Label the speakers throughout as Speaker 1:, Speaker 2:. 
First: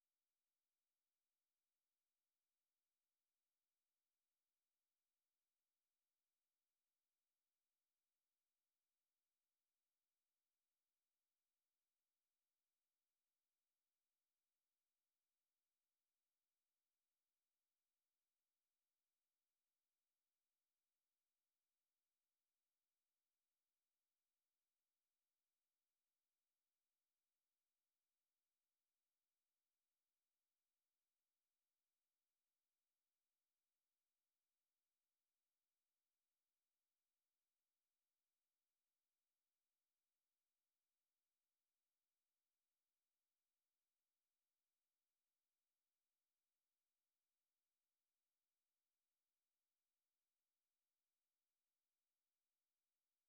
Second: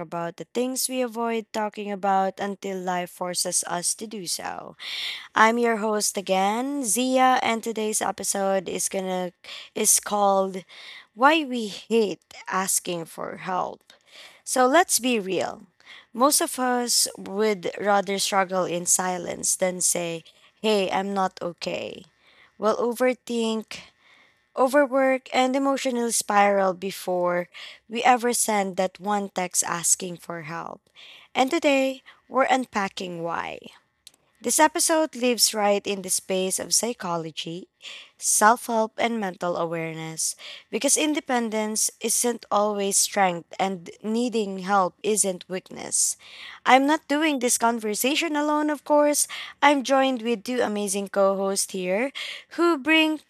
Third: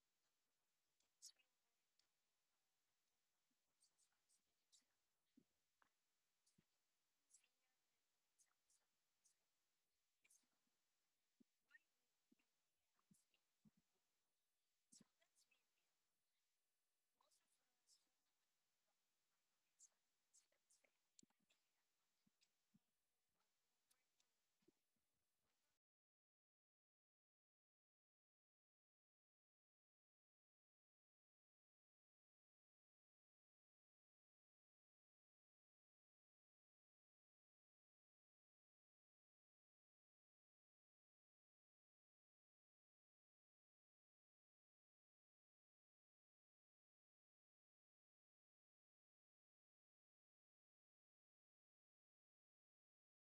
Speaker 1: about the things we avoid talking about until life forces us to do so. I'm your host again, Zia, and today's episode is called "Why We Hate Asking for Help." So let's be real. Most of us would rather struggle in silence than say, "Hey, I'm not okay." We'll overthink overwork, and emotional spiral before we ever send that one text asking for help. And today, we're unpacking why. This episode lives right in the space of psychology, self help, and mental awareness because independence isn't always strength and needing help isn't weakness. I'm not doing this conversation alone, of course. I'm joined with two amazing co hosts here who bring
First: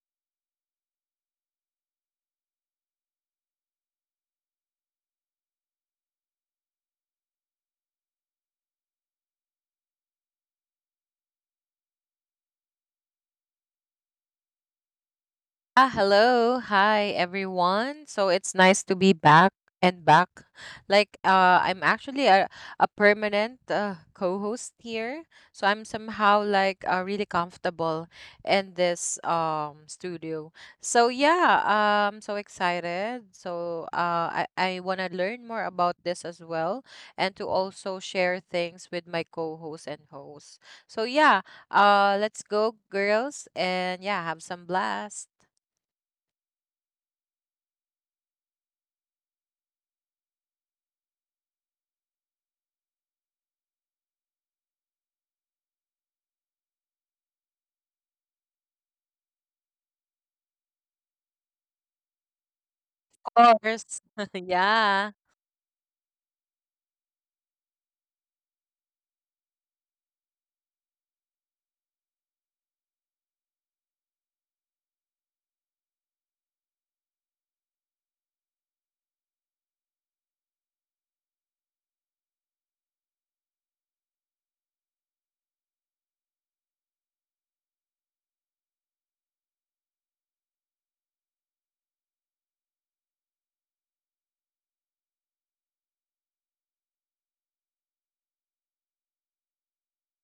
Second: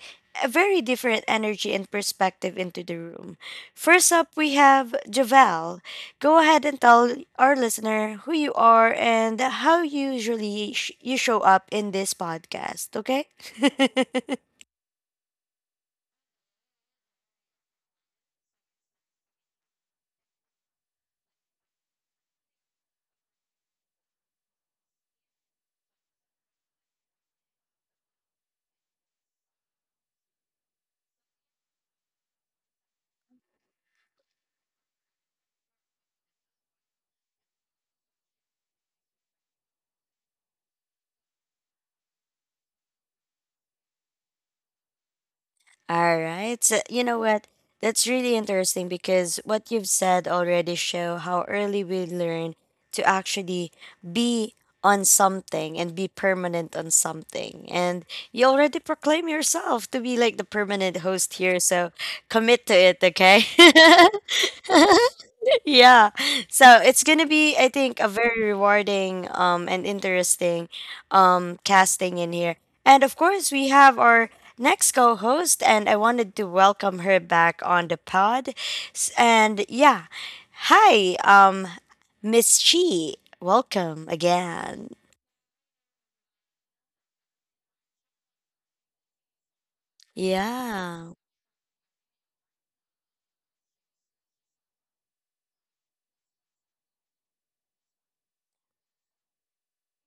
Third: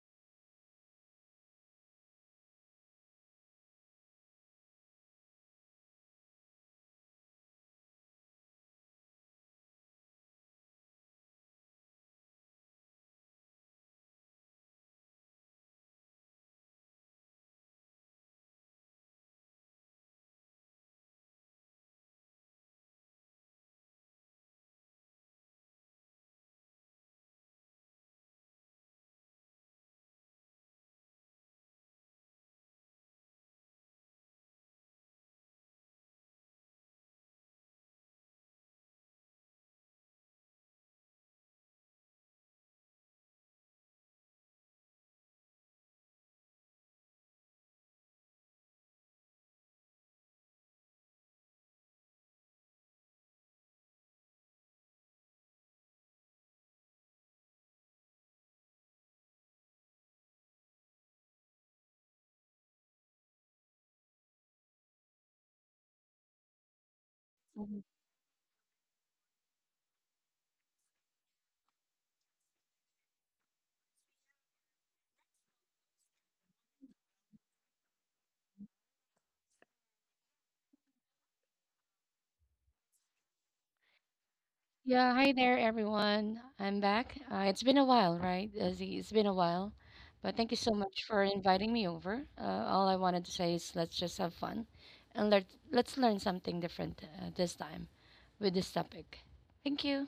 Speaker 1: a very different energy and perspective into the room. First up, we have Javel. Go ahead and tell our listener who you are and how you usually sh- you show up in this podcast, okay?
Speaker 2: Ah, hello. Hi, everyone. So it's nice to be back and back. I'm actually a permanent co-host here. So I'm somehow really comfortable in this studio. So yeah, I'm so excited. So I want to learn more about this as well and to also share things with my co-host and host. So yeah, let's go, girls, and yeah, have some blast.
Speaker 1: All right. So, you know what? That's really interesting because what you've said already show how early we learn to actually be on something and be permanent on something. And you already proclaim yourself to be like the permanent host here, so commit to it, okay?
Speaker 2: Course. Yeah.
Speaker 1: Yeah. So it's gonna be, I think, a very rewarding and interesting casting in here. And of course we have our next co-host and I wanted to welcome her back on the pod. And yeah. Hi, Miss Chi. Welcome again.
Speaker 3: Yeah, hi there, everyone. I'm back. It's been a while, right, Izzy? It's been a while. But thank you so much
Speaker 1: Yeah.
Speaker 3: for inviting me over. All I wanted to say is let's just have fun and let's learn something different this time with this topic. Thank you.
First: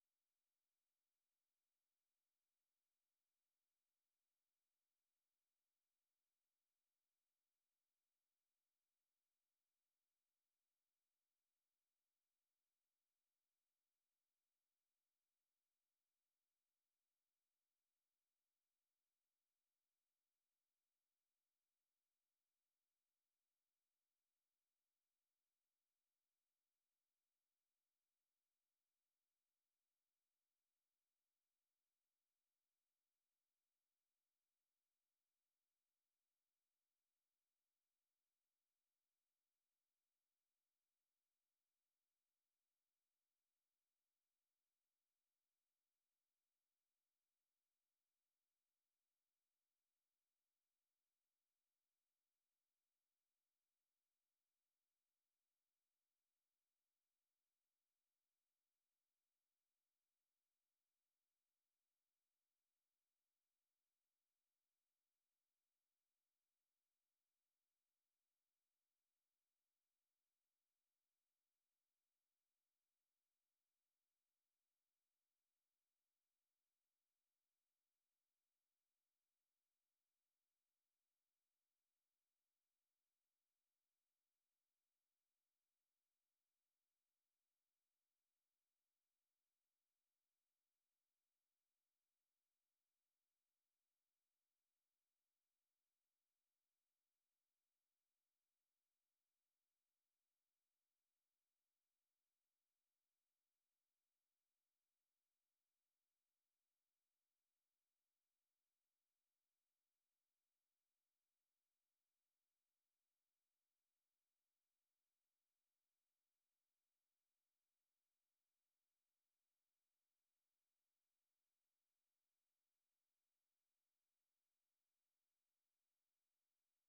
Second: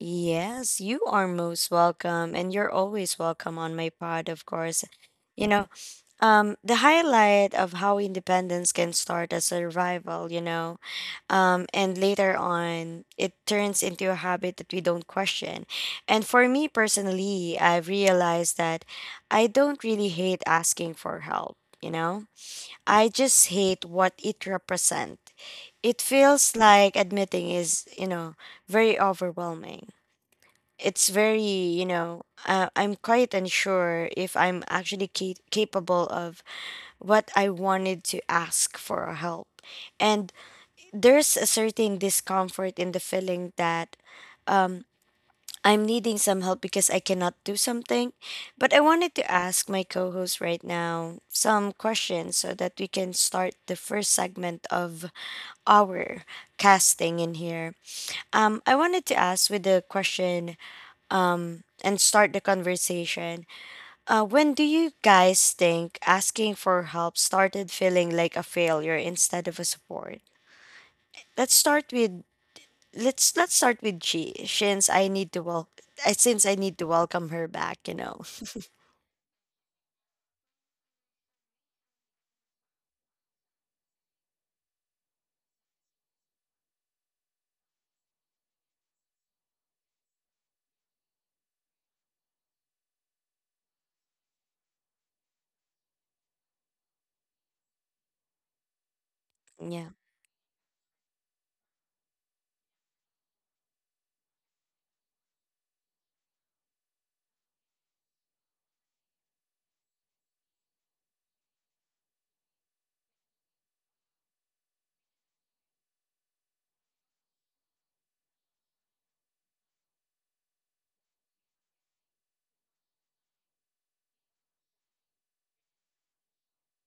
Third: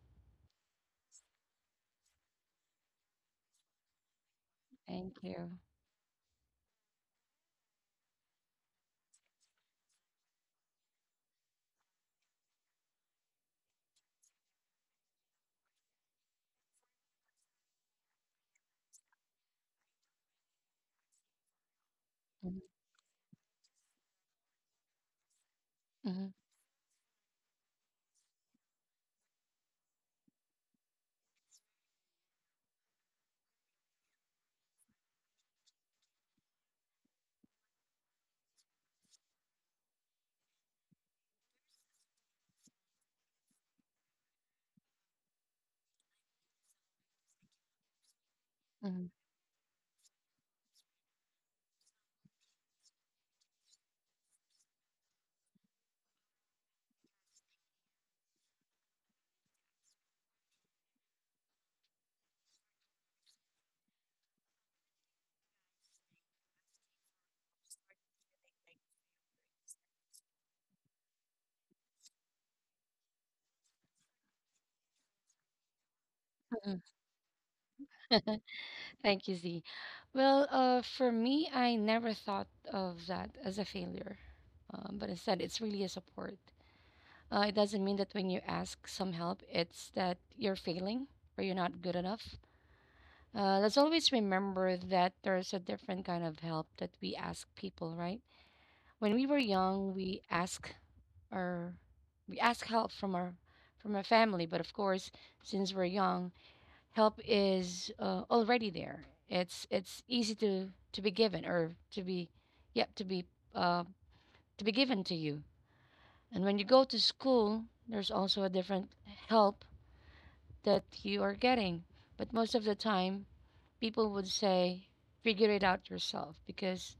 Speaker 1: Yes, you are most welcome and you're always welcome on my pod, of course.
Speaker 3: Thank
Speaker 1: You
Speaker 3: you.
Speaker 1: know, the highlight of how independence can start as a survival, you know, and later on it turns into a habit that we don't question. And for me personally, I've realized that I don't really hate asking for help, you know,
Speaker 3: Mhm,
Speaker 1: I just hate what it represents. It
Speaker 3: mhm,
Speaker 1: feels like admitting is, you know, very overwhelming. It's very, you know, I'm quite unsure if I'm actually capable of what I wanted to ask for help. And there's a certain discomfort in the feeling that I'm needing some help because I cannot do something. But I
Speaker 3: mhm.
Speaker 1: wanted to ask my co host right now some questions so that we can start the first segment of our casting in here. I wanted to ask with the question and start the conversation. When do you guys think asking for help started feeling like a failure instead of a support? Let's start with let's start with G since I need to welcome her back. You know.
Speaker 3: Thank you, Z. Well, for me, I never thought of that as a failure, but instead, it's really a support. It doesn't mean that when you ask some help, it's that you're failing or you're not good enough. Let's always remember that there's a different kind of help that we ask people, right? When we were young,
Speaker 1: Yeah,
Speaker 3: our we ask help from our family, but of course, since we're young, help is already there. It's easy to be given or to be yep to be uh, to be given to you. And when you go to school, there's also a different help that you are getting. But most of the time, people would say, figure it out yourself because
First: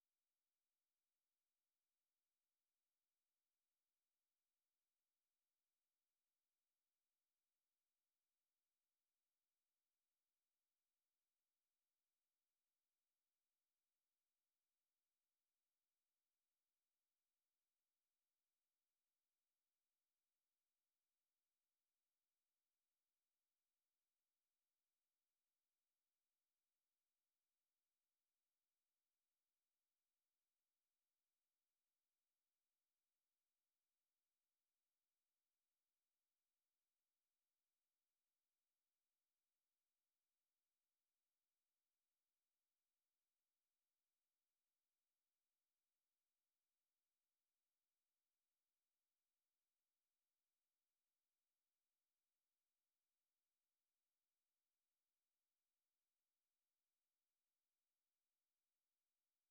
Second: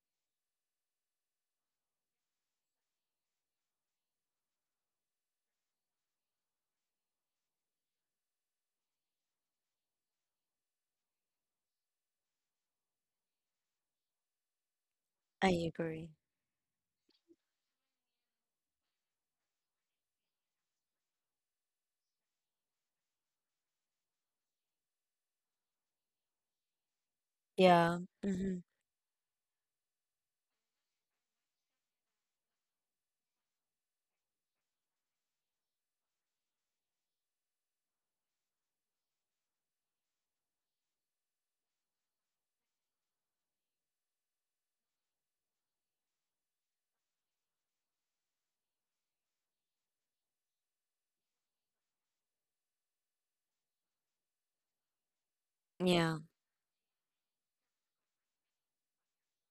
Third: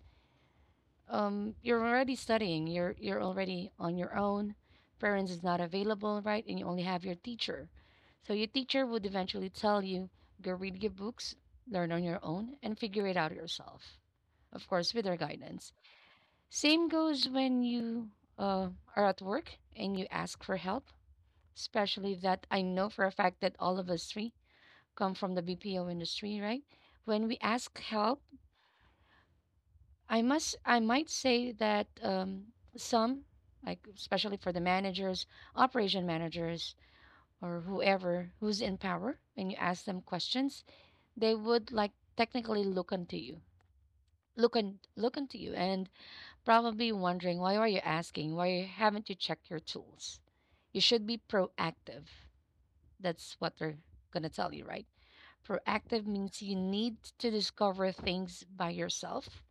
Speaker 3: you're already studying. You're already on your own. Parents is not available, right? And you only have your teacher. So your teacher would eventually tell you, go read your books, learn on your own, and figure it out yourself. Of course, with their
Speaker 1: I
Speaker 3: guidance.
Speaker 1: agree.
Speaker 3: Same goes when you uh, are at work and you ask for help, especially that I know for a fact that all of us three come from the BPO industry, right? When we ask
Speaker 1: Yeah.
Speaker 3: help,
Speaker 1: Mm-hmm.
Speaker 3: I might say that some, like especially for the managers, operation managers, or whoever who's in power, when you ask them questions, they would like technically look unto you, look unto you, and probably wondering why are you asking? Why haven't you checked your tools? You should be proactive. That's what they're gonna tell you, right? Proactive
Speaker 1: Yeah.
Speaker 3: means you need to discover things by yourself.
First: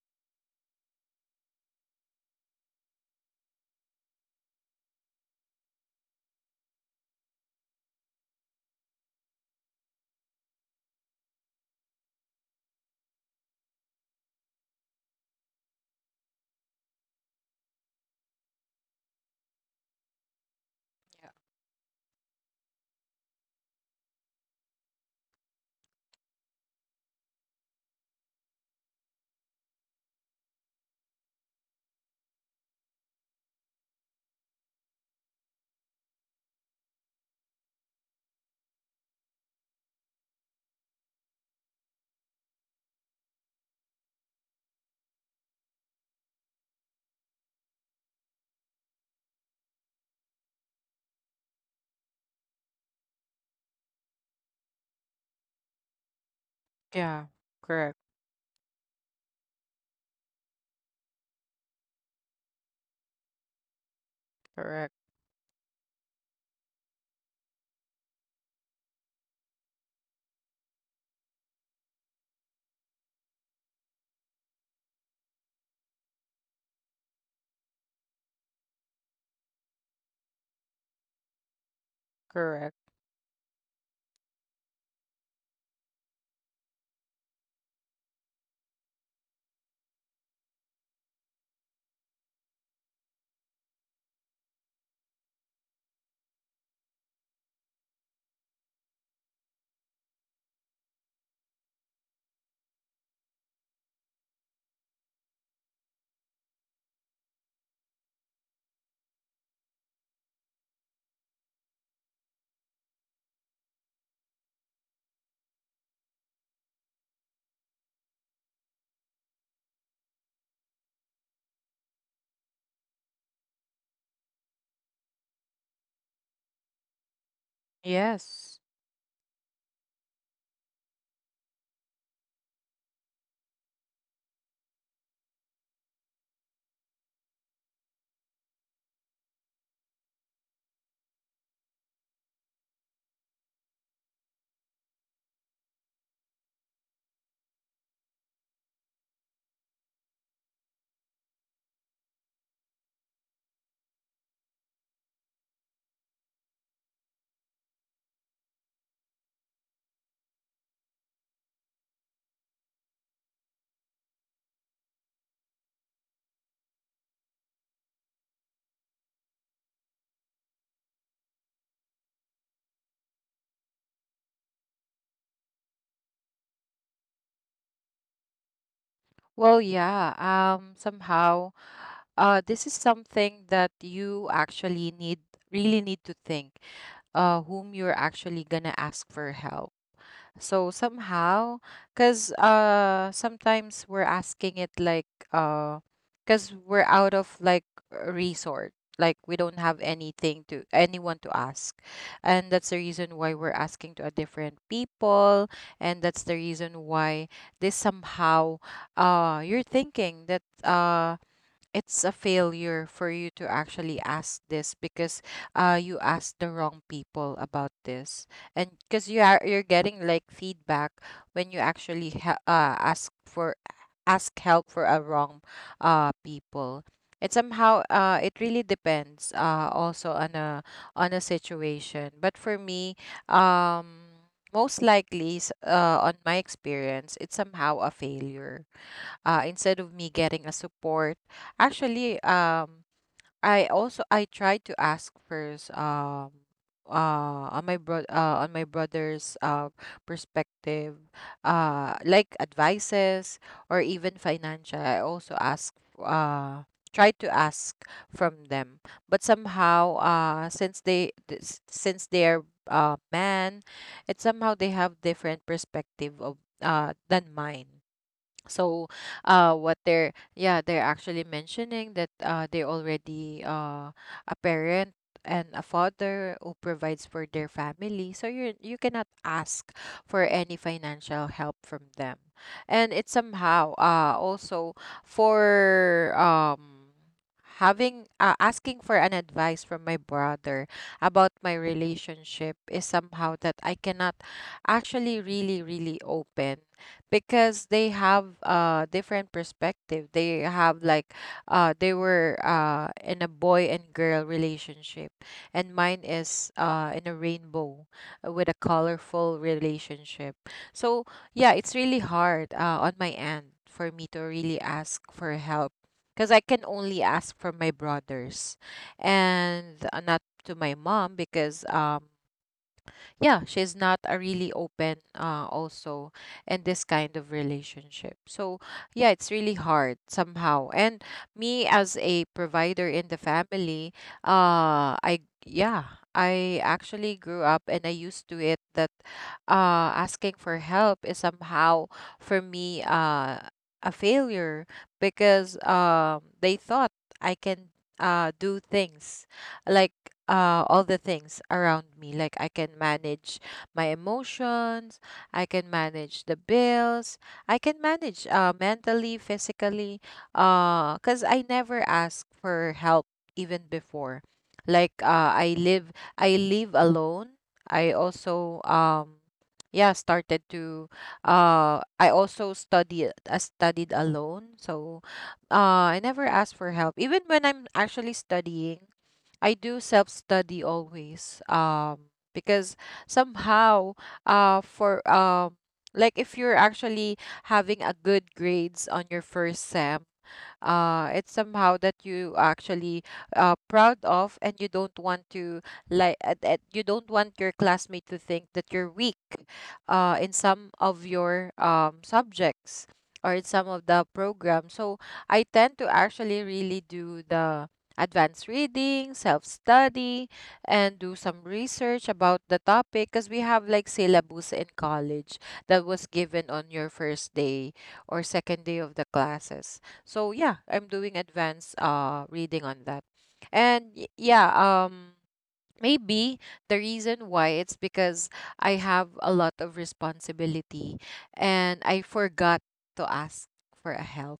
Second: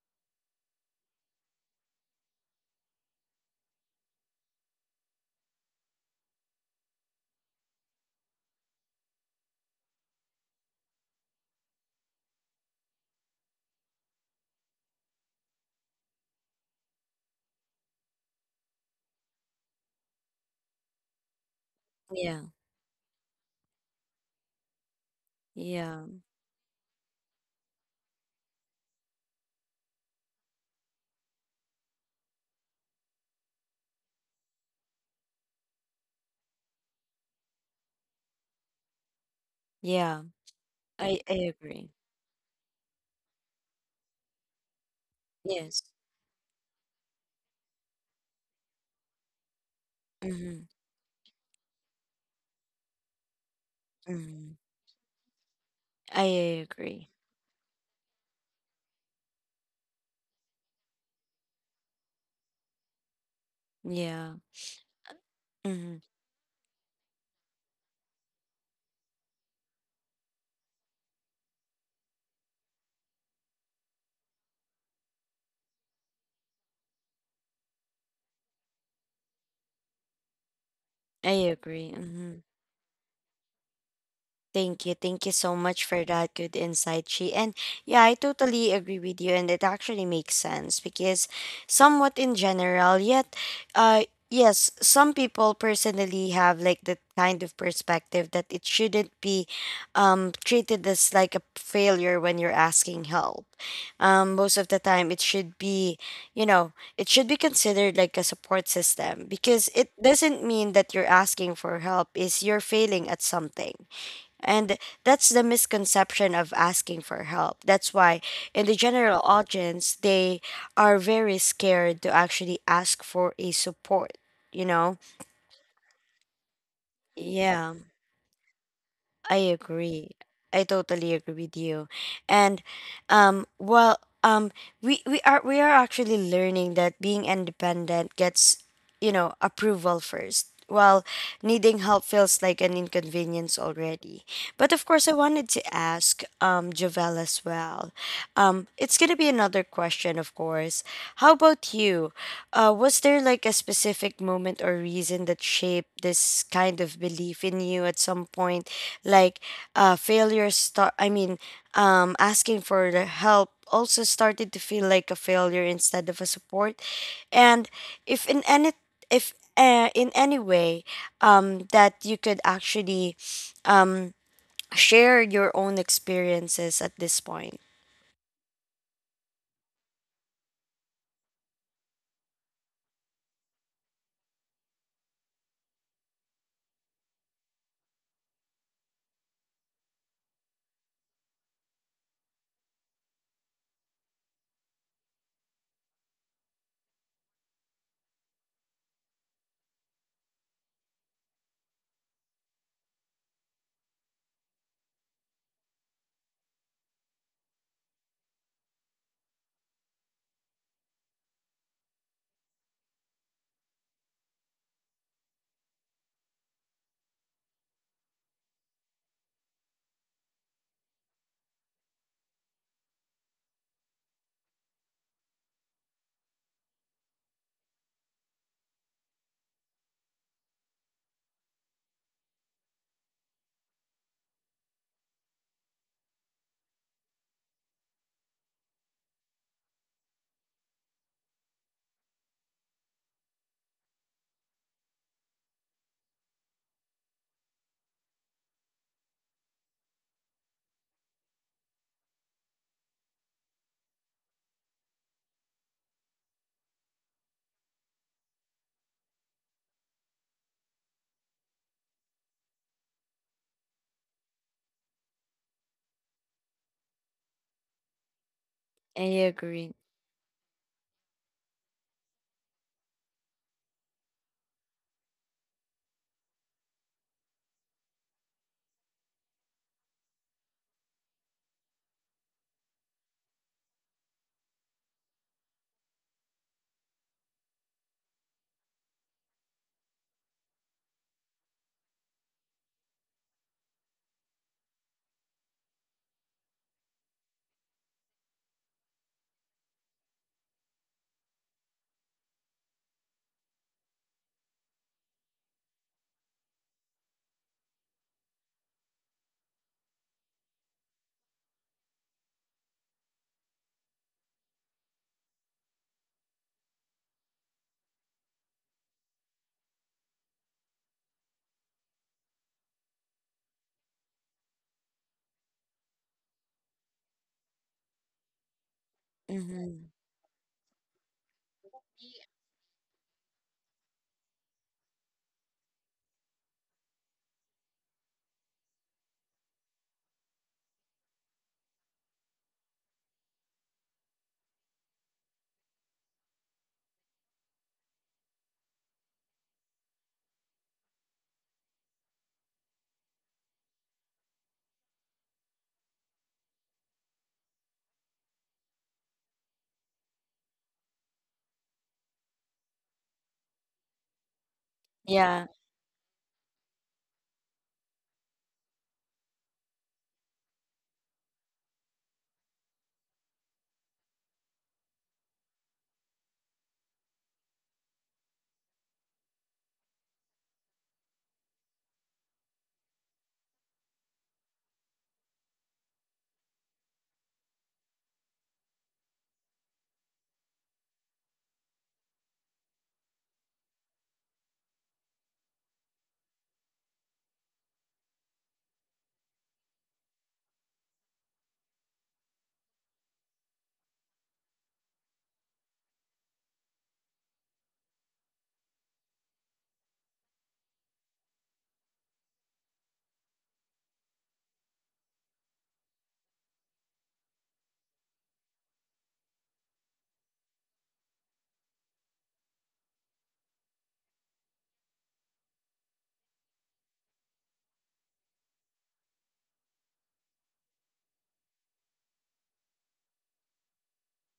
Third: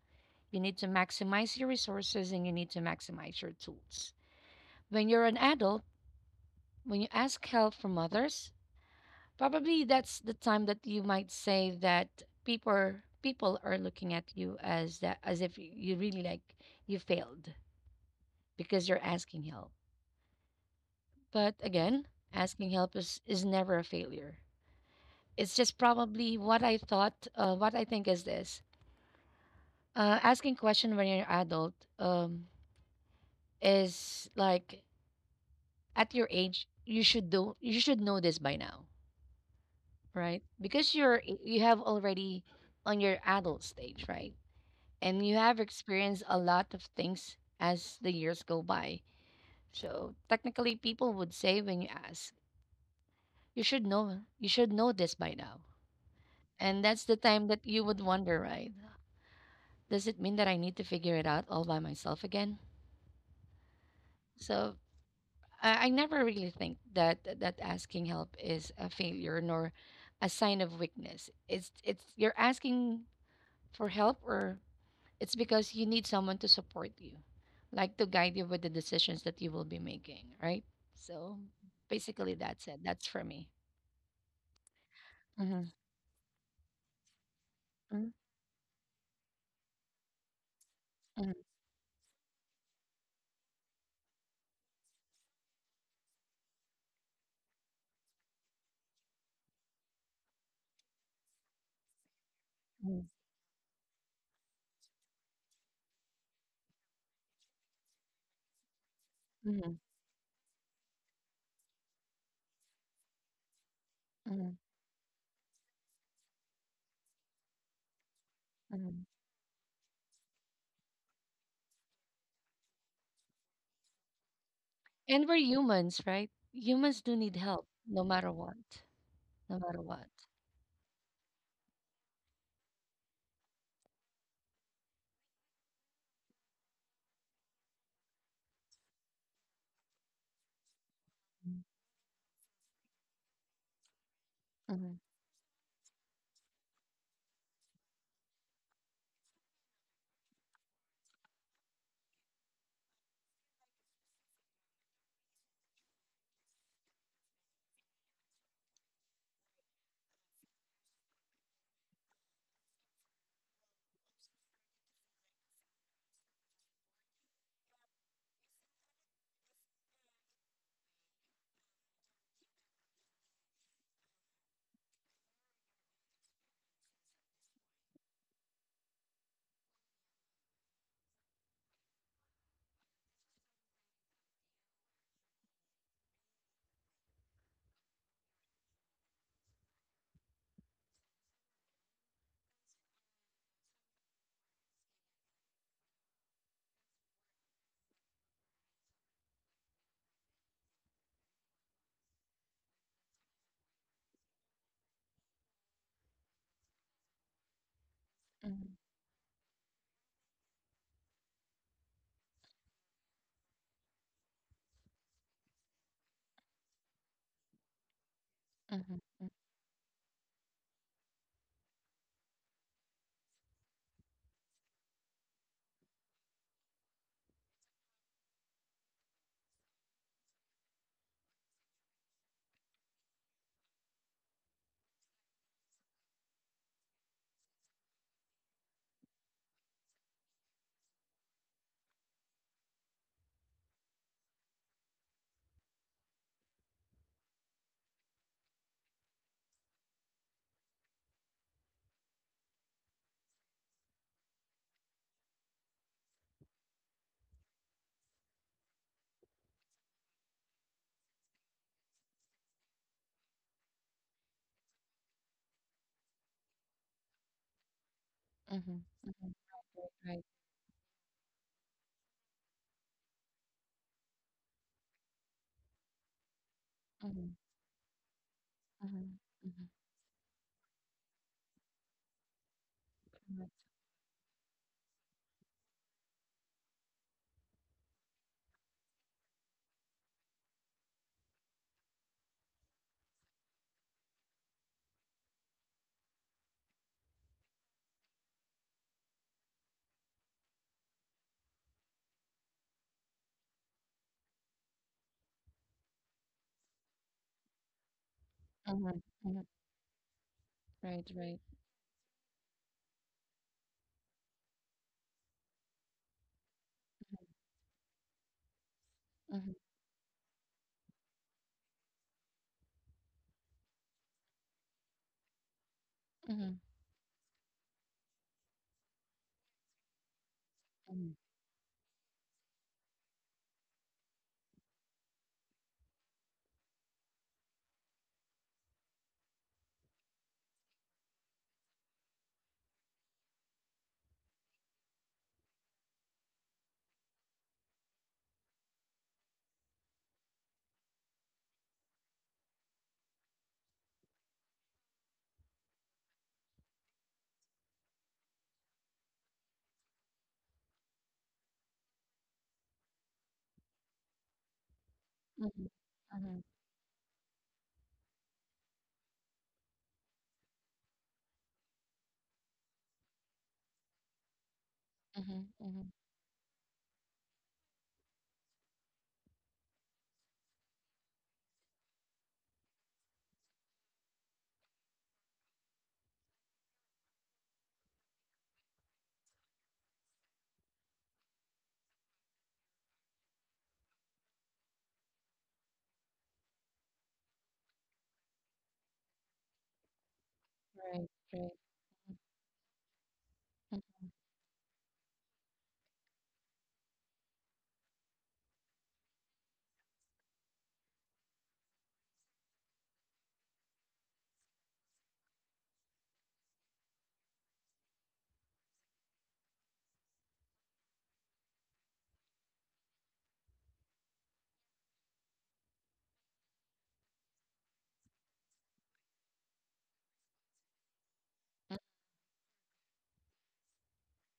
Speaker 3: You need to maximize your resources and you need to maximize your tools. When you're an adult, when you ask help from others, probably that's the time that you might say that people people are looking at you as that as if you really like you failed because you're asking help. But again,
Speaker 1: Yeah.
Speaker 3: asking help is never a failure. It's just
Speaker 1: Yeah.
Speaker 3: probably what I thought, what I think is this. Asking question when you're adult is like at your age you should know this by now,
Speaker 1: Yeah.
Speaker 3: right? Because
Speaker 1: I I
Speaker 3: you have
Speaker 1: agree.
Speaker 3: already on your adult stage, right? And you have
Speaker 1: Yes.
Speaker 3: experienced a lot of things as the years go by. So
Speaker 1: Mm-hmm.
Speaker 3: technically, people would say when you ask, you
Speaker 1: Mm-hmm.
Speaker 3: should know this by now,
Speaker 1: I
Speaker 3: and that's
Speaker 1: agree.
Speaker 3: the
Speaker 2: Yeah,
Speaker 3: time that you
Speaker 2: correct,
Speaker 3: would wonder, right? Does it mean that I need to figure it out all by myself again?
Speaker 1: Yeah.
Speaker 3: So
Speaker 2: correct,
Speaker 3: I
Speaker 1: Mm-hmm.
Speaker 3: never really think that asking help is a failure nor a sign of weakness. It's you're asking for help or it's because you need someone to support you, like to guide you with the decisions that you will be making, right?
Speaker 1: I
Speaker 3: So
Speaker 1: agree. Mm-hmm.
Speaker 3: basically that's
Speaker 2: correct.
Speaker 3: it. That's for me.
Speaker 1: Thank you. Thank you so
Speaker 3: Mm-hmm.
Speaker 1: much for that good insight, Chi. And yeah,
Speaker 3: Mm-hmm.
Speaker 1: I totally agree with you. And it actually makes sense because, somewhat in general, yet, uh, yes, some people personally have like the kind of perspective that it shouldn't be treated as like a failure when you're
Speaker 3: Mm-hmm.
Speaker 1: asking help. Most of the time, it should be, you know, it should be considered like a support system because
Speaker 3: Mm-hmm.
Speaker 1: it doesn't mean that you're asking for help, is you're failing at something and that's the misconception of asking for help. That's why, in the
Speaker 3: Mm-hmm.
Speaker 1: general audience, they are very scared to actually ask for a support, you know?
Speaker 3: And we're humans, right? Humans do need help
Speaker 1: Yeah,
Speaker 3: no matter what.
Speaker 2: Yes.
Speaker 1: I
Speaker 3: No matter what.
Speaker 1: agree. I totally agree with you. And well, we are actually learning that being independent gets you know approval first. Well,
Speaker 3: Mm-hmm.
Speaker 1: needing help feels like an inconvenience already. But of course, I wanted to ask Javel as well. It's going to be another question, of course. How about you? Was there like a specific moment or reason that shaped this kind of belief in you at some point? Like failure start, I mean, asking for the help also started to feel like a failure instead of a support. And if in any if in any way that you could actually um, share your own experiences at this point.
Speaker 2: Well, yeah, um, somehow, this is something that you actually really need to think, whom you're actually gonna ask for help. So somehow, because sometimes we're asking it like, uh, because we're out of like resort, like we don't have anything to anyone to ask, and that's the reason why we're asking to a different people, and that's the reason why this
Speaker 3: Mm-hmm.
Speaker 2: somehow, you're thinking that it's a failure for you to actually ask this because you asked the wrong people about this, and because
Speaker 3: Mm-hmm.
Speaker 2: you're getting like feedback when you actually ask help for a wrong people. It somehow it really depends also on a situation. But for me, um most likely on my experience, it's somehow a failure, instead of me getting a support actually. I also, I tried to ask first, on my bro on my brother's perspective, like advices, or even financial. I also ask uh tried to ask from them. But somehow, since they're man, it's somehow they have different perspective of than mine.
Speaker 3: Mm-hmm.
Speaker 2: So
Speaker 1: I
Speaker 3: Mm-hmm.
Speaker 1: agree.
Speaker 2: what they're, yeah, they're actually mentioning that they already, a parent and a father who provides
Speaker 3: Mhm,
Speaker 2: for their family, so you
Speaker 3: mhm,
Speaker 2: cannot
Speaker 3: mhm,
Speaker 2: ask for any financial help from them. And it's
Speaker 3: mhm,
Speaker 2: somehow also for having, asking for an advice from my brother about my relationship, is somehow that I cannot actually really open, because they have different perspective. They have they were in a boy and girl relationship, and mine is in a rainbow, with a
Speaker 3: mhm,
Speaker 2: colorful
Speaker 3: mhm.
Speaker 2: relationship. So
Speaker 3: Right, right.
Speaker 2: yeah, it's really hard, on my end, for me to really ask for help, because I can only ask for my brothers,
Speaker 3: Mhm,
Speaker 2: and not to my mom, because yeah, she's not a really open also
Speaker 3: mhm,
Speaker 2: in this kind of relationship. So yeah, it's really
Speaker 1: Mm-hmm.
Speaker 2: hard somehow.
Speaker 3: mhm,
Speaker 2: And me as a provider in the family, I yeah, I actually grew up and I used to it that asking for help is somehow for me a failure, because they thought I can do things, like all the things around me, like I can manage my emotions, I can manage the bills, I can manage, mentally, physically, cuz I never ask for help even before.
Speaker 1: Yeah,
Speaker 2: I
Speaker 3: mhm,
Speaker 2: live, I
Speaker 3: mhm,
Speaker 2: live alone. I also, yeah, started to, I also study I studied alone. So
Speaker 3: mhm, mhm, mhm.
Speaker 2: I never ask for help even when I'm actually studying. I do self study always. Because somehow, for like if you're actually having a good grades on your first sem, it's somehow that you actually proud of, and you don't want to you don't want your classmate to think that you're weak in some
Speaker 3: Right,
Speaker 2: of
Speaker 3: right.
Speaker 2: your subjects or in
Speaker 3: Mhm,
Speaker 2: some of the programs. So I tend to actually really do the advanced reading, self-study, and do some research about the topic, because we have like syllabus in college that was given on your first day or second day of the classes. So yeah, I'm doing advanced reading on that. And y- yeah, um Maybe the reason why it's because I have a lot of responsibility and I forgot to ask for a help.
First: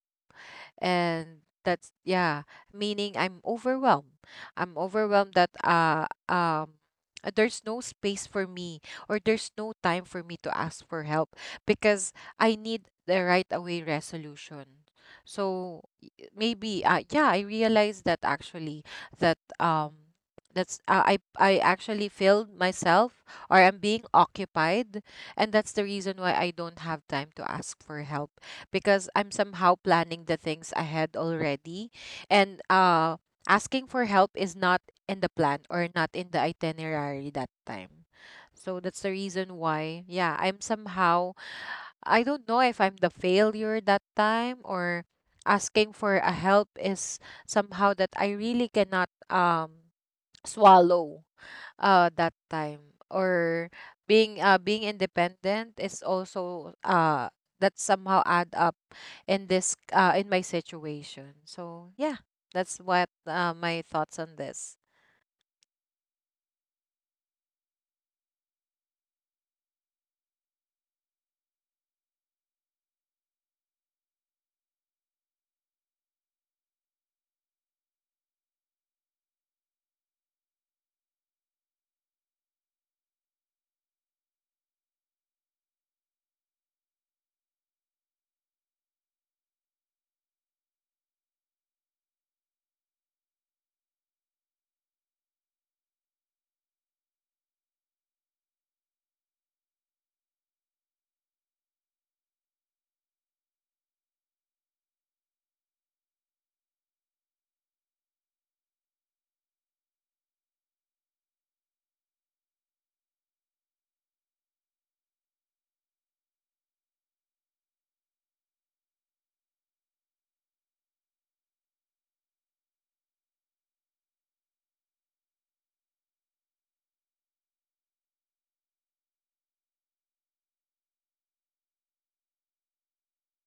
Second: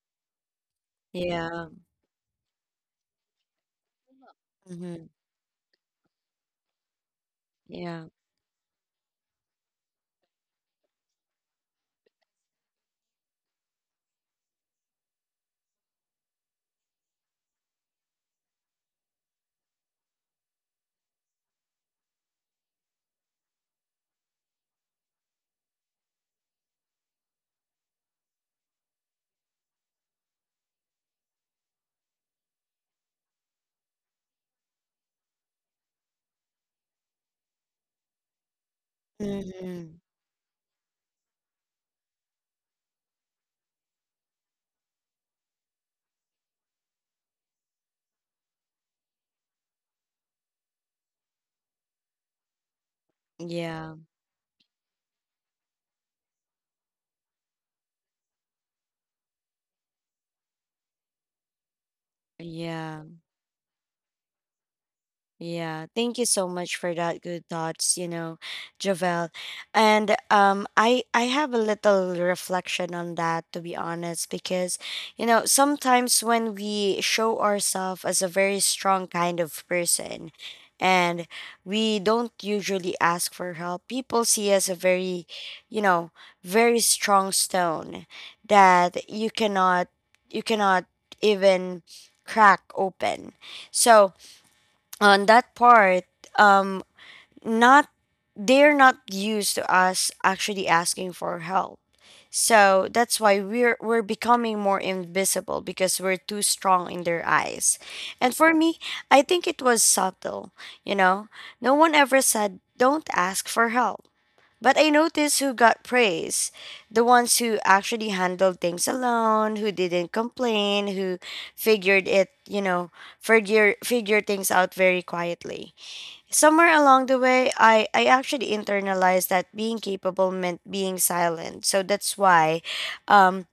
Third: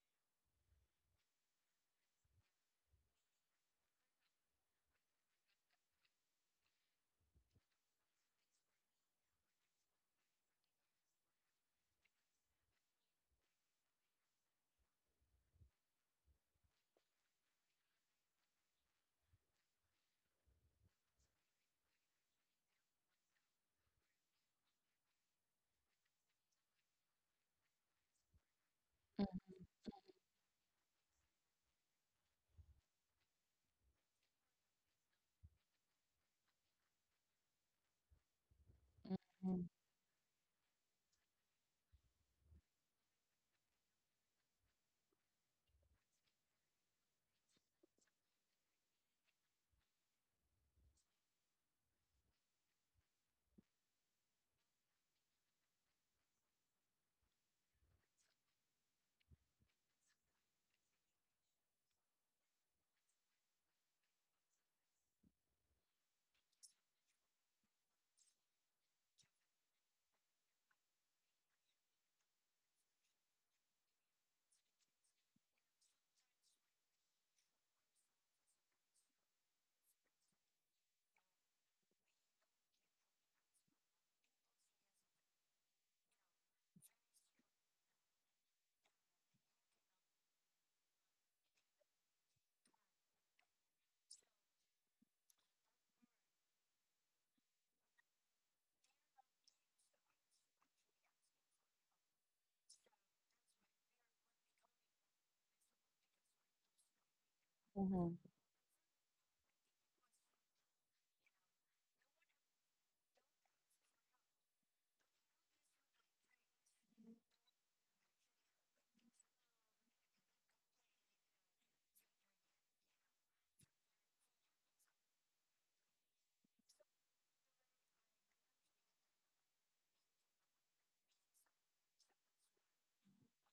Speaker 2: And
Speaker 1: yeah,
Speaker 2: that's yeah, meaning I'm overwhelmed. i'm
Speaker 1: mm-hmm.
Speaker 2: overwhelmed that uh um uh, there's no
Speaker 1: Yeah,
Speaker 2: space for me, or there's no time for me to ask for help, because I need the right away resolution. So y- maybe uh, yeah, I realized that actually that that's I actually failed myself, or I'm being occupied, and that's the reason why I don't have time to ask for help, because
Speaker 3: mhm,
Speaker 2: I'm somehow planning the things ahead already. And Asking for help is not in the plan, or not in the itinerary that time. So that's the
Speaker 3: mhm,
Speaker 2: reason
Speaker 1: mm-hmm.
Speaker 2: why, yeah, I'm somehow, I don't know if I'm the failure that time, or asking for a help is somehow that I really cannot swallow that time, or
Speaker 1: Yeah,
Speaker 2: being independent is also that somehow add up in this in my situation. So yeah, that's
Speaker 1: yeah.
Speaker 2: what my thoughts on this.
Speaker 1: Yeah, thank you so much for that good thoughts, you know, Javel. And I have a little reflection on that to be honest because you know, sometimes when we show ourselves as a very strong kind of person and we don't usually ask for help, people see us a very, you know, very strong stone that you cannot even crack open. So, on that part um not they're not used to us actually asking for help, so that's why we're becoming more invisible because we're too strong in their eyes.
Speaker 3: mhm,
Speaker 1: And for me, I think it was subtle. You know, no one ever said don't ask for help, but I noticed who got praise: the ones who actually handled things alone, who didn't complain, who figured it, you know, figure things out very quietly. Somewhere along the way, I actually internalized that being capable meant being silent. So that's why um,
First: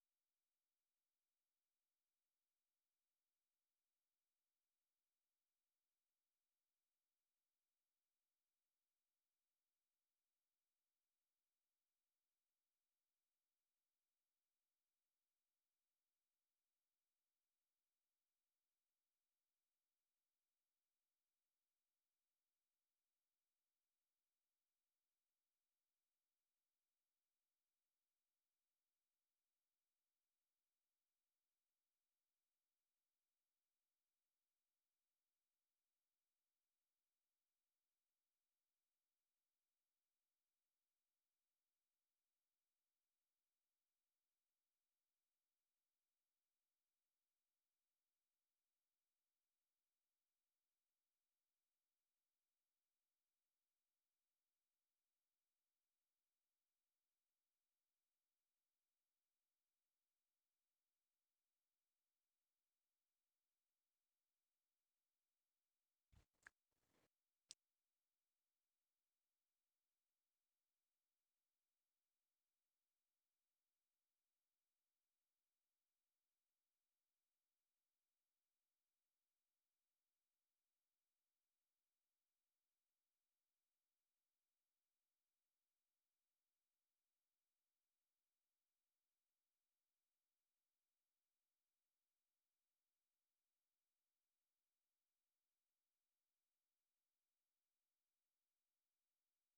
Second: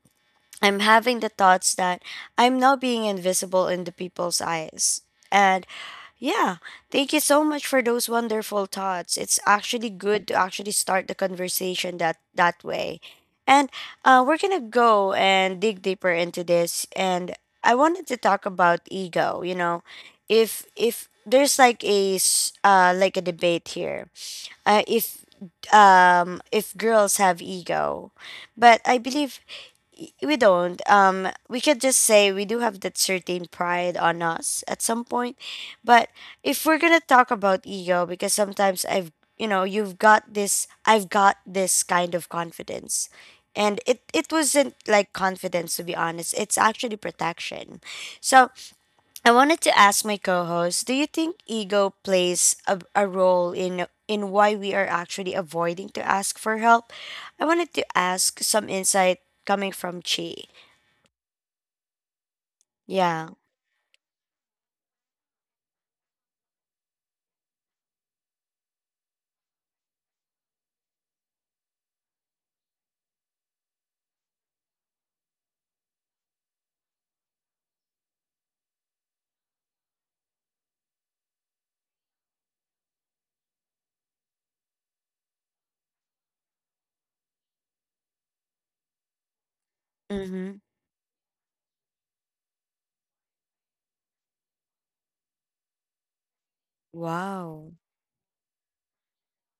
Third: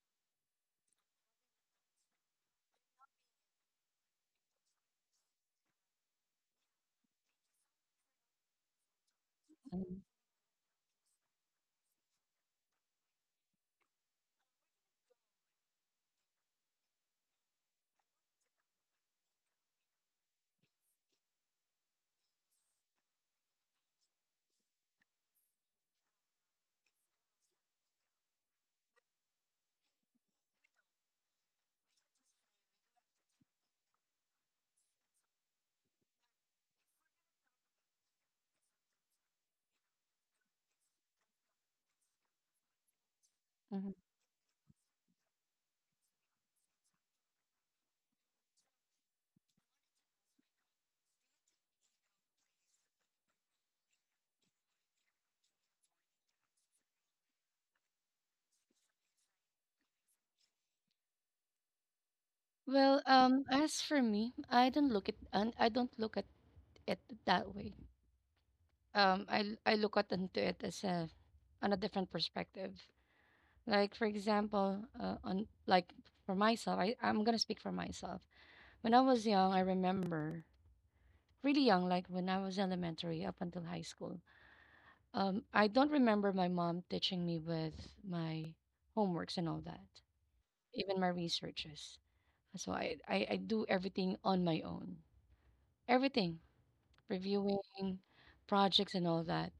Speaker 1: I'm having the thoughts that I'm now being invisible in the people's eyes. And yeah, thank you so much for those wonderful thoughts. It's actually
Speaker 3: mhm,
Speaker 1: good to actually start the conversation that that way. And we're gonna go and dig deeper into this. And I wanted to talk about ego. You know, if there's like a debate here, uh, if if girls have ego, but I believe we don't we could just say we do have that certain pride on us at some point. But if we're gonna talk about ego, because sometimes I've you know you've got this I've got this kind of confidence, and
Speaker 3: mhm.
Speaker 1: it wasn't like confidence, to be honest, it's actually protection. So I wanted to ask my co-host, do you think ego plays a role in why we are actually avoiding to ask for help? I wanted to ask some insight coming from Chi.
Speaker 3: Well,
Speaker 1: Yeah.
Speaker 3: as for me, I don't look at it that way. I look at into it as a on a different perspective. Like for example, on like for myself, I'm gonna speak for myself. When I was young, I remember. Really young, like when I was elementary up until high school. I don't remember my mom teaching me with my homeworks and all that,
Speaker 1: Mhm.
Speaker 3: even my researches. So I do everything on my own, everything,
Speaker 1: Wow.
Speaker 3: reviewing projects and all that.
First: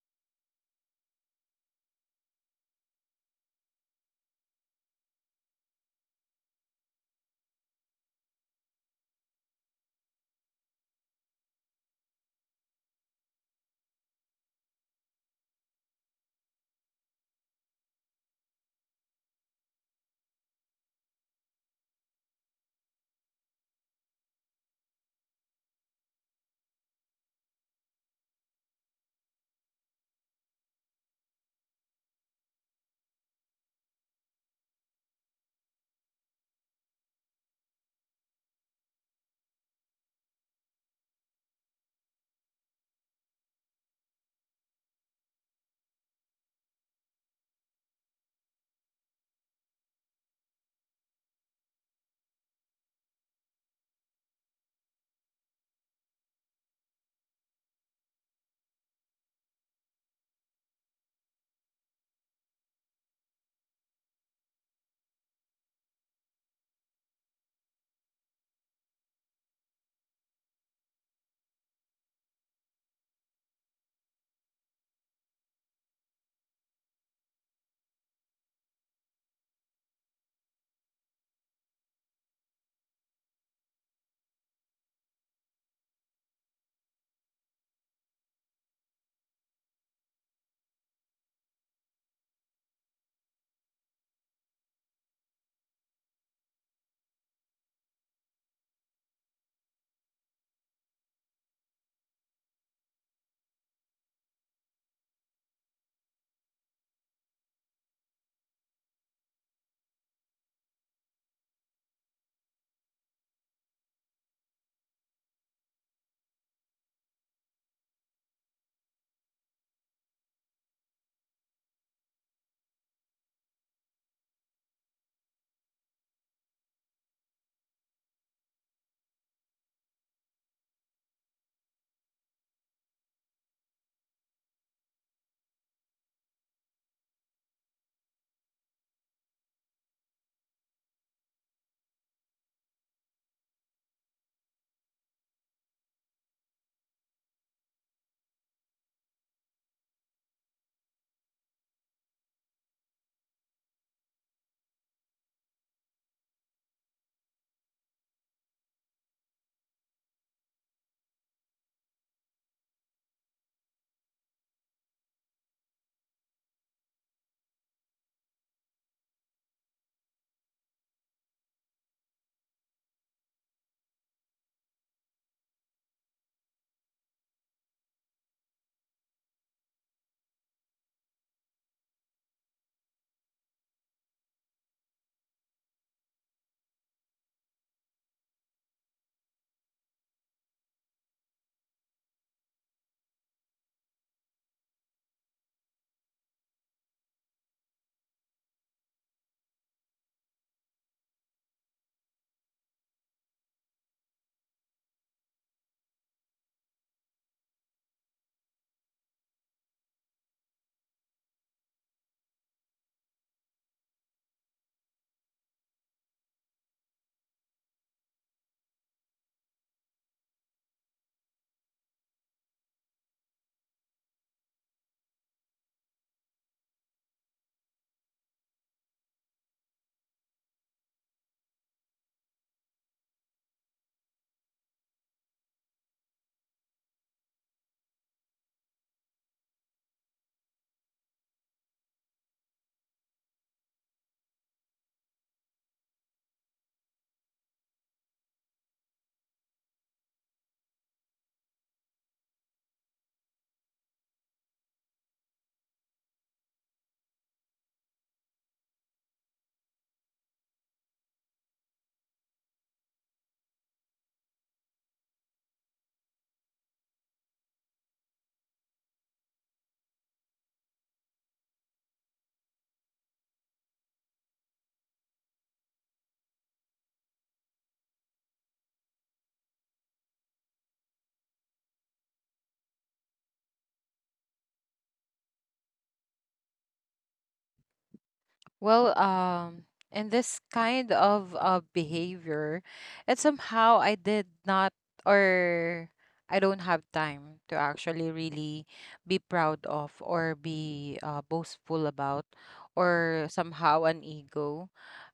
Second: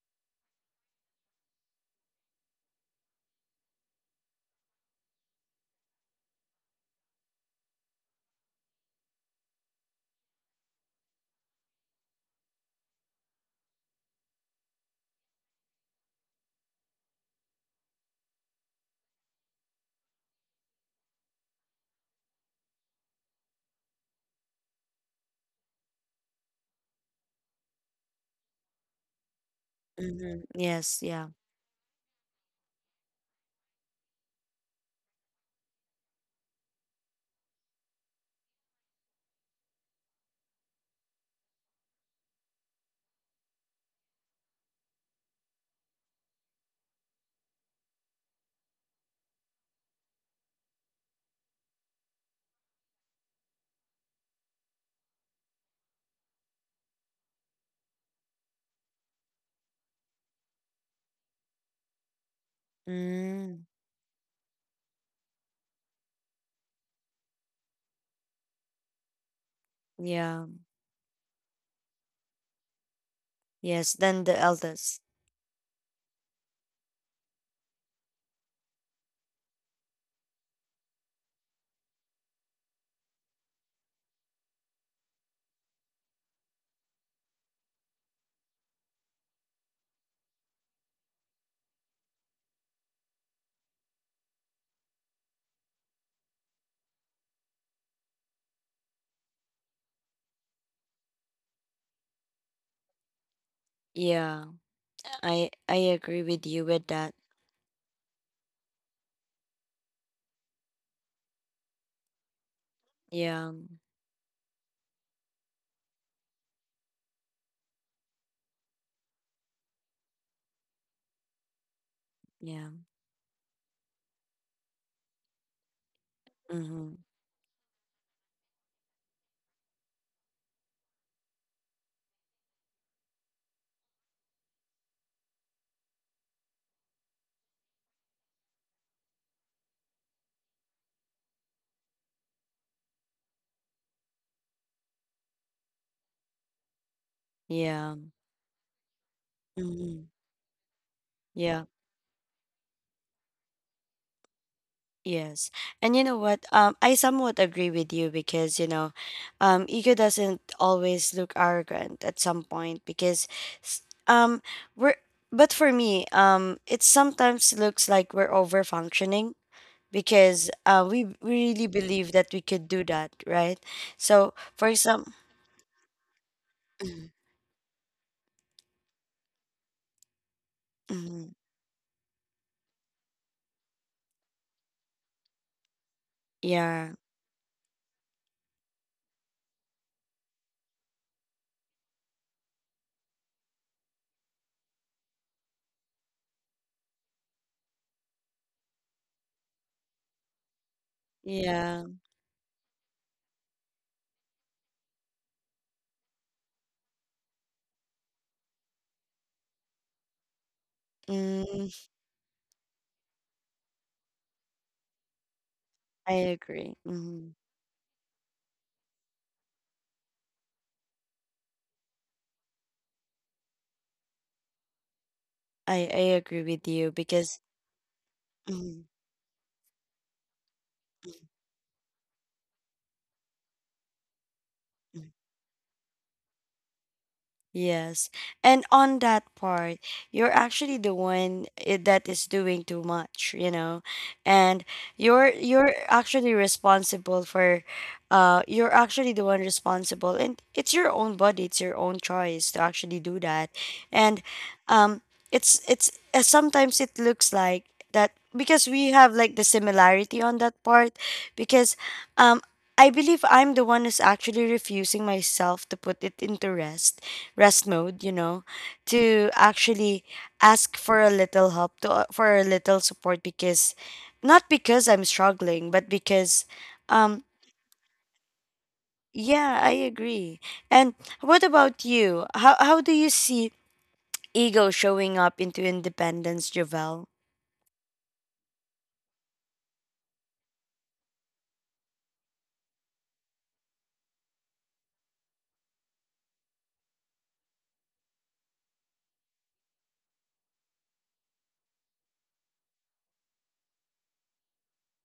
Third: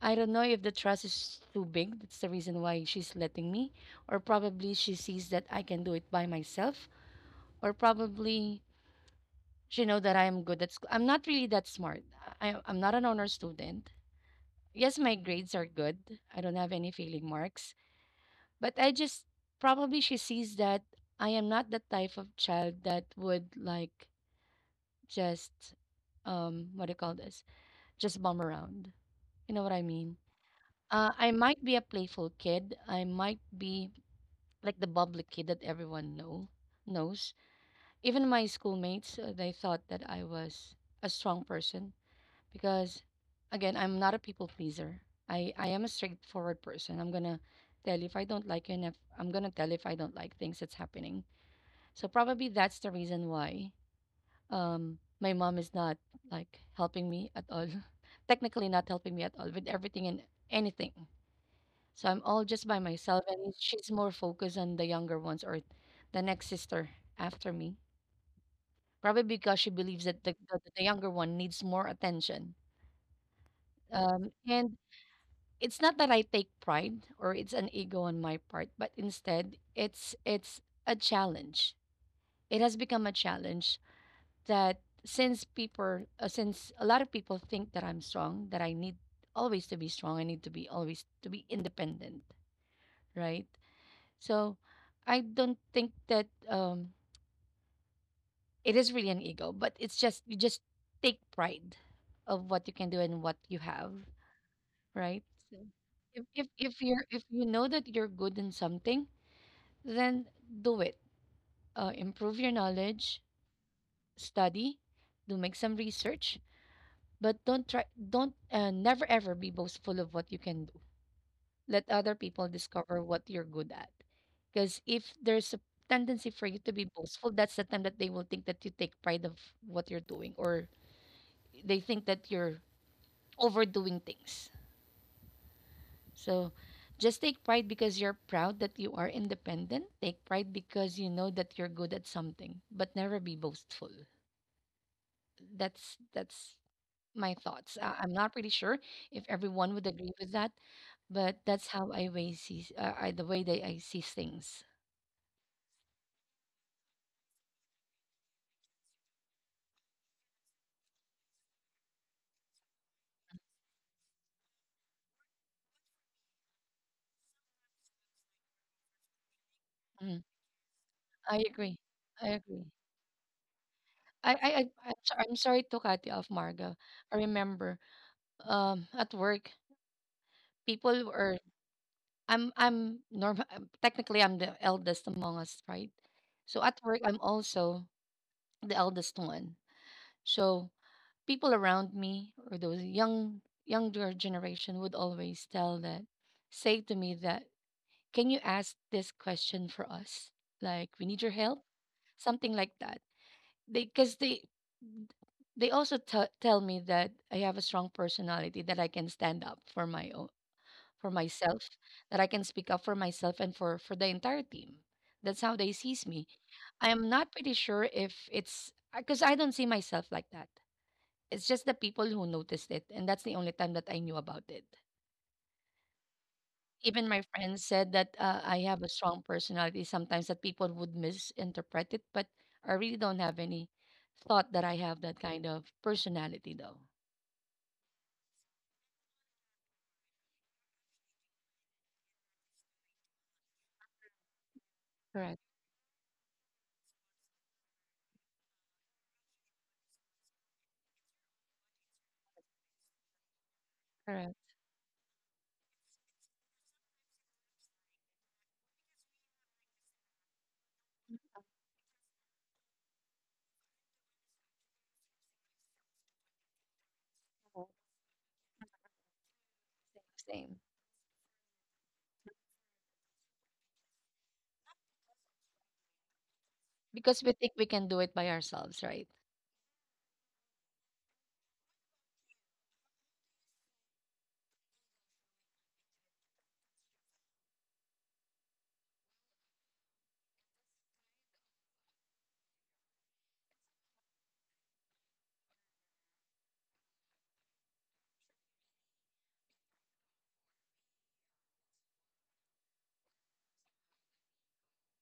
Speaker 3: I don't know if the trust is too big. That's the reason why she's letting me, or probably she sees that I can do it by myself, or probably she know that I am good at school. I'm not really that smart. I'm not an honor student. Yes, my grades are good. I don't have any failing marks. But I just probably she sees that I am not the type of child that would like just what do you call this? Just bum around. You know what I mean?
Speaker 1: Mhm. Yes,
Speaker 3: Uh,
Speaker 1: yeah.
Speaker 3: I might be a playful kid. I might be like the bubbly kid that everyone knows. Even my schoolmates, they thought that I was a strong person because again, I'm not a people pleaser. I am a straightforward person. I'm gonna tell you if I don't like you, and if I'm gonna tell you if I don't like things that's happening. So probably that's the reason why my mom is not like helping me at all. Technically, not helping me at all with everything and anything. So I'm all just by myself, and
Speaker 1: Mm,
Speaker 3: she's more focused on the younger ones or the next sister after me. Probably because she believes that
Speaker 1: yeah.
Speaker 3: the younger one needs more attention.
Speaker 1: Yes, then the
Speaker 3: And
Speaker 1: eldest.
Speaker 3: it's not that I take pride or it's an ego on my part, but instead it's a challenge. It has become a challenge that since people since a lot of people think that I'm strong, that I need always to be strong, I need to be always to be independent, right? So I don't think that it is really an ego, but it's just you just take pride of what you can do and what you have,
Speaker 1: Yeah.
Speaker 3: right?
Speaker 1: I
Speaker 3: So
Speaker 1: I agree with you
Speaker 3: if
Speaker 1: with
Speaker 3: you're
Speaker 1: that.
Speaker 3: if you know that you're good in something, then do it. Improve your knowledge,
Speaker 1: Yeah.
Speaker 3: study, do make some research, but don't, never ever be boastful of what you can do. Let other people
Speaker 1: Yeah.
Speaker 3: discover what you're good at. Because if there's a tendency for you to be
Speaker 1: Mhm.
Speaker 3: boastful, that's the time that they will think that you take pride of what you're doing, or they think that you're overdoing things. So just take pride because you're proud that you are independent. Take pride because you know that you're good at something, but never be boastful. That's my thoughts.
Speaker 1: Yeah.
Speaker 3: I'm not pretty sure if everyone would
Speaker 1: Mhm.
Speaker 3: agree with that, but
Speaker 1: Yeah.
Speaker 3: that's how I way see I, the way that I see things.
Speaker 1: Yes. And you know what? I somewhat agree with you because, you know, ego doesn't always look arrogant at some point, because s- um we're but for me, it sometimes looks like we're over functioning,
Speaker 3: Mm,
Speaker 1: because uh we
Speaker 3: I
Speaker 1: we really
Speaker 3: agree.
Speaker 1: believe
Speaker 3: I
Speaker 1: that we
Speaker 3: agree.
Speaker 1: could do that, right? So for
Speaker 3: I'm,
Speaker 1: example,
Speaker 3: I'm sorry to cut you off, Margo.
Speaker 1: mm,
Speaker 3: I remember at work people
Speaker 1: mm,
Speaker 3: were I'm normal. Technically, I'm the eldest among us, right? So at
Speaker 1: yeah,
Speaker 3: work, I'm also the eldest one. So people around me or those younger generation would always tell that say to me that can you ask this question for us like we need your help
Speaker 1: yeah.
Speaker 3: something like that they because they also tell me that I have a strong personality that I can stand up for my own for myself
Speaker 1: Mm,
Speaker 3: that I can speak up for myself and for the entire team that's how they sees
Speaker 1: I
Speaker 3: me.
Speaker 1: agree.
Speaker 3: I'm not
Speaker 1: Mm,
Speaker 3: pretty sure if it's because I don't see myself like that. It's just the people who noticed it, and that's the only time that I knew about it.
Speaker 1: I agree with you
Speaker 3: Even my
Speaker 1: because
Speaker 3: friends said that I have a
Speaker 1: mhm,
Speaker 3: strong personality sometimes that people would misinterpret it, but I really don't have any thought that I have
Speaker 1: mhm.
Speaker 3: that kind of personality though.
Speaker 1: Yes. And on that part, you're actually the one that is doing too much, you know. And you're
Speaker 3: Correct.
Speaker 1: you're actually responsible for you're actually the one responsible, and it's your own body, it's your own choice to actually do that. And
Speaker 3: Correct.
Speaker 1: um it's sometimes it looks like that, because we have like the similarity on that part, because um I believe I'm the one who's actually refusing myself to put it into rest mode, you know, to actually
Speaker 3: Same.
Speaker 1: ask for a little help, to for a little support, because not because I'm struggling, but because um
Speaker 3: Because we think we can do it by ourselves, right?
Speaker 1: yeah, I agree. And what about you? How do you see ego showing up into independence, Javel?
Speaker 2: Well, in this kind of behavior, it somehow, I did not, or I don't have time to actually really be proud of, or be boastful about, or somehow an ego.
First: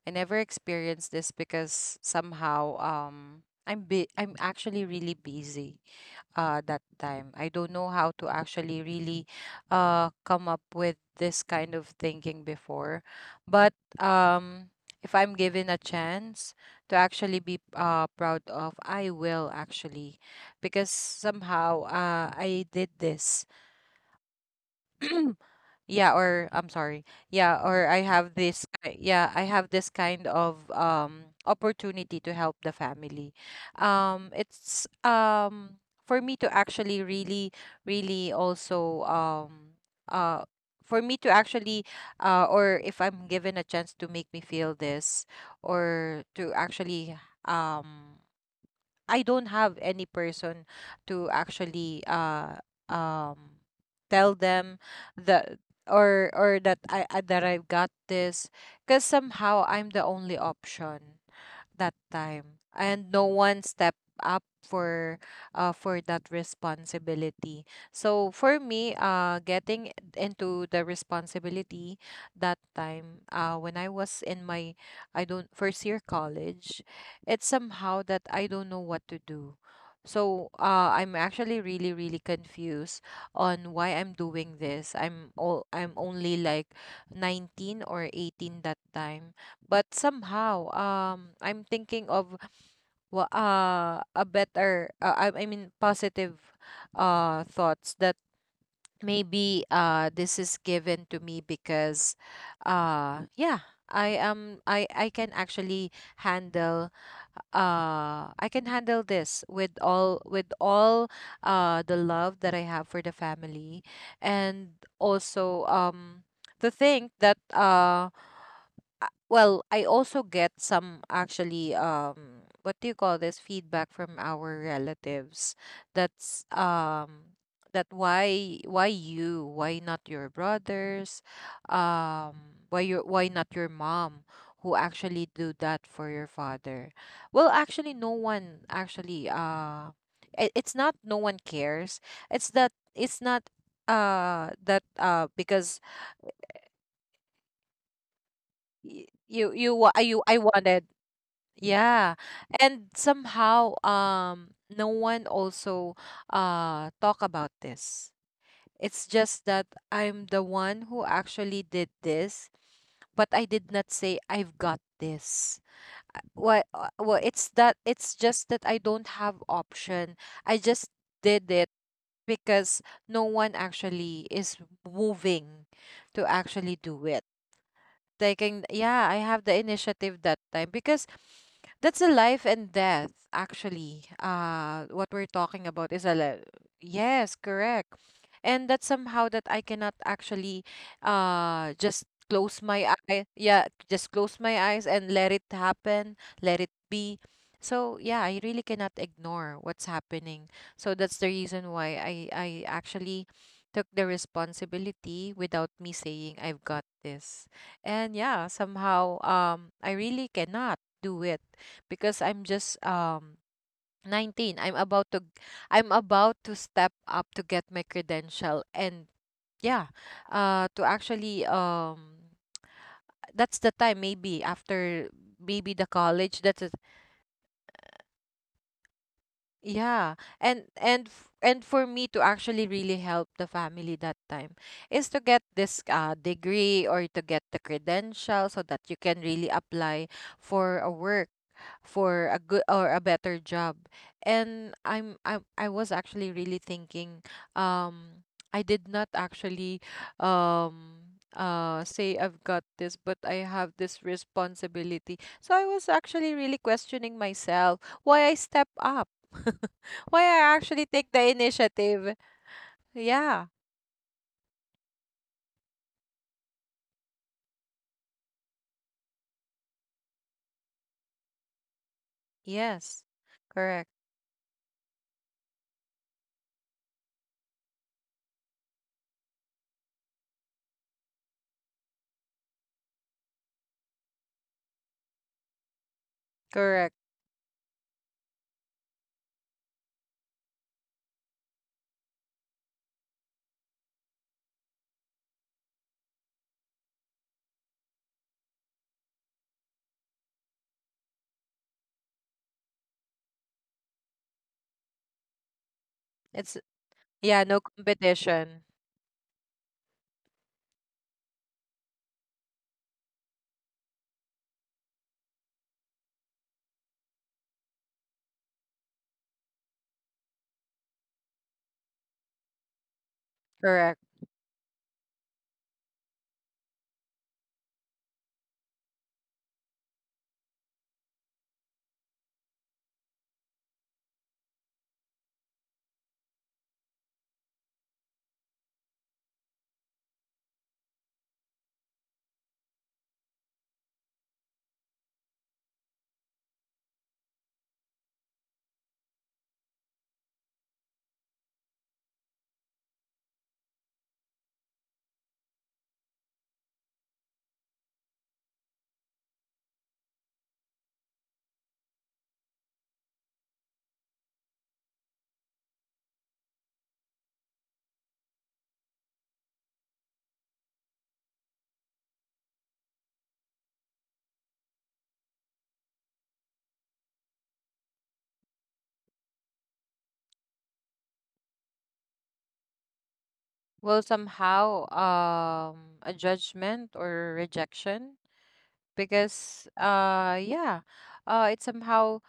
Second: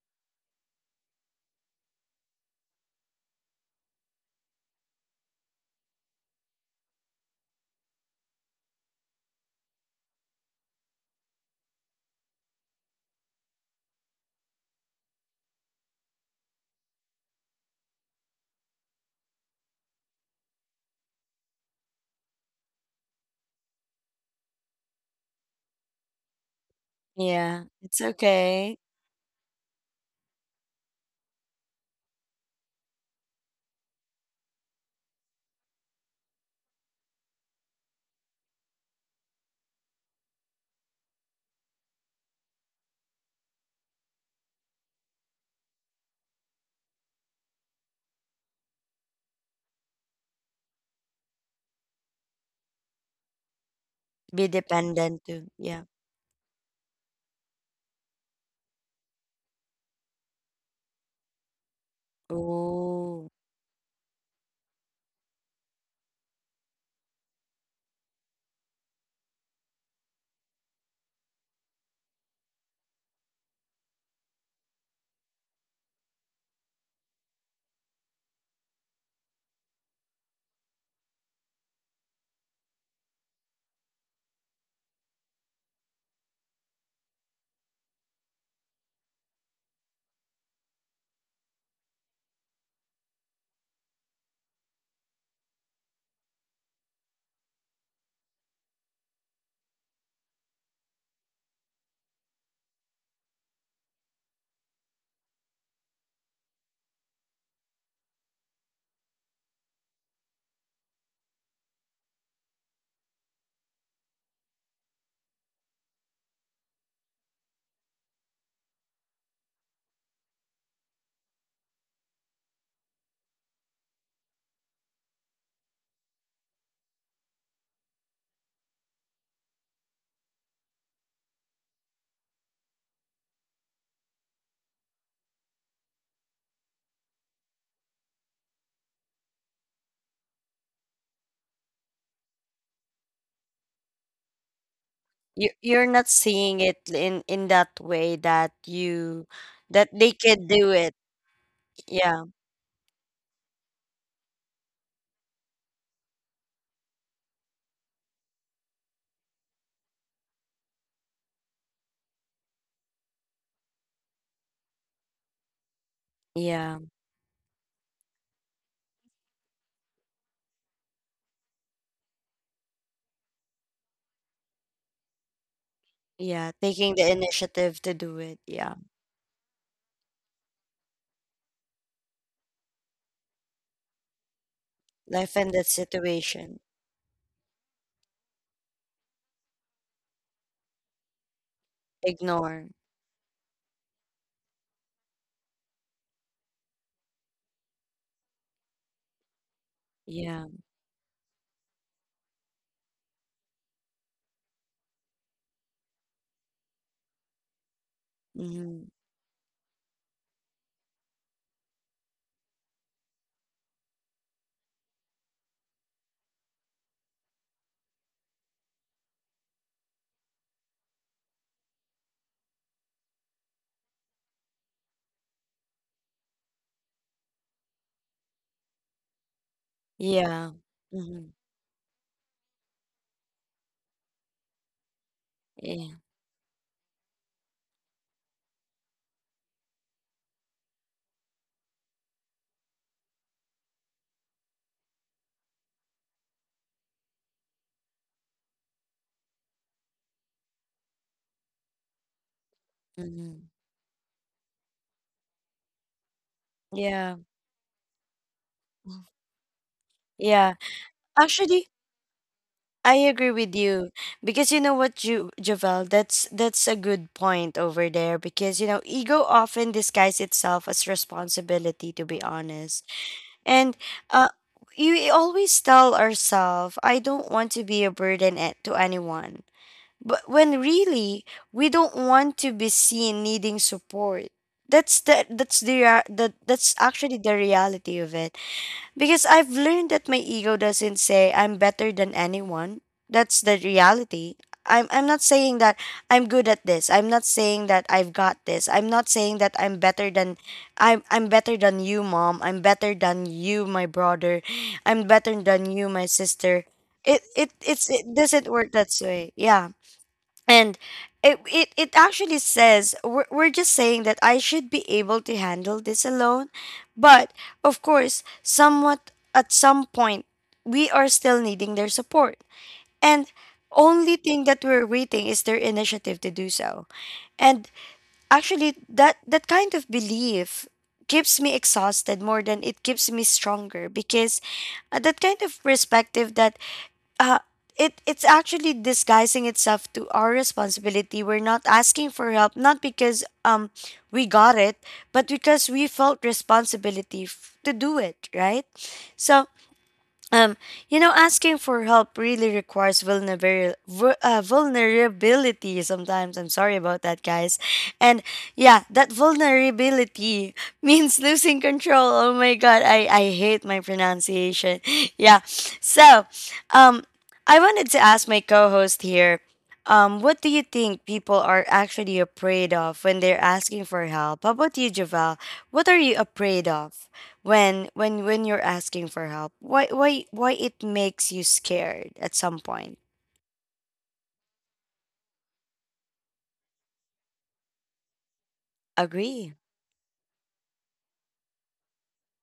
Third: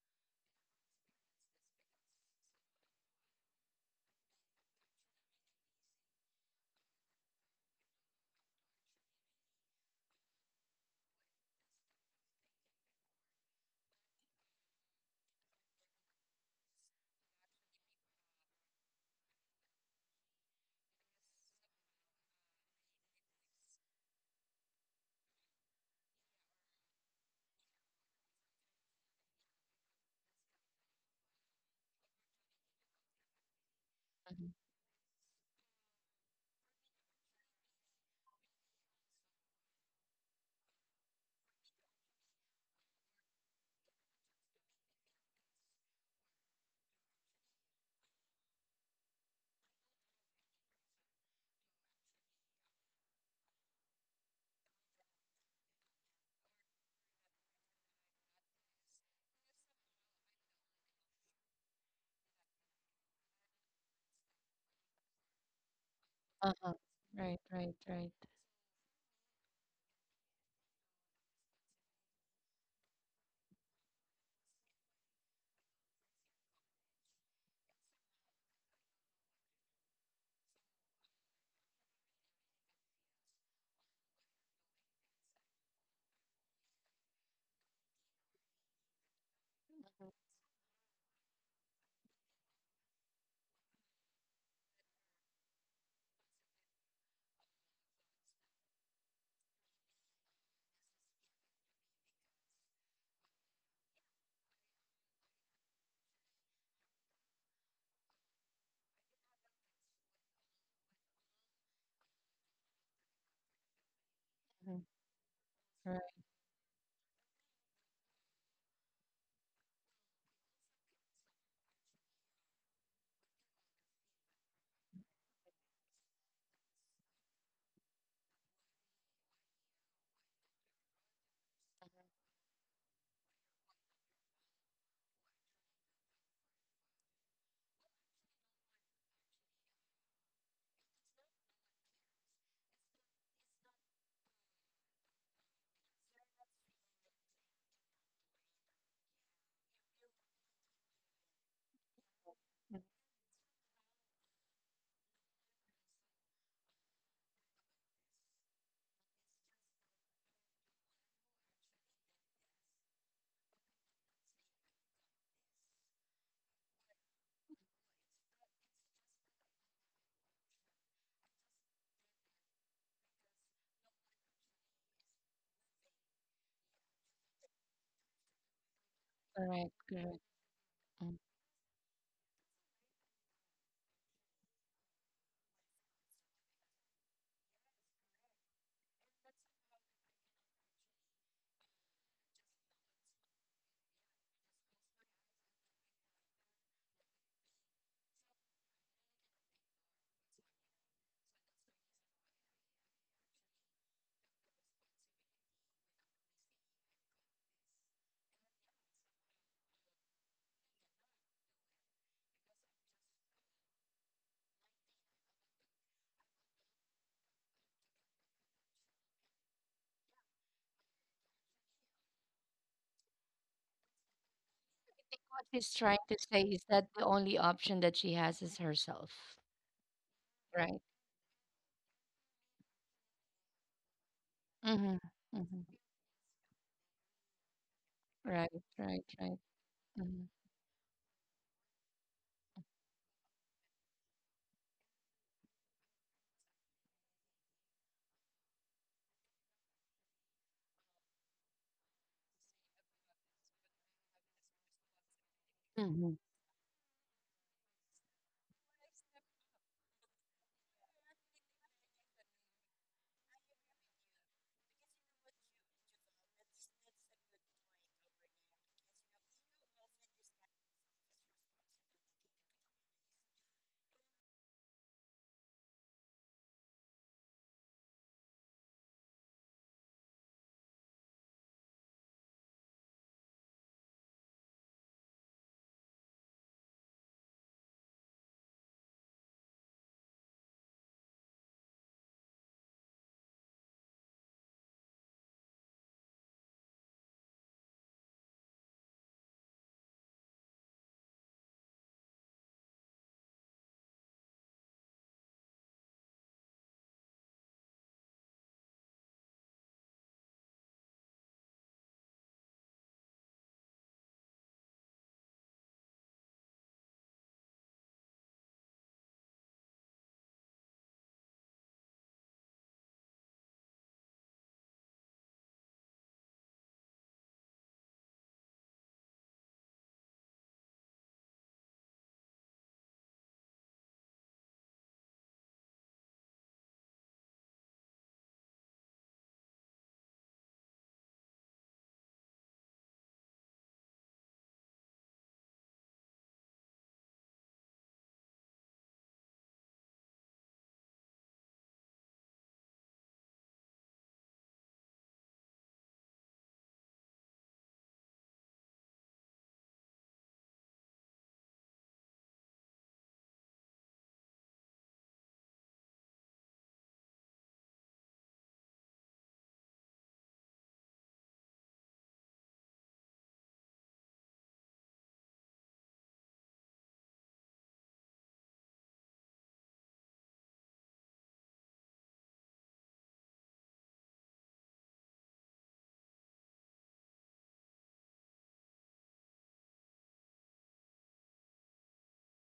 Speaker 2: I never experienced this, because somehow, I'm actually really busy that time. I don't know how to actually really come up with this kind of thinking before. But um, if I'm given a chance to actually be proud of, I will actually, because somehow, I did this. yeah, or I'm sorry.
Speaker 1: Yeah, it's okay.
Speaker 2: Yeah, I have this kind of opportunity to help the family. Um
Speaker 3: Mhm.
Speaker 2: it's for me to actually really really also uh for me to actually or If I'm given a chance to make me feel this, or to actually, um I don't have any person to actually um
Speaker 1: Be
Speaker 2: tell them
Speaker 1: dependent too.
Speaker 2: that
Speaker 1: Yeah.
Speaker 2: or that that I've got this, because somehow I'm the only option that time and
Speaker 1: Oh.
Speaker 2: no one stepped up for that
Speaker 3: Uh-huh. Right.
Speaker 2: responsibility.
Speaker 3: Right. Right.
Speaker 2: So for me, getting into the responsibility that time, when I was in my, I don't, first year college, it's somehow that I don't know what to do. So I'm actually really confused on why I'm doing this. I'm all, I'm only like 19 or 18 that time. But somehow, I'm thinking of a better, I mean positive thoughts, that maybe this is given to me because yeah, I can actually handle, I can handle this with all the love that I have for the family.
Speaker 3: Mhm.
Speaker 2: And also,
Speaker 3: Right.
Speaker 2: to think that well, I also get some actually what do you call this, feedback from our relatives. That's that why you why not your brothers, why your why not your mom, who actually do that for your father? Well, actually no one actually it, it's not no one cares. It's that it's not that
Speaker 1: You
Speaker 2: because
Speaker 1: you're not seeing it in that way that
Speaker 2: y-
Speaker 1: you
Speaker 2: you
Speaker 1: that
Speaker 2: wa-
Speaker 1: they
Speaker 2: you I
Speaker 1: can do
Speaker 2: wanted.
Speaker 1: it.
Speaker 2: Yeah.
Speaker 1: Yeah.
Speaker 3: Mhm.
Speaker 2: And somehow, no one also talk about this. It's just that I'm the one who actually did this, but I did not say I've got this.
Speaker 1: Yeah.
Speaker 2: What well, it's that it's just that I don't have option. I just did it, because no one actually is moving to
Speaker 1: Yeah,
Speaker 2: actually
Speaker 1: taking the
Speaker 2: do it.
Speaker 1: initiative to do it, yeah.
Speaker 2: Taking, yeah, I have
Speaker 3: Correct.
Speaker 2: the
Speaker 3: Correct.
Speaker 2: initiative that time,
Speaker 3: Mm.
Speaker 2: because that's a life and death. Actually what
Speaker 1: Life
Speaker 2: we're
Speaker 1: and that
Speaker 2: talking about is a li-,
Speaker 1: situation.
Speaker 2: yes, correct. And that's somehow that I cannot actually just
Speaker 1: Ignore.
Speaker 2: close my eye, yeah, just close my eyes, and let it happen, let it be. So yeah, I really cannot ignore what's
Speaker 1: Yeah.
Speaker 2: happening. So that's the reason why I actually took the responsibility without me saying I've got this. And yeah,
Speaker 1: Mhm.
Speaker 2: somehow, I really cannot do it, because I'm just, 19. I'm about to step up to get my credential, and yeah, to actually, that's the time, maybe after,
Speaker 3: What he's
Speaker 2: maybe the
Speaker 3: trying to say
Speaker 2: college,
Speaker 3: is
Speaker 2: that's it.
Speaker 3: that the only option that she has is herself,
Speaker 2: Yeah.
Speaker 1: Yeah.
Speaker 3: right?
Speaker 1: Mhm.
Speaker 2: And for me to actually really help the family that time
Speaker 3: Mm-hmm.
Speaker 2: is to get this,
Speaker 1: Yeah.
Speaker 2: degree, or to get the
Speaker 3: Right,
Speaker 2: credential, so that
Speaker 3: right,
Speaker 2: you can
Speaker 3: right.
Speaker 2: really apply
Speaker 3: Mhm.
Speaker 2: for a work, for a good or a better job. I was actually really thinking, um I did not actually, say I've got this, but
Speaker 1: Mhm.
Speaker 2: I have this responsibility. So I was
Speaker 3: Mhm.
Speaker 2: actually really
Speaker 1: Yeah.
Speaker 2: questioning myself why I step up, why
Speaker 1: Yeah.
Speaker 2: I actually take the
Speaker 1: Actually,
Speaker 2: initiative.
Speaker 1: I agree with
Speaker 2: Yeah,
Speaker 1: you, because you know what, Ju Javel, that's a good point over there, because you know ego often disguises itself as responsibility, to be honest.
Speaker 2: yes,
Speaker 1: And
Speaker 2: correct,
Speaker 1: uh, you always tell ourselves, I don't want to be a burden at to anyone. But when really we don't want to be seen needing support. That's the that's
Speaker 2: correct.
Speaker 1: actually the reality of it. Because I've learned that my ego doesn't say I'm better than anyone. That's the reality. I'm not saying that I'm good at this. I'm not saying that I've got this. I'm not saying that I'm better than you, mom. I'm better than you, my brother. I'm better than you, my sister.
Speaker 2: It's
Speaker 1: It it
Speaker 2: yeah, no
Speaker 1: it's it doesn't work
Speaker 2: competition,
Speaker 1: that way. Yeah, and it actually says we're just saying that I should be able to handle this alone, but of course somewhat at some point we are still needing their support, and
Speaker 2: correct.
Speaker 1: only thing that we're waiting is their initiative to do so. And actually that that kind of belief keeps me exhausted more than it keeps me stronger, because that kind of perspective that uh, it it's actually disguising itself to our responsibility. We're not asking for help not because we got it, but because we felt responsibility to do it, right? So um, asking for help really requires vulnerability, vulnerability sometimes. I'm sorry about that, guys. And yeah, that vulnerability means losing control. Oh my God, I hate my pronunciation. Yeah. So, um, I wanted to ask my co host here what do you think people are actually afraid of when they're asking for help? How about you, Javel? What are you afraid of? When you're asking for help, why it makes you scared at some point?
Speaker 2: Well, somehow, a judgment or rejection,
Speaker 1: Agree.
Speaker 2: because, yeah, it's somehow,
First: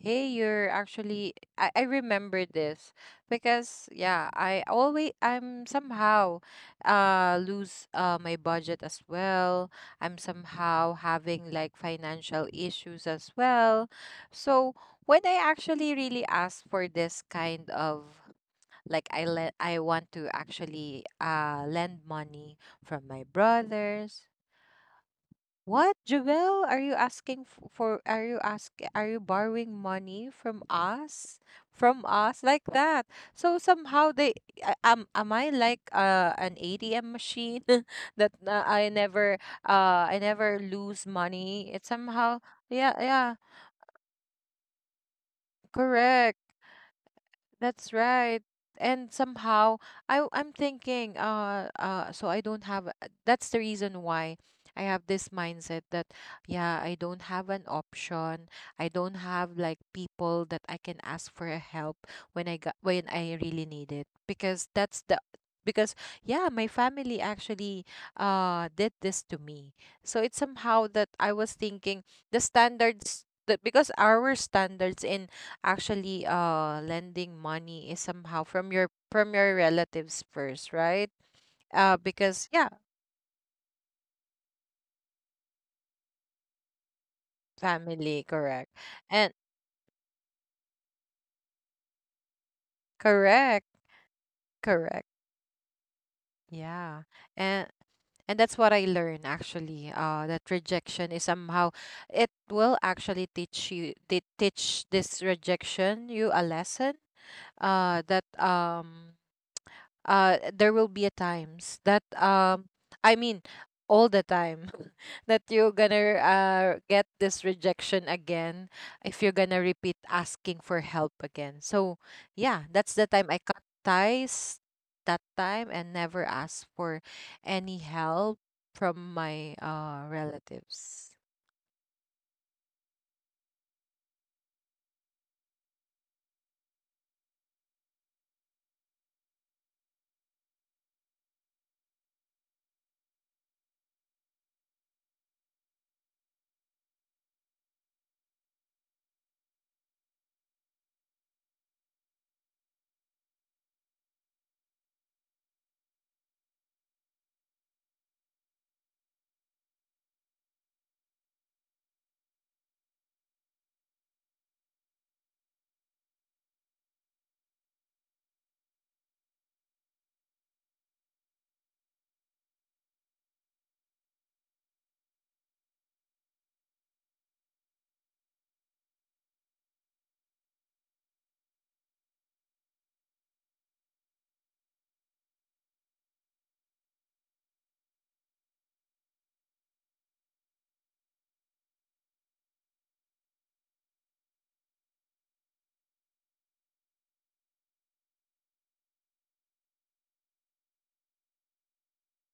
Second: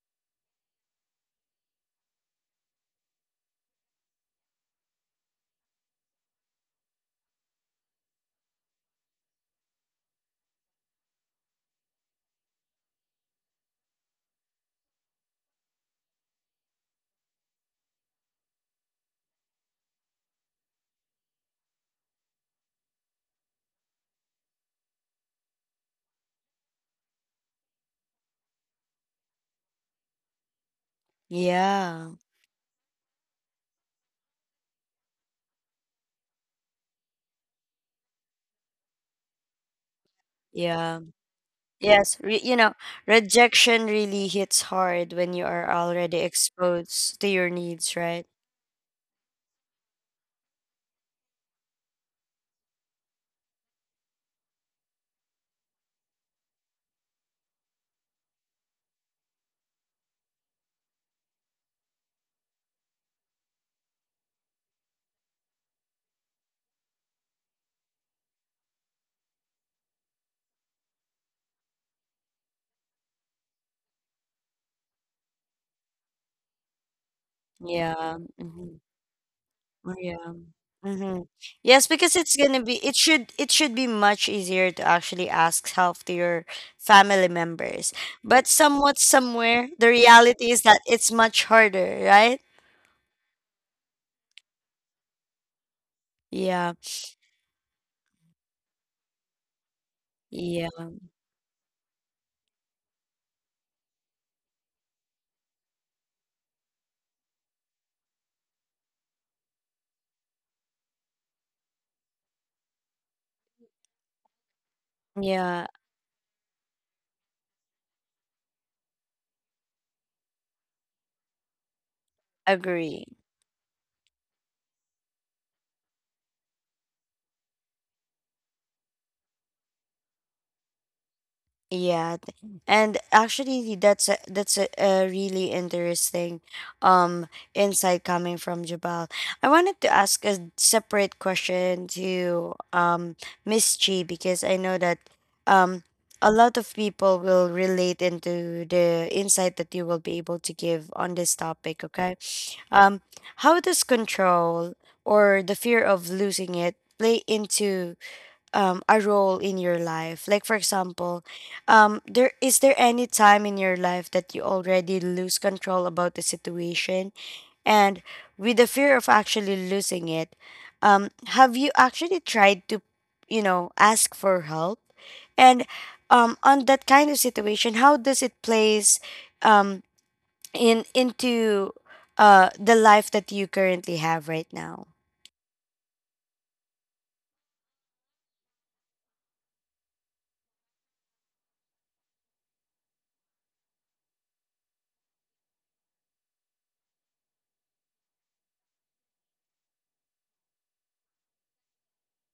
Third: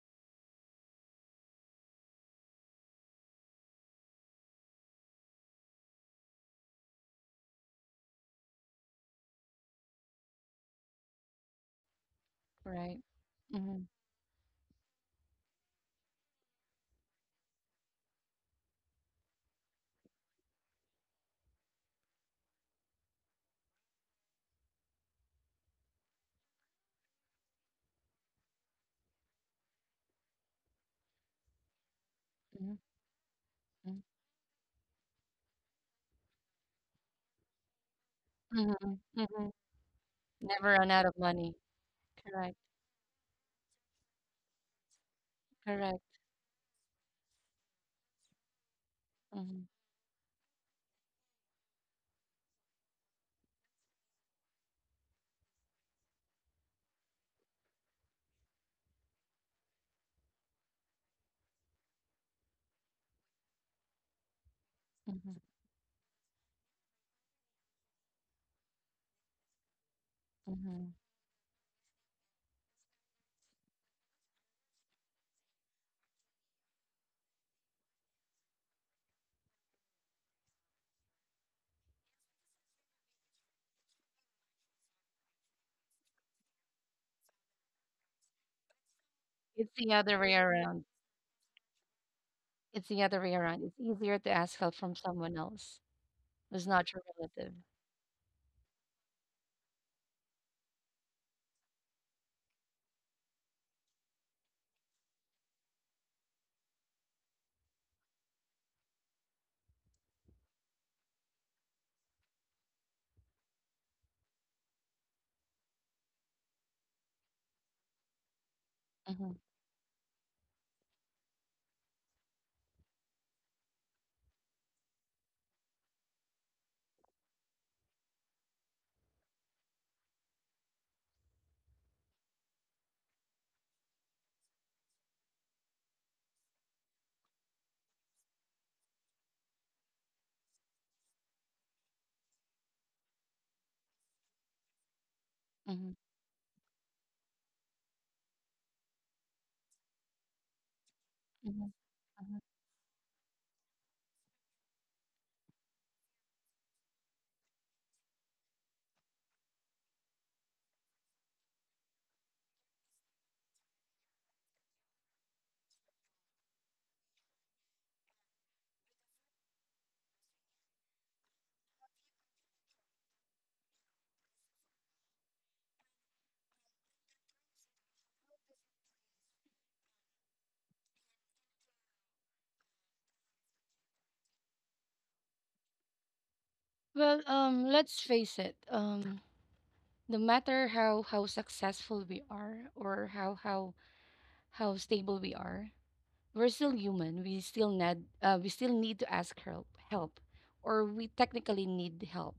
Speaker 2: hey, you're actually, I remember this, because, yeah, I always, I'm somehow, lose my budget as well. I'm somehow having like financial
Speaker 3: Right.
Speaker 2: issues as well.
Speaker 3: Mhm,
Speaker 2: So when I actually really asked for this kind of, like, I want to actually lend money from my brothers. What, Javel, are you asking for? Are you ask are you borrowing money from us? From
Speaker 1: Yeah.
Speaker 2: us, like
Speaker 3: mhm,
Speaker 2: that? So
Speaker 3: mhm,
Speaker 2: somehow they, am I like an ATM machine that
Speaker 3: mhm, mhm.
Speaker 2: I never
Speaker 3: Never run
Speaker 1: yeah
Speaker 2: lose
Speaker 3: out of money.
Speaker 2: money? It's
Speaker 1: yes
Speaker 2: somehow,
Speaker 1: re-
Speaker 3: Correct,
Speaker 1: you know
Speaker 2: yeah, yeah,
Speaker 1: rejection really hits hard when you are
Speaker 3: correct.
Speaker 1: already
Speaker 2: correct.
Speaker 1: exposed to your
Speaker 2: That's
Speaker 1: needs, right?
Speaker 2: right. And
Speaker 3: Mhm,
Speaker 2: somehow I'm thinking so I don't have that's the reason why I have this mindset that, yeah, I don't have an option. I don't have like people that I can ask for a help when I got when I really need it because that's the,
Speaker 3: mhm,
Speaker 2: because, yeah, my family actually did this to me. So it's somehow
Speaker 3: mhm.
Speaker 2: that I was thinking the standards, that because our standards in actually lending money is
Speaker 1: Yeah.
Speaker 2: somehow from
Speaker 1: Hmm.
Speaker 2: your
Speaker 1: Yeah.
Speaker 2: relatives first, right?
Speaker 1: Hmm. Yes, because it's
Speaker 2: Because,
Speaker 1: gonna
Speaker 2: yeah,
Speaker 1: be, it should be much easier to actually ask help to your family members.
Speaker 2: family,
Speaker 1: But
Speaker 2: correct.
Speaker 1: somewhat
Speaker 2: And
Speaker 1: somewhere
Speaker 3: It's
Speaker 1: the
Speaker 3: the other way
Speaker 1: reality is that
Speaker 3: around.
Speaker 1: it's much harder, right?
Speaker 3: It's the other way around.
Speaker 2: correct,
Speaker 3: It's easier to ask help from
Speaker 2: correct.
Speaker 3: someone else who's
Speaker 1: Yeah.
Speaker 3: not
Speaker 2: Yeah.
Speaker 3: your relative.
Speaker 2: And that's what I learned actually. That
Speaker 1: Yeah,
Speaker 2: rejection is somehow, it will actually teach you, they teach this rejection, you a lesson. That, um, there will be a times that, um, i mean all the time, that
Speaker 1: yeah,
Speaker 2: you're gonna get this rejection again if
Speaker 3: Mhm,
Speaker 2: you're gonna repeat asking for help again. So yeah, that's
Speaker 1: agree.
Speaker 2: the time I cut ties that time and never asked for any help from my relatives.
Speaker 1: Yeah, th- and actually, that's a a really interesting um insight coming from Jabal. I wanted to ask a separate question to Miss Chi, because I know that um
Speaker 3: mhm,
Speaker 1: a lot of people will relate into the insight that you will be able to give on this
Speaker 3: mhm,
Speaker 1: topic. Okay,
Speaker 3: mhm.
Speaker 1: um, how does control or the fear of losing it play into a role in your life? Like for example, there is, there any time in your life that you already lose control about the situation, and with the fear of actually losing it, um, have you actually tried to, you know, ask for help? And on that kind of situation, how does it plays, um, in into the life that you currently have right now?
Speaker 3: Well, let's face it. No matter how successful we are or how stable we are, we're still human. We still need to ask help, or we technically need help,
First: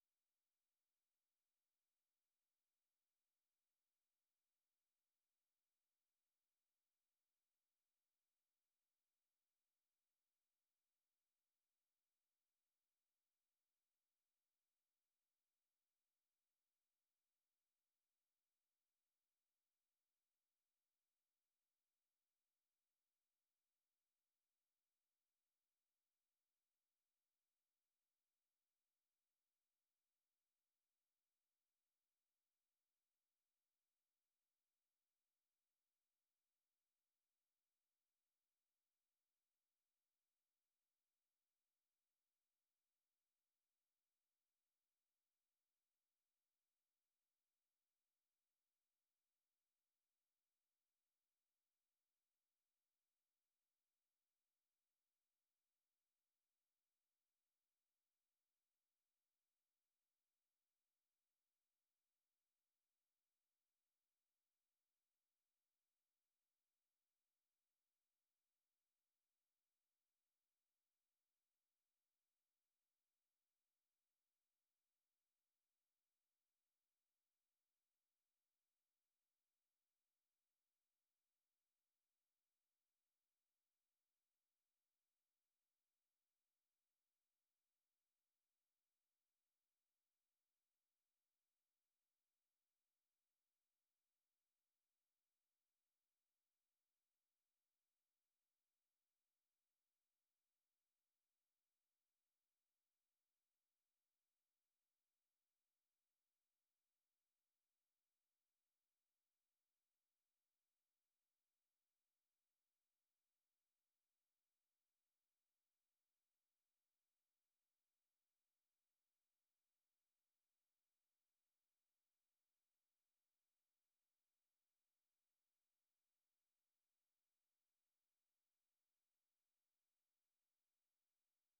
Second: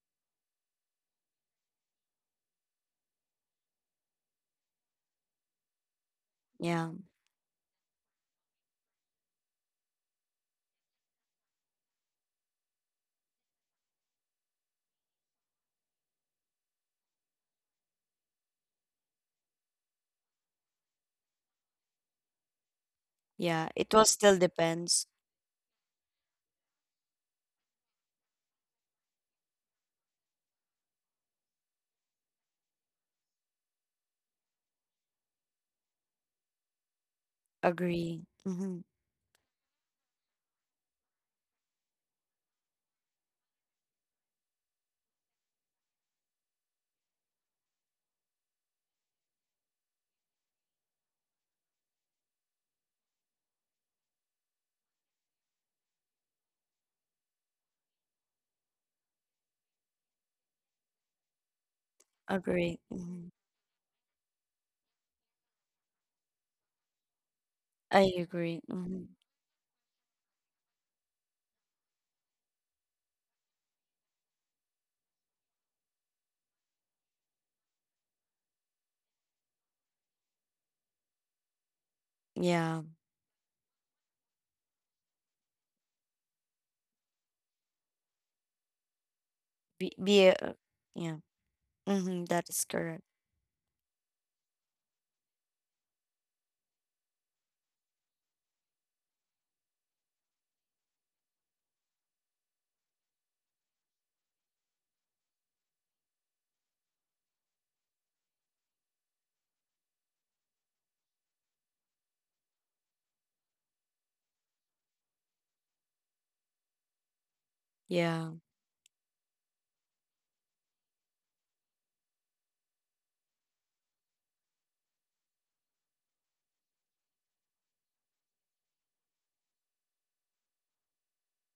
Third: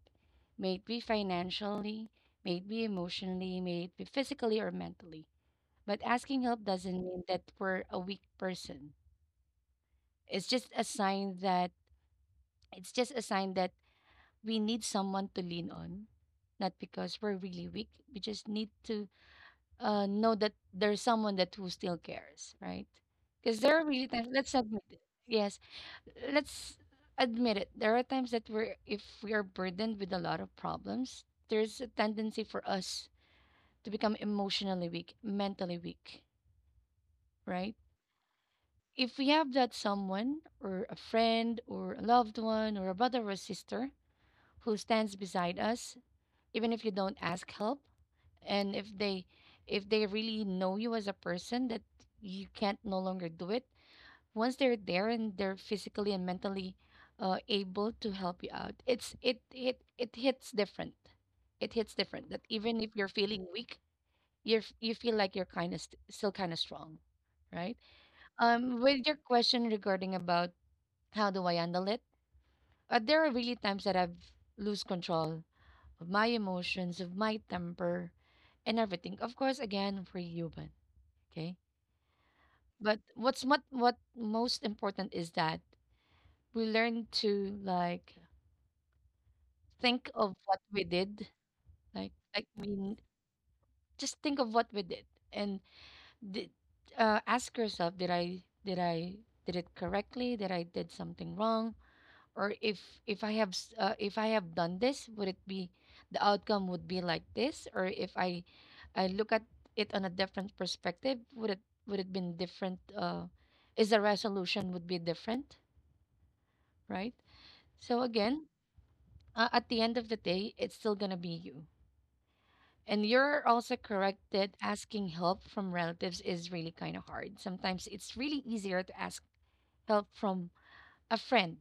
Speaker 3: may it be financially, may it be emotionally, may it be physically or mentally. But asking help
Speaker 1: Yeah,
Speaker 3: doesn't mean that we're a weak person. It's just a sign that it's just a sign that we need someone to lean on, not because we're really weak. We just need to know that there's someone that who still cares, right? Because
Speaker 1: yeah,
Speaker 3: there are
Speaker 1: it will
Speaker 3: really times.
Speaker 1: still
Speaker 3: Let's admit it.
Speaker 1: depends.
Speaker 3: Yes, let's admit it. There are times that we're if we are burdened with a lot of problems, there's a tendency for us to become emotionally weak, mentally weak, right?
Speaker 1: Agree. Mhm.
Speaker 3: If we have that someone or a friend or a loved one or a brother or a sister who stands beside us, even if you don't ask help, and if they really know you as a person that you can't no longer do it, once they're there and they're physically and mentally able to help you out, it hits different. It hits different that even
Speaker 1: Agree.
Speaker 3: if you're
Speaker 1: Mhm.
Speaker 3: feeling weak, you feel like you're still kind of strong, right?
Speaker 1: I agree.
Speaker 3: With
Speaker 1: Mhm.
Speaker 3: your question regarding about how do I handle it, there are really times that I've lose control of my emotions, of my temper, and everything. Of course, again, we're human. Okay.
Speaker 1: Yeah.
Speaker 3: But what most important is that we learn to, like, think
Speaker 1: Be
Speaker 3: of
Speaker 1: a,
Speaker 3: what we
Speaker 1: yeah.
Speaker 3: did. Like
Speaker 1: Mm-hmm.
Speaker 3: like
Speaker 1: That
Speaker 3: we
Speaker 1: is
Speaker 3: n-
Speaker 1: correct.
Speaker 3: just think of what we did and did, ask yourself, did I did it correctly? Did I did something wrong? Or if if I have done this, would it be the outcome would be like this? Or if I I look at it on a different perspective, would it been different? Is the resolution would be different, right? So
Speaker 1: Yeah.
Speaker 3: again, at the end of the day, it's still going to be you. And you're also correct that asking help from relatives is really kind of hard. Sometimes it's really easier to ask help from a friend,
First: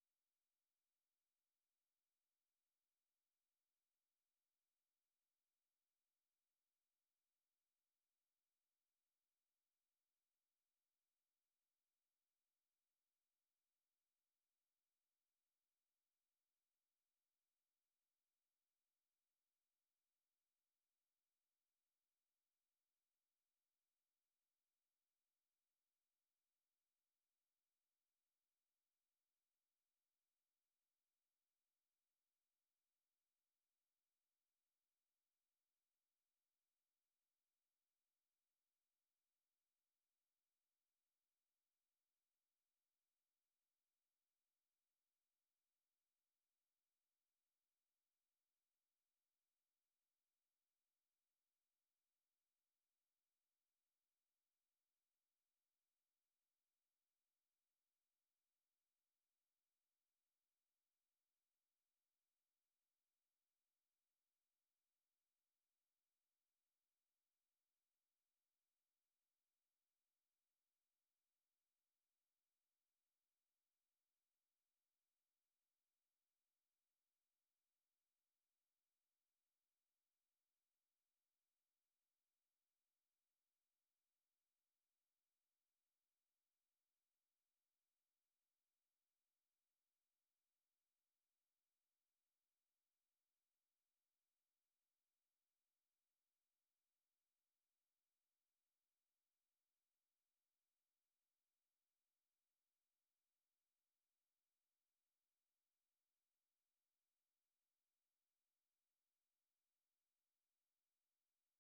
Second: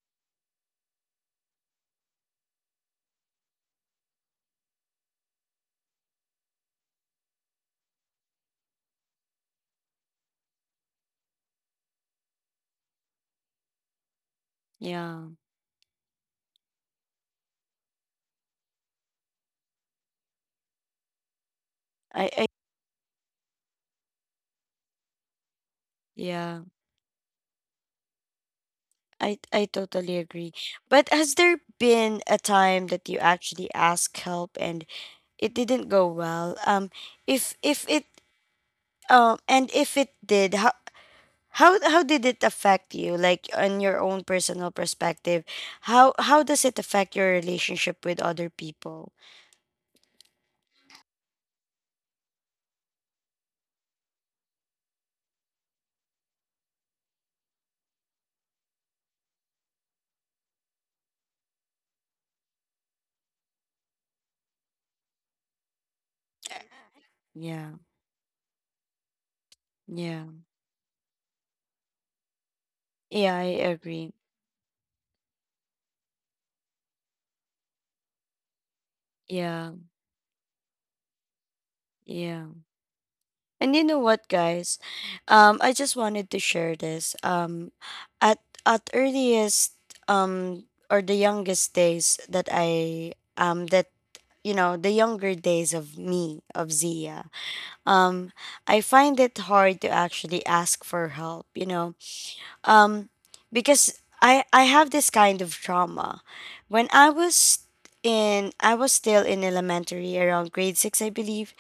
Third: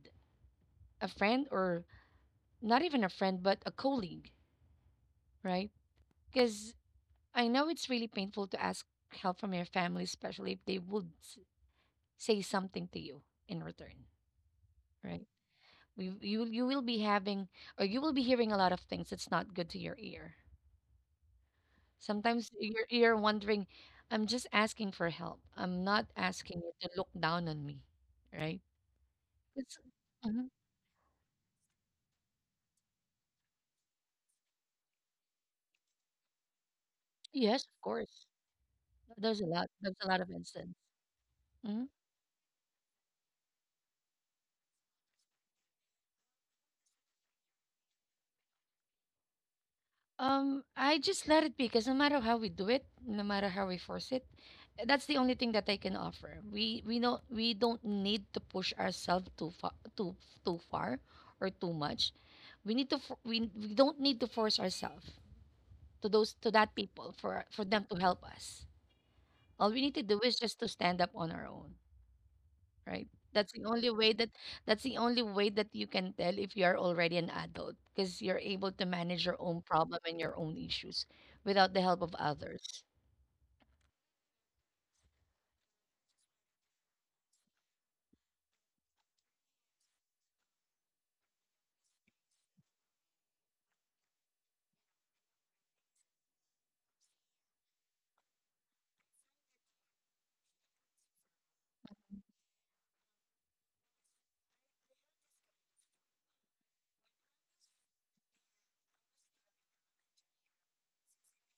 Speaker 3: a friend or not even a friend but a colleague, right? Because I know it's really painful to ask help from your family, especially if they would say something to you in return, right?
Speaker 1: Yeah.
Speaker 3: You will be having or you will be hearing a lot of things that's not good to your ear.
Speaker 1: I
Speaker 3: Sometimes your ear wondering, I'm just asking for help. I'm not asking
Speaker 1: yeah.
Speaker 3: you to look down on me, right?
Speaker 1: I
Speaker 3: It's,
Speaker 1: totally
Speaker 3: mhm.
Speaker 1: agree. But has there been a time that you actually asked help and it didn't go well? If
Speaker 3: Yes, of
Speaker 1: if it
Speaker 3: course. There's a lot. There's
Speaker 1: if
Speaker 3: a
Speaker 1: it
Speaker 3: lot of
Speaker 1: did,
Speaker 3: instance. Mm-hmm.
Speaker 1: how did it affect you, like on your own personal perspective? How does it affect your relationship with other people?
Speaker 3: I just let it be because no matter how we do it, no matter how we force it, that's the only thing that I can offer. We don't need to push ourselves too far, too too far or too much. We don't need to force ourselves to those to that people for
Speaker 1: Yeah.
Speaker 3: them to help us. All we need to do
Speaker 1: Yeah.
Speaker 3: is just to stand up on our own, right?
Speaker 1: Yeah, I
Speaker 3: That's the only
Speaker 1: agree.
Speaker 3: way that, that's the only way that you can tell if you are already an adult, because you're able to manage your own
Speaker 1: Yeah,
Speaker 3: problem and your own issues without the help of
Speaker 1: yeah.
Speaker 3: others.
Speaker 1: And you know what, guys? I just wanted to share this. At at earliest, or the youngest days that I that you know, the younger days of me, of Zia. Um, I find it hard to actually ask for help. You know, um, because I have this kind of trauma. When I was in I was still in elementary around grade six, I believe.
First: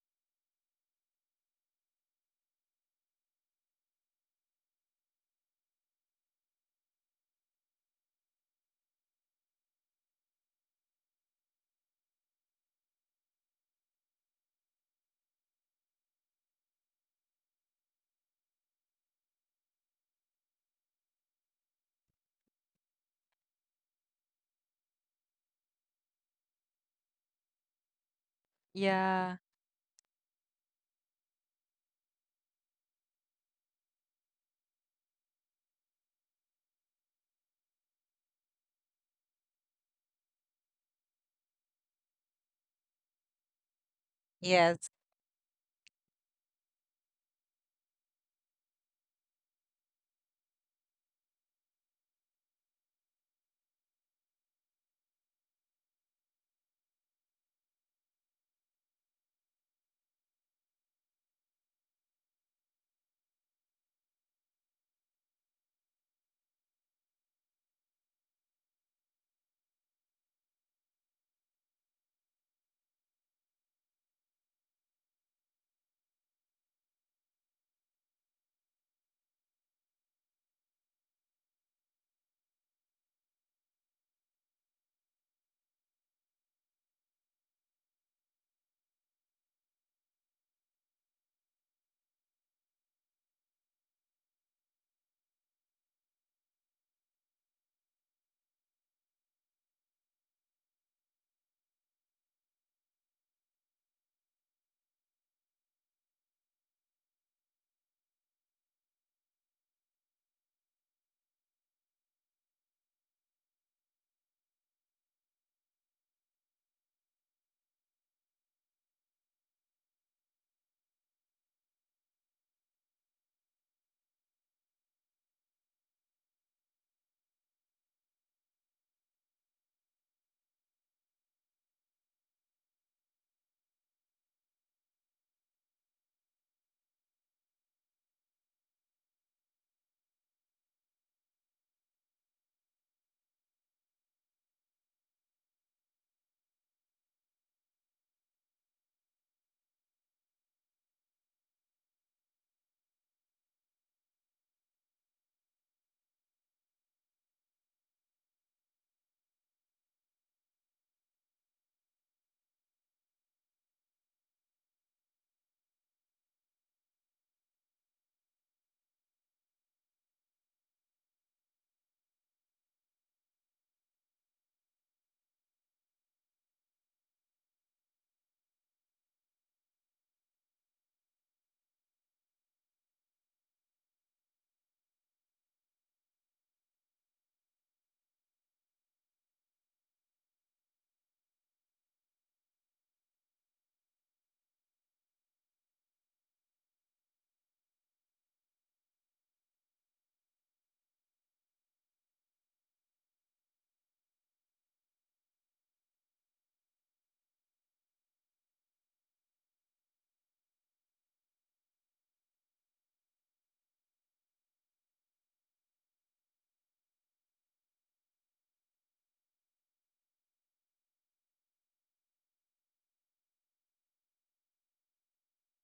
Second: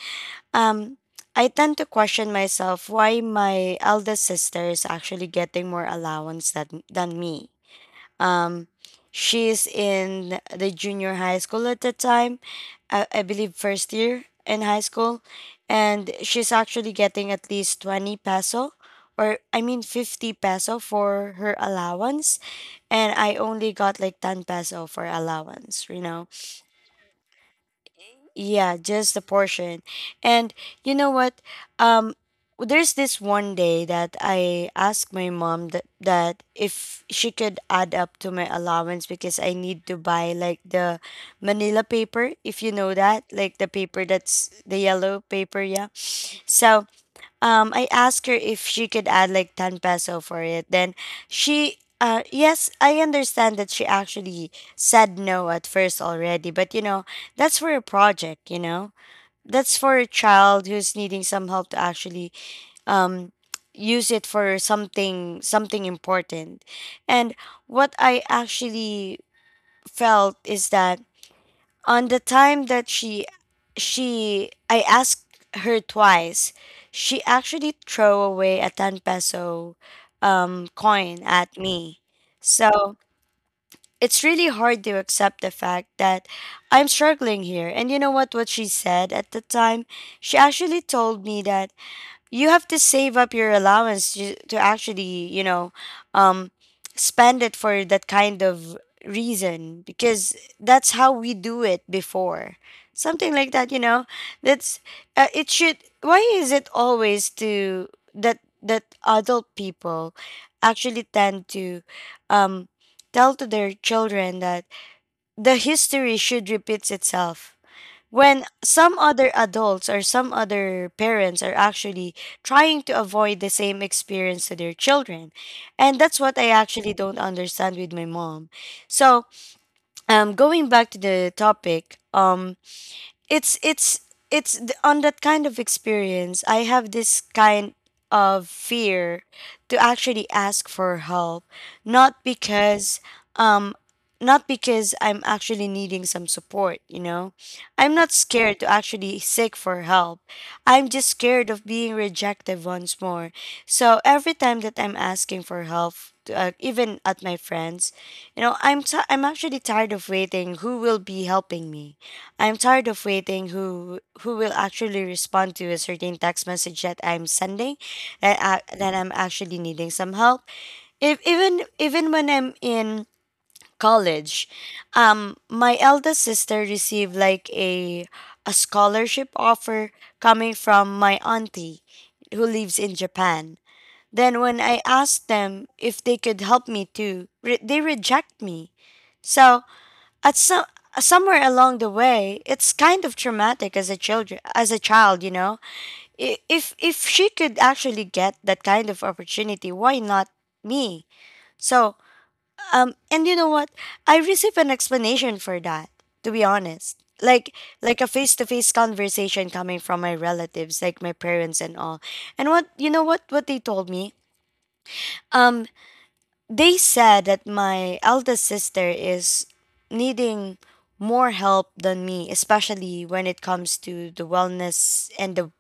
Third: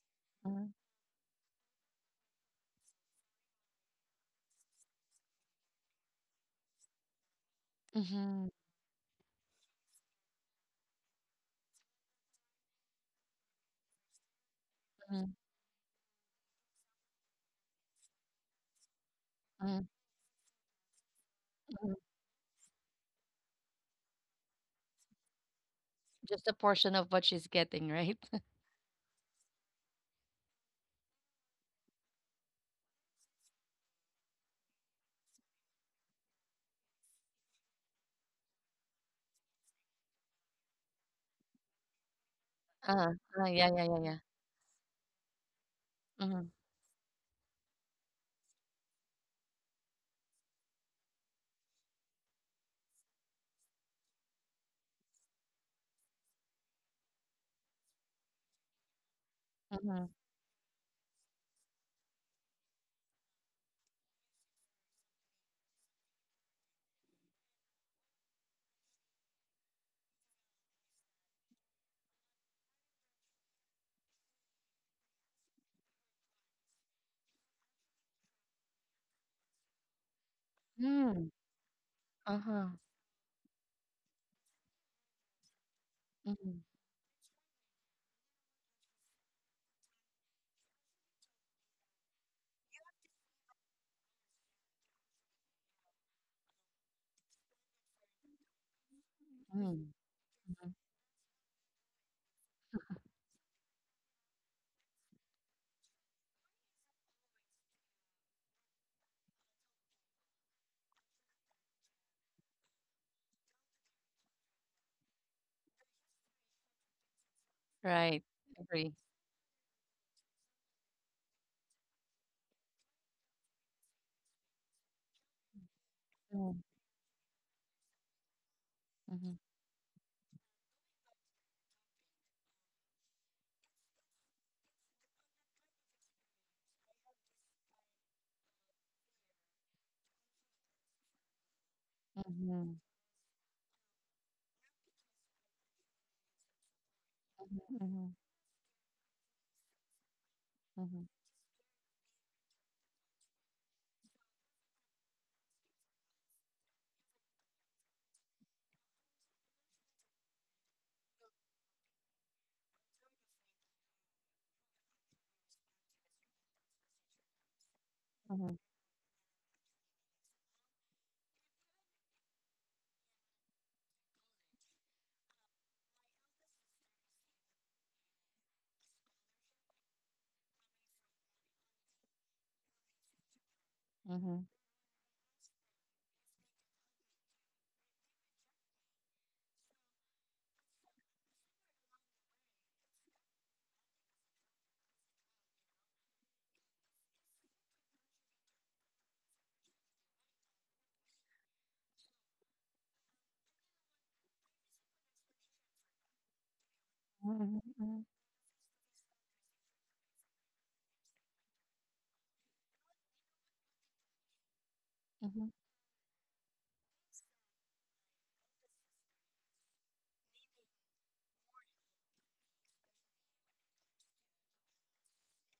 Speaker 3: Mm-hmm.
Speaker 1: Um, I tend to question myself why my eldest sister is actually getting more allowance than me.
Speaker 3: Mm-hmm.
Speaker 1: Um, she's in the junior high school at the time, I believe first year in high school, and she's actually getting at least 20 peso or I mean
Speaker 3: Mm-hmm.
Speaker 1: 50 peso for her
Speaker 3: Hmm.
Speaker 1: allowance, and I only got like 10 peso for allowance, you know.
Speaker 3: Just a portion of what she's getting, right?
Speaker 1: Yeah, just the
Speaker 2: Yeah.
Speaker 1: portion. And you know what? Um, there's this one day that I asked my mom that if she could add up to my allowance because I need to buy like the manila paper, if you know
Speaker 3: Uh,
Speaker 1: that, like
Speaker 3: yeah,
Speaker 1: the
Speaker 3: yeah, yeah,
Speaker 1: paper
Speaker 3: yeah.
Speaker 1: that's the
Speaker 2: Yes.
Speaker 1: yellow paper, yeah.
Speaker 3: Mm-hmm.
Speaker 1: So I asked her if she could add like 10 peso for it. Then she yes, I understand that she actually said no at first already, but you know, that's for a project, you know. That's for
Speaker 3: Mm-hmm.
Speaker 1: a child who's needing some help to actually um use it for something important. And what I actually felt is that on the time that she I asked her twice, she actually throw away a 10 peso coin
Speaker 3: Mm,
Speaker 1: at me.
Speaker 3: uh-huh.
Speaker 1: So it's really hard to accept the fact that
Speaker 3: Mm-hmm.
Speaker 1: I'm struggling here. And you know what she said at the time? She actually told me that you have to save up your allowance to actually, you know, um spend it for that kind of
Speaker 3: Mm-hmm.
Speaker 1: reason, because
Speaker 3: Mm-hmm.
Speaker 1: that's how we do it before, something like that, you know. That's, it should why is it always to that adult people actually tend to um tell to their children that the history should repeats itself,
Speaker 3: Right.
Speaker 1: when
Speaker 3: Agree.
Speaker 1: some other adults or some other parents are actually trying to avoid the same experience to their children. And that's what I
Speaker 3: Mm.
Speaker 1: actually don't understand with my mom. So,
Speaker 3: Mm-hmm.
Speaker 1: going back to the topic, it's it's on that kind of experience, I have this kind of fear to actually ask for help, not
Speaker 3: Mm-hmm.
Speaker 1: because not because I'm actually needing some support, you know? I'm
Speaker 3: Mm-hmm.
Speaker 1: not scared to actually seek for help. I'm
Speaker 3: Mm-hmm.
Speaker 1: just scared of being rejected once more. So every time that I'm asking for help, to, even at my friends, you know, I'm actually tired of waiting who will be helping me. I'm tired of waiting who will actually respond to a certain text message that I'm sending
Speaker 3: Mm-hmm. Mm-hmm.
Speaker 1: that I'm actually needing some help. If even Even when I'm in college, my eldest sister received like a scholarship offer coming from my auntie who lives in Japan. Then
Speaker 3: Mm-hmm.
Speaker 1: when I asked them if they could help me too, they reject me. So at some somewhere along the way, it's kind of traumatic as a children, as a child, you know. If she could actually get that kind of opportunity, why not me? So and you know what? I received an explanation for that, to be honest.
Speaker 3: Mm-hmm,
Speaker 1: Like a face-to-face conversation coming from my relatives, like my parents and all. And what you know what they told me?
Speaker 3: mm-hmm.
Speaker 1: Um, they said that my eldest sister is needing more help than me, especially when it comes to the wellness and the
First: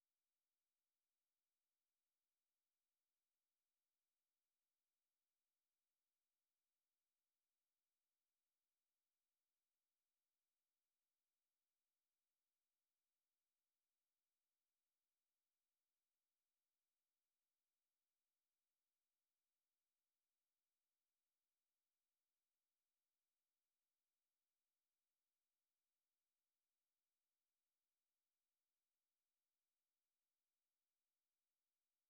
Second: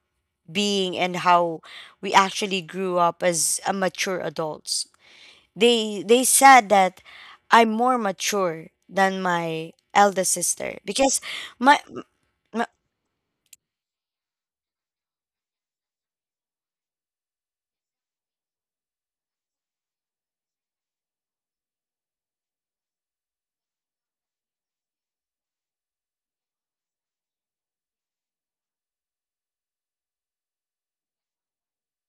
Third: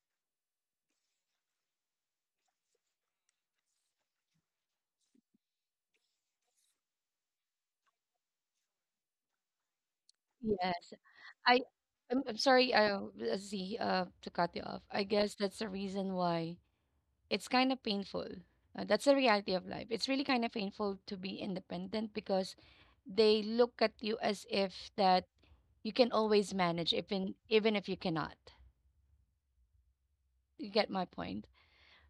Speaker 1: being and how we actually grew up as a mature adults. They said that I'm more mature than my eldest sister
Speaker 3: Yes,
Speaker 1: because
Speaker 3: I
Speaker 1: my,
Speaker 3: I'm
Speaker 1: my
Speaker 3: sorry, I Z, to cut you off. I guess that's the reason why it's kind of painful. That's the reality of life. It's really kind of painful to be independent because they look at you as if that you can always manage, even even if you cannot. You get my point.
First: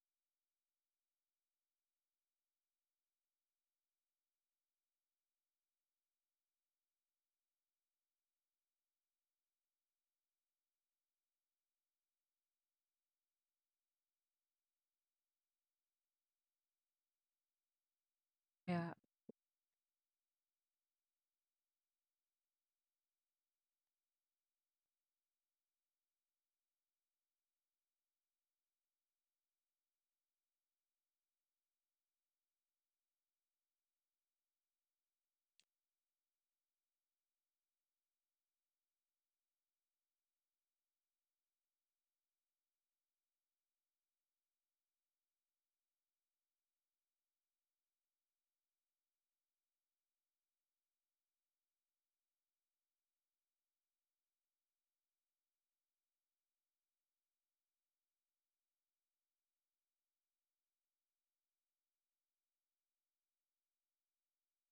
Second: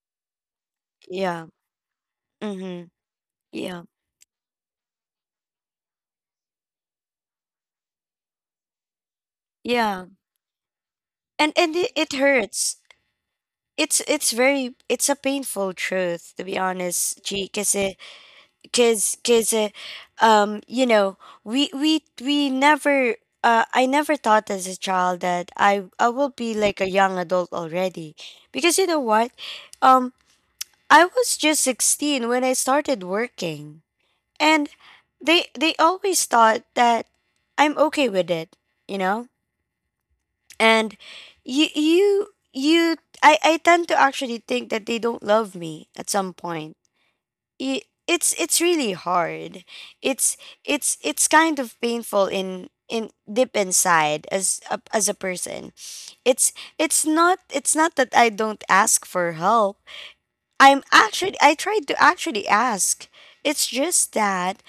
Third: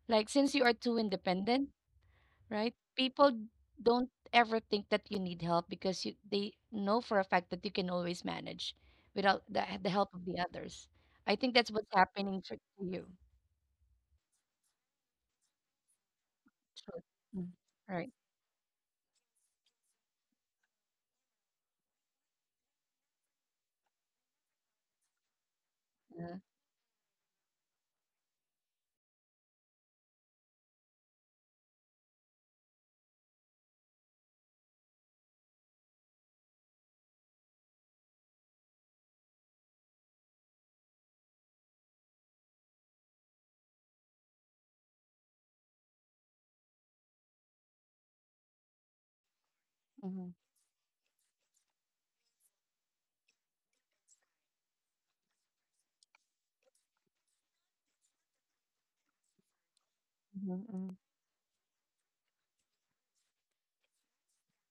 Speaker 3: Like, since you are too
Speaker 1: yeah.
Speaker 3: independent, right?
Speaker 1: Mm-hmm,
Speaker 3: People
Speaker 1: yeah,
Speaker 3: don't ever think that you need help, because you they know for a fact that you can always manage without the
Speaker 1: yeah.
Speaker 3: help of the others. I think
Speaker 1: and
Speaker 3: that's
Speaker 1: and
Speaker 3: what's
Speaker 1: it, it
Speaker 3: happening
Speaker 1: hurts.
Speaker 3: to you.
Speaker 1: It's a painful truth, to be
Speaker 3: Sure.
Speaker 1: honest,
Speaker 3: Mm.
Speaker 1: G, because
Speaker 3: Right.
Speaker 1: because, you know, we never, I never thought as a child that I will
Speaker 3: Yeah.
Speaker 1: be like a young adult already, because you know what, um. I was just 16 when I started working. And they always thought that I'm okay with it, you know? And you you you I tend to actually think that they don't love me at some point. It's really hard.
Speaker 3: Mm-hmm.
Speaker 1: It's kind of painful in deep inside as a person. It's it's not, it's not that I don't ask for help.
Speaker 3: Mm-hmm.
Speaker 1: I tried to actually ask. It's just that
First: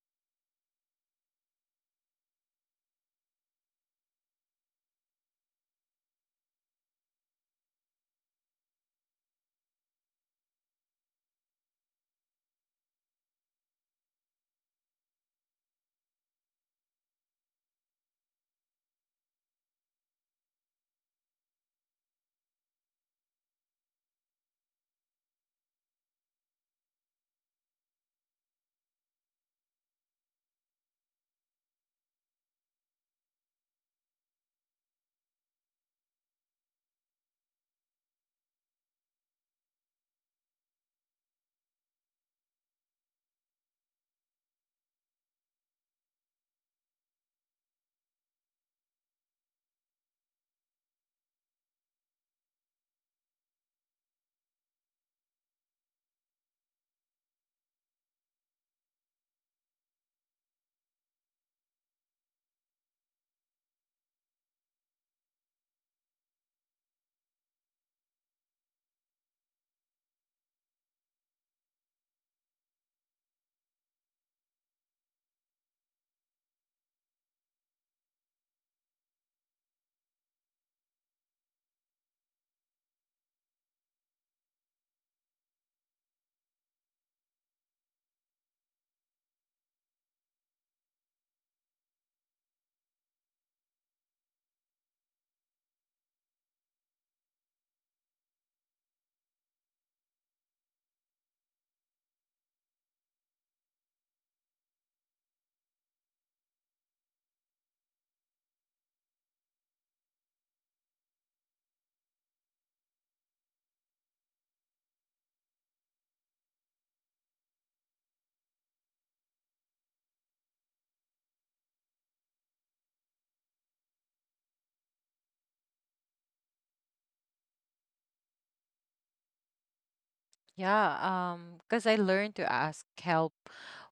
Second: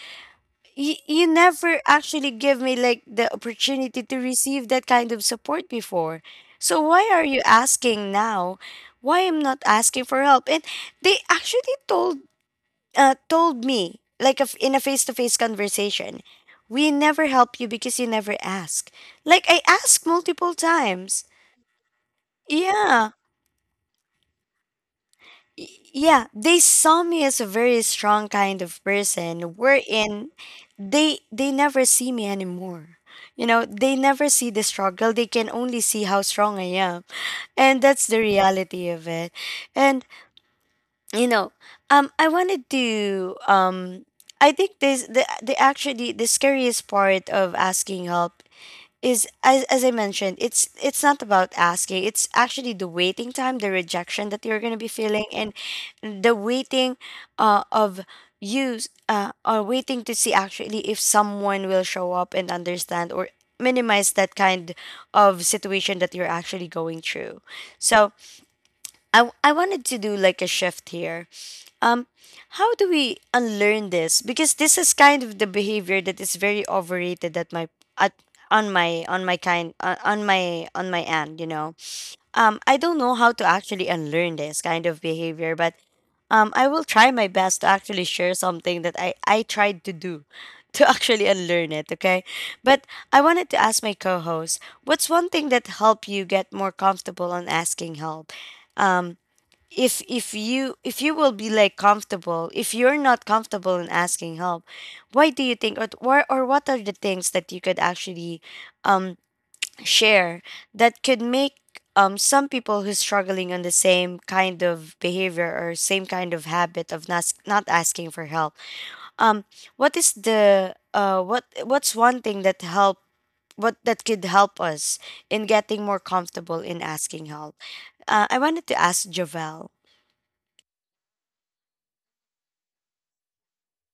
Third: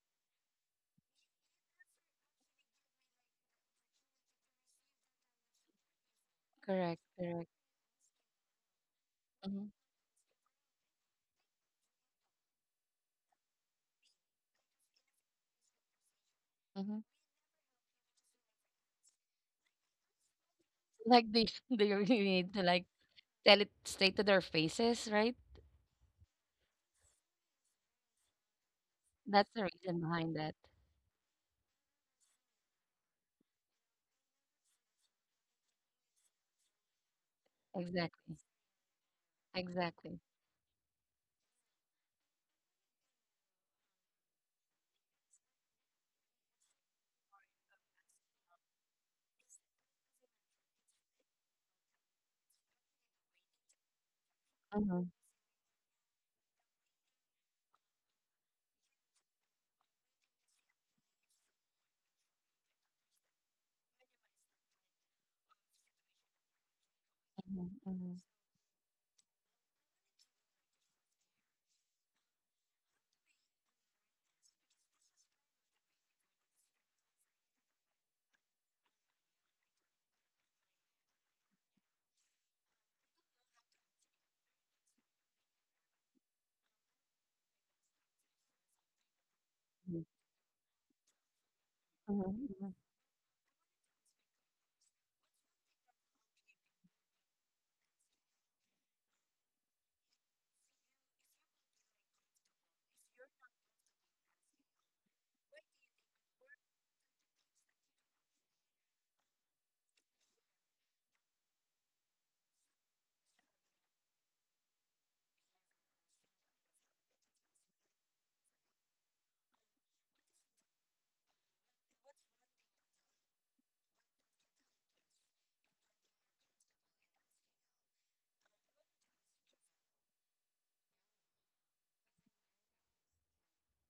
Speaker 1: you never actually give me like the opportunity to receive that kind of support before. So
Speaker 3: Correct.
Speaker 1: why are you
Speaker 3: Correct.
Speaker 1: asking now? Why I'm not
Speaker 3: Hmm.
Speaker 1: asking for help? And they actually told me like a f in a face-to-face conversation, we
Speaker 3: Hmm.
Speaker 1: never help you because you never ask. Like I asked multiple times.
Speaker 3: Like, they they really need to, like,
Speaker 1: Yeah.
Speaker 3: tell it straight to their faces, right?
Speaker 1: Y- yeah, they saw me as a very strong kind of
Speaker 3: That's
Speaker 1: person,
Speaker 3: the reason
Speaker 1: wherein
Speaker 3: behind that.
Speaker 1: they never see me anymore. You know, they never see the struggle. They can only see how strong I am. And that's the
Speaker 3: Exactly.
Speaker 1: reality of it. And
Speaker 3: Exactly.
Speaker 1: you know, I wanted to I think this, the actually the scariest part of asking help is, as I mentioned, it's not about asking. It's actually the waiting time, the rejection that you're gonna be
Speaker 3: Mm-hmm.
Speaker 1: feeling, and the waiting of you s- or waiting to see actually if someone will show up and understand or minimize that kind of situation that you're actually going through. So
Speaker 3: Mm-hmm.
Speaker 1: I wanted to do like a shift here, um, how do we unlearn this? Because this is kind of the behavior that is very overrated at my, at on my, on my kind on on my end. You know, I don't know how to actually unlearn this kind of behavior, but I will try my best to actually share something that I tried to
Speaker 3: Mm-hmm.
Speaker 1: do to actually unlearn it. Okay,
Speaker 3: Mhm.
Speaker 1: but I wanted to ask my co-host, what's one thing that helped you get more comfortable on asking help? If you will be like comfortable if you're not comfortable in asking help. Why do you think, or what are the things that you could actually um share that could make some people who's struggling on the same kind of behavior or same kind of habit of not asking for help? um what's one thing that could help us in getting more comfortable in asking help? I wanted to ask Javel.
Speaker 2: Yeah, because I learned to ask help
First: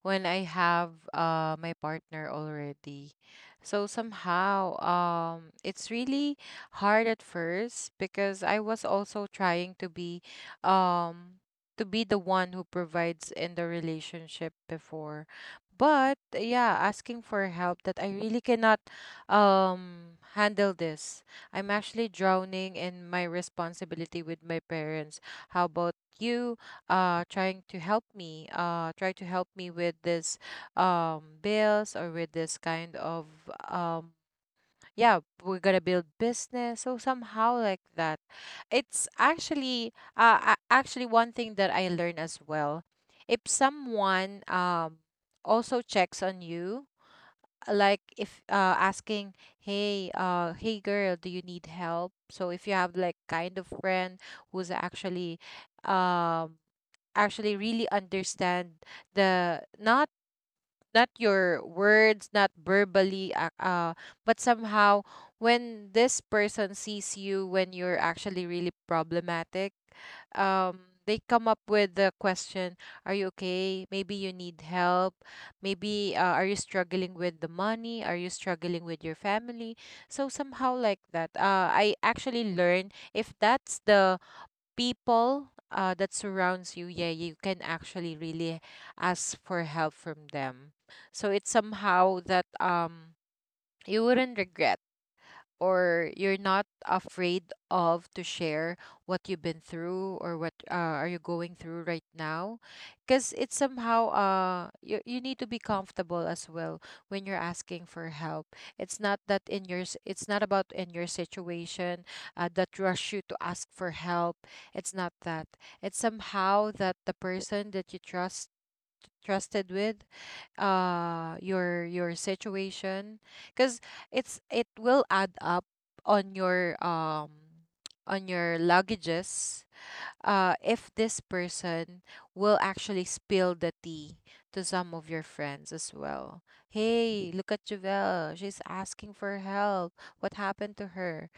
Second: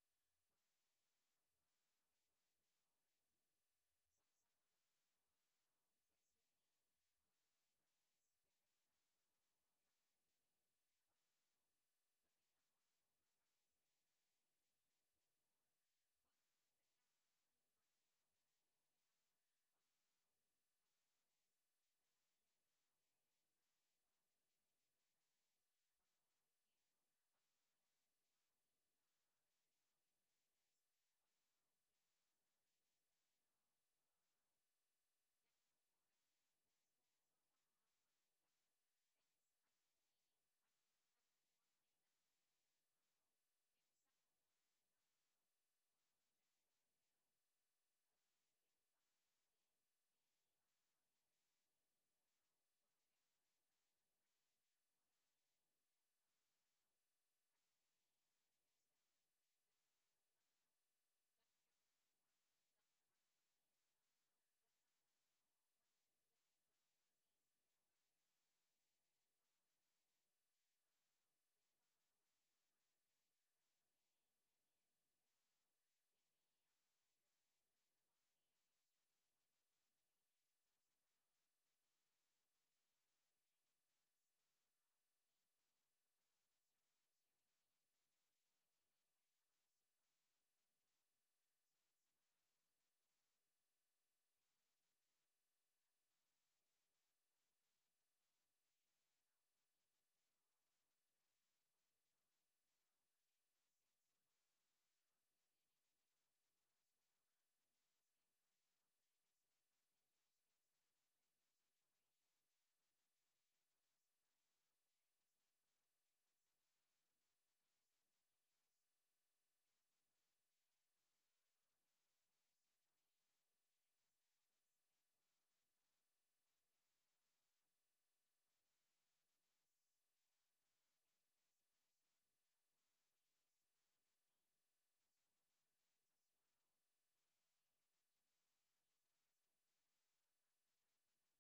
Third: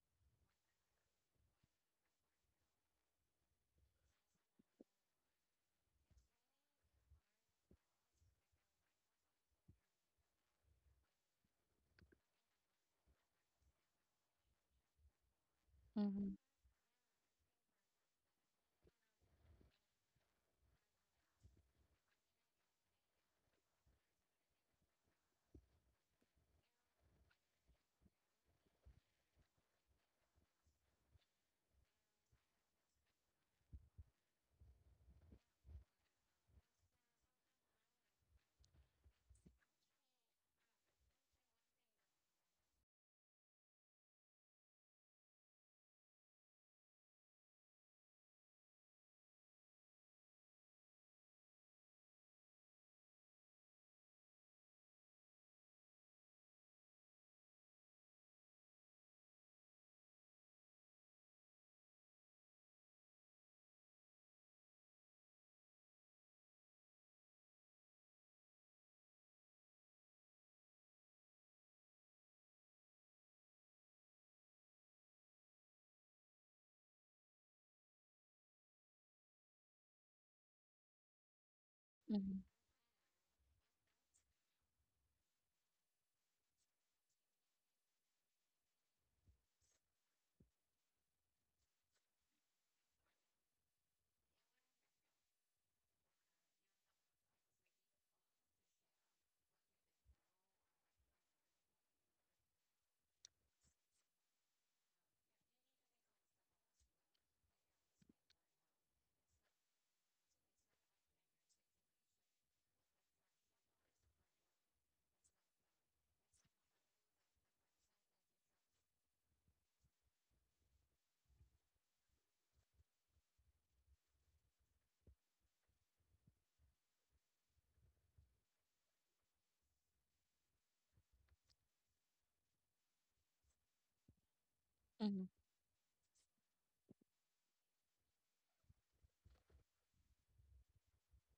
Speaker 2: when I have my partner already. So somehow, it's really hard at first because I was also trying um, to be the one who provides in the relationship before. But
Speaker 3: Mm-hmm.
Speaker 2: yeah, asking for help that I really cannot, handle this. I'm actually drowning in my responsibility with my parents. How about you? Try to help me with this, um, bills or with this kind of, um, yeah, we're gonna build business, so somehow like that. It's actually actually one thing that I learned as well, if someone, um, also checks on you. Like if, asking, hey, hey girl, do you need help? So if you have like kind of friend who's actually, um, actually really understand the, not not your words, not verbally but somehow, when this person sees you when you're actually really problematic, um, they come up with the question, are you okay? Maybe you need help. Maybe, are you struggling with the money? Are you struggling with your family? So somehow like that, I
Speaker 3: Mhm.
Speaker 2: actually learned if that's the people, that surrounds you, yeah, you can actually really ask for help from them. So it's somehow that, um, you wouldn't regret or you're not afraid of to share what you've been through or what, are you going through right now. Because it's somehow, you, you need to be comfortable as well when you're asking for help. It's not that in it's not about in your situation, that rush you to ask for help. It's not that. It's somehow that the person that you trust trusted with, your situation, because it's it will add up on your, um, on your luggages, if this person will actually spill the tea to some of your
Speaker 3: Mhm.
Speaker 2: friends as well. Hey, look at Javel, she's asking for help. What happened to her?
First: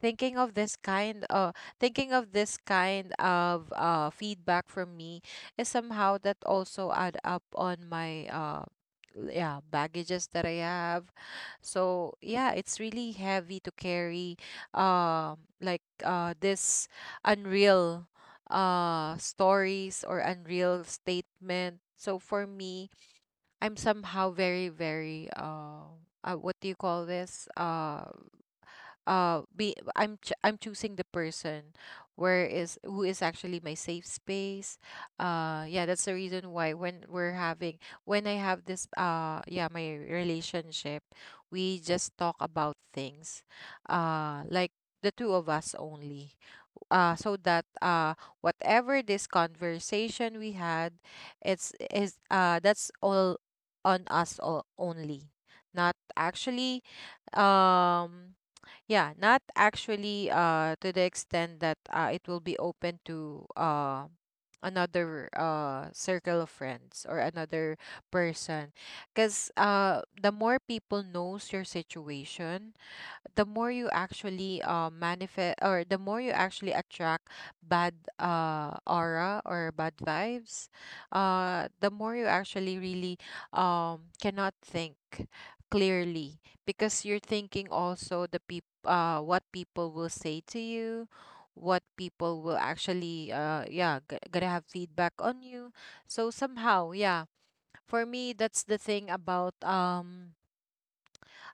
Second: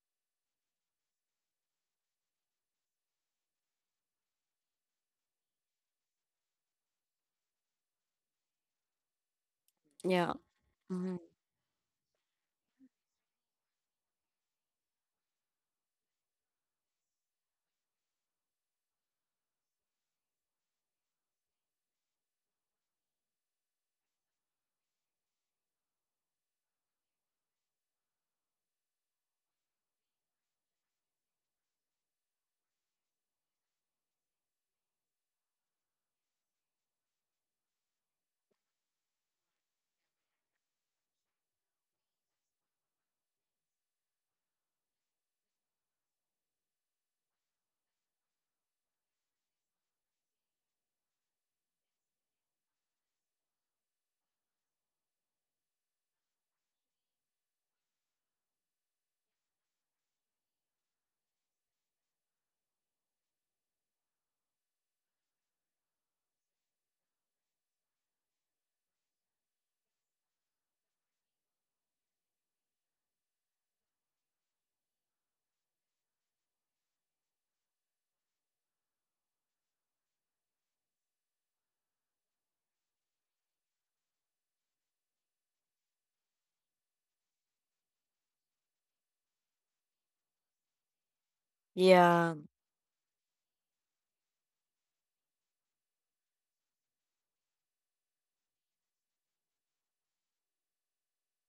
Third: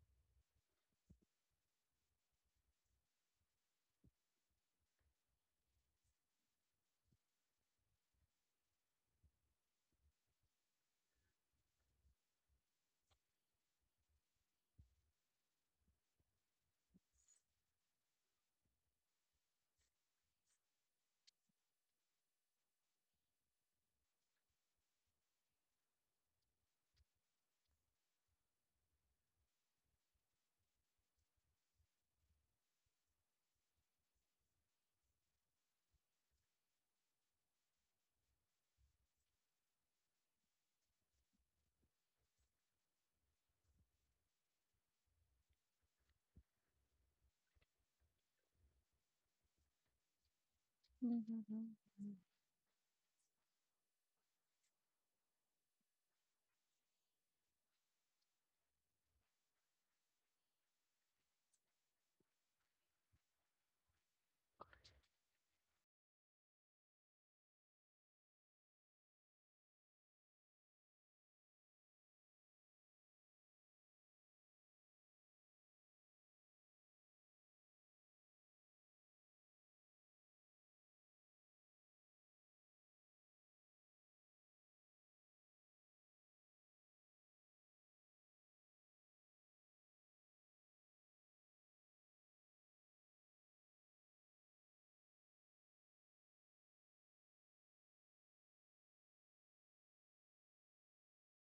Speaker 2: thinking of this kind uh Thinking of this kind of, feedback from me is somehow that also add up on my, yeah, baggages
Speaker 1: Yeah.
Speaker 2: that I have.
Speaker 1: Mhm.
Speaker 2: So yeah, it's really heavy to carry, um, like, this unreal, stories or unreal statement. So for me, I'm somehow very, very, what do you call this, I'm choosing the person where is who is actually my safe space. Yeah, that's the reason why when we're having when I have this, yeah, my relationship, we just talk about things, like the two of us only. So that, whatever this conversation we had,
Speaker 3: Mhm.
Speaker 2: it's
Speaker 3: Mhm.
Speaker 2: is that's all on us all only. Not actually, um, yeah, not actually to the extent that, it will be open to, another, circle of friends or another person. Because, the more people knows your situation, the more you actually, manifest, or the more you actually attract bad, aura or bad vibes, the more you actually really, cannot think clearly, because you're thinking also what people will say to you, what
Speaker 1: Yeah,
Speaker 2: people will actually yeah gonna have feedback on you. So somehow, yeah, for me, that's the thing about, um,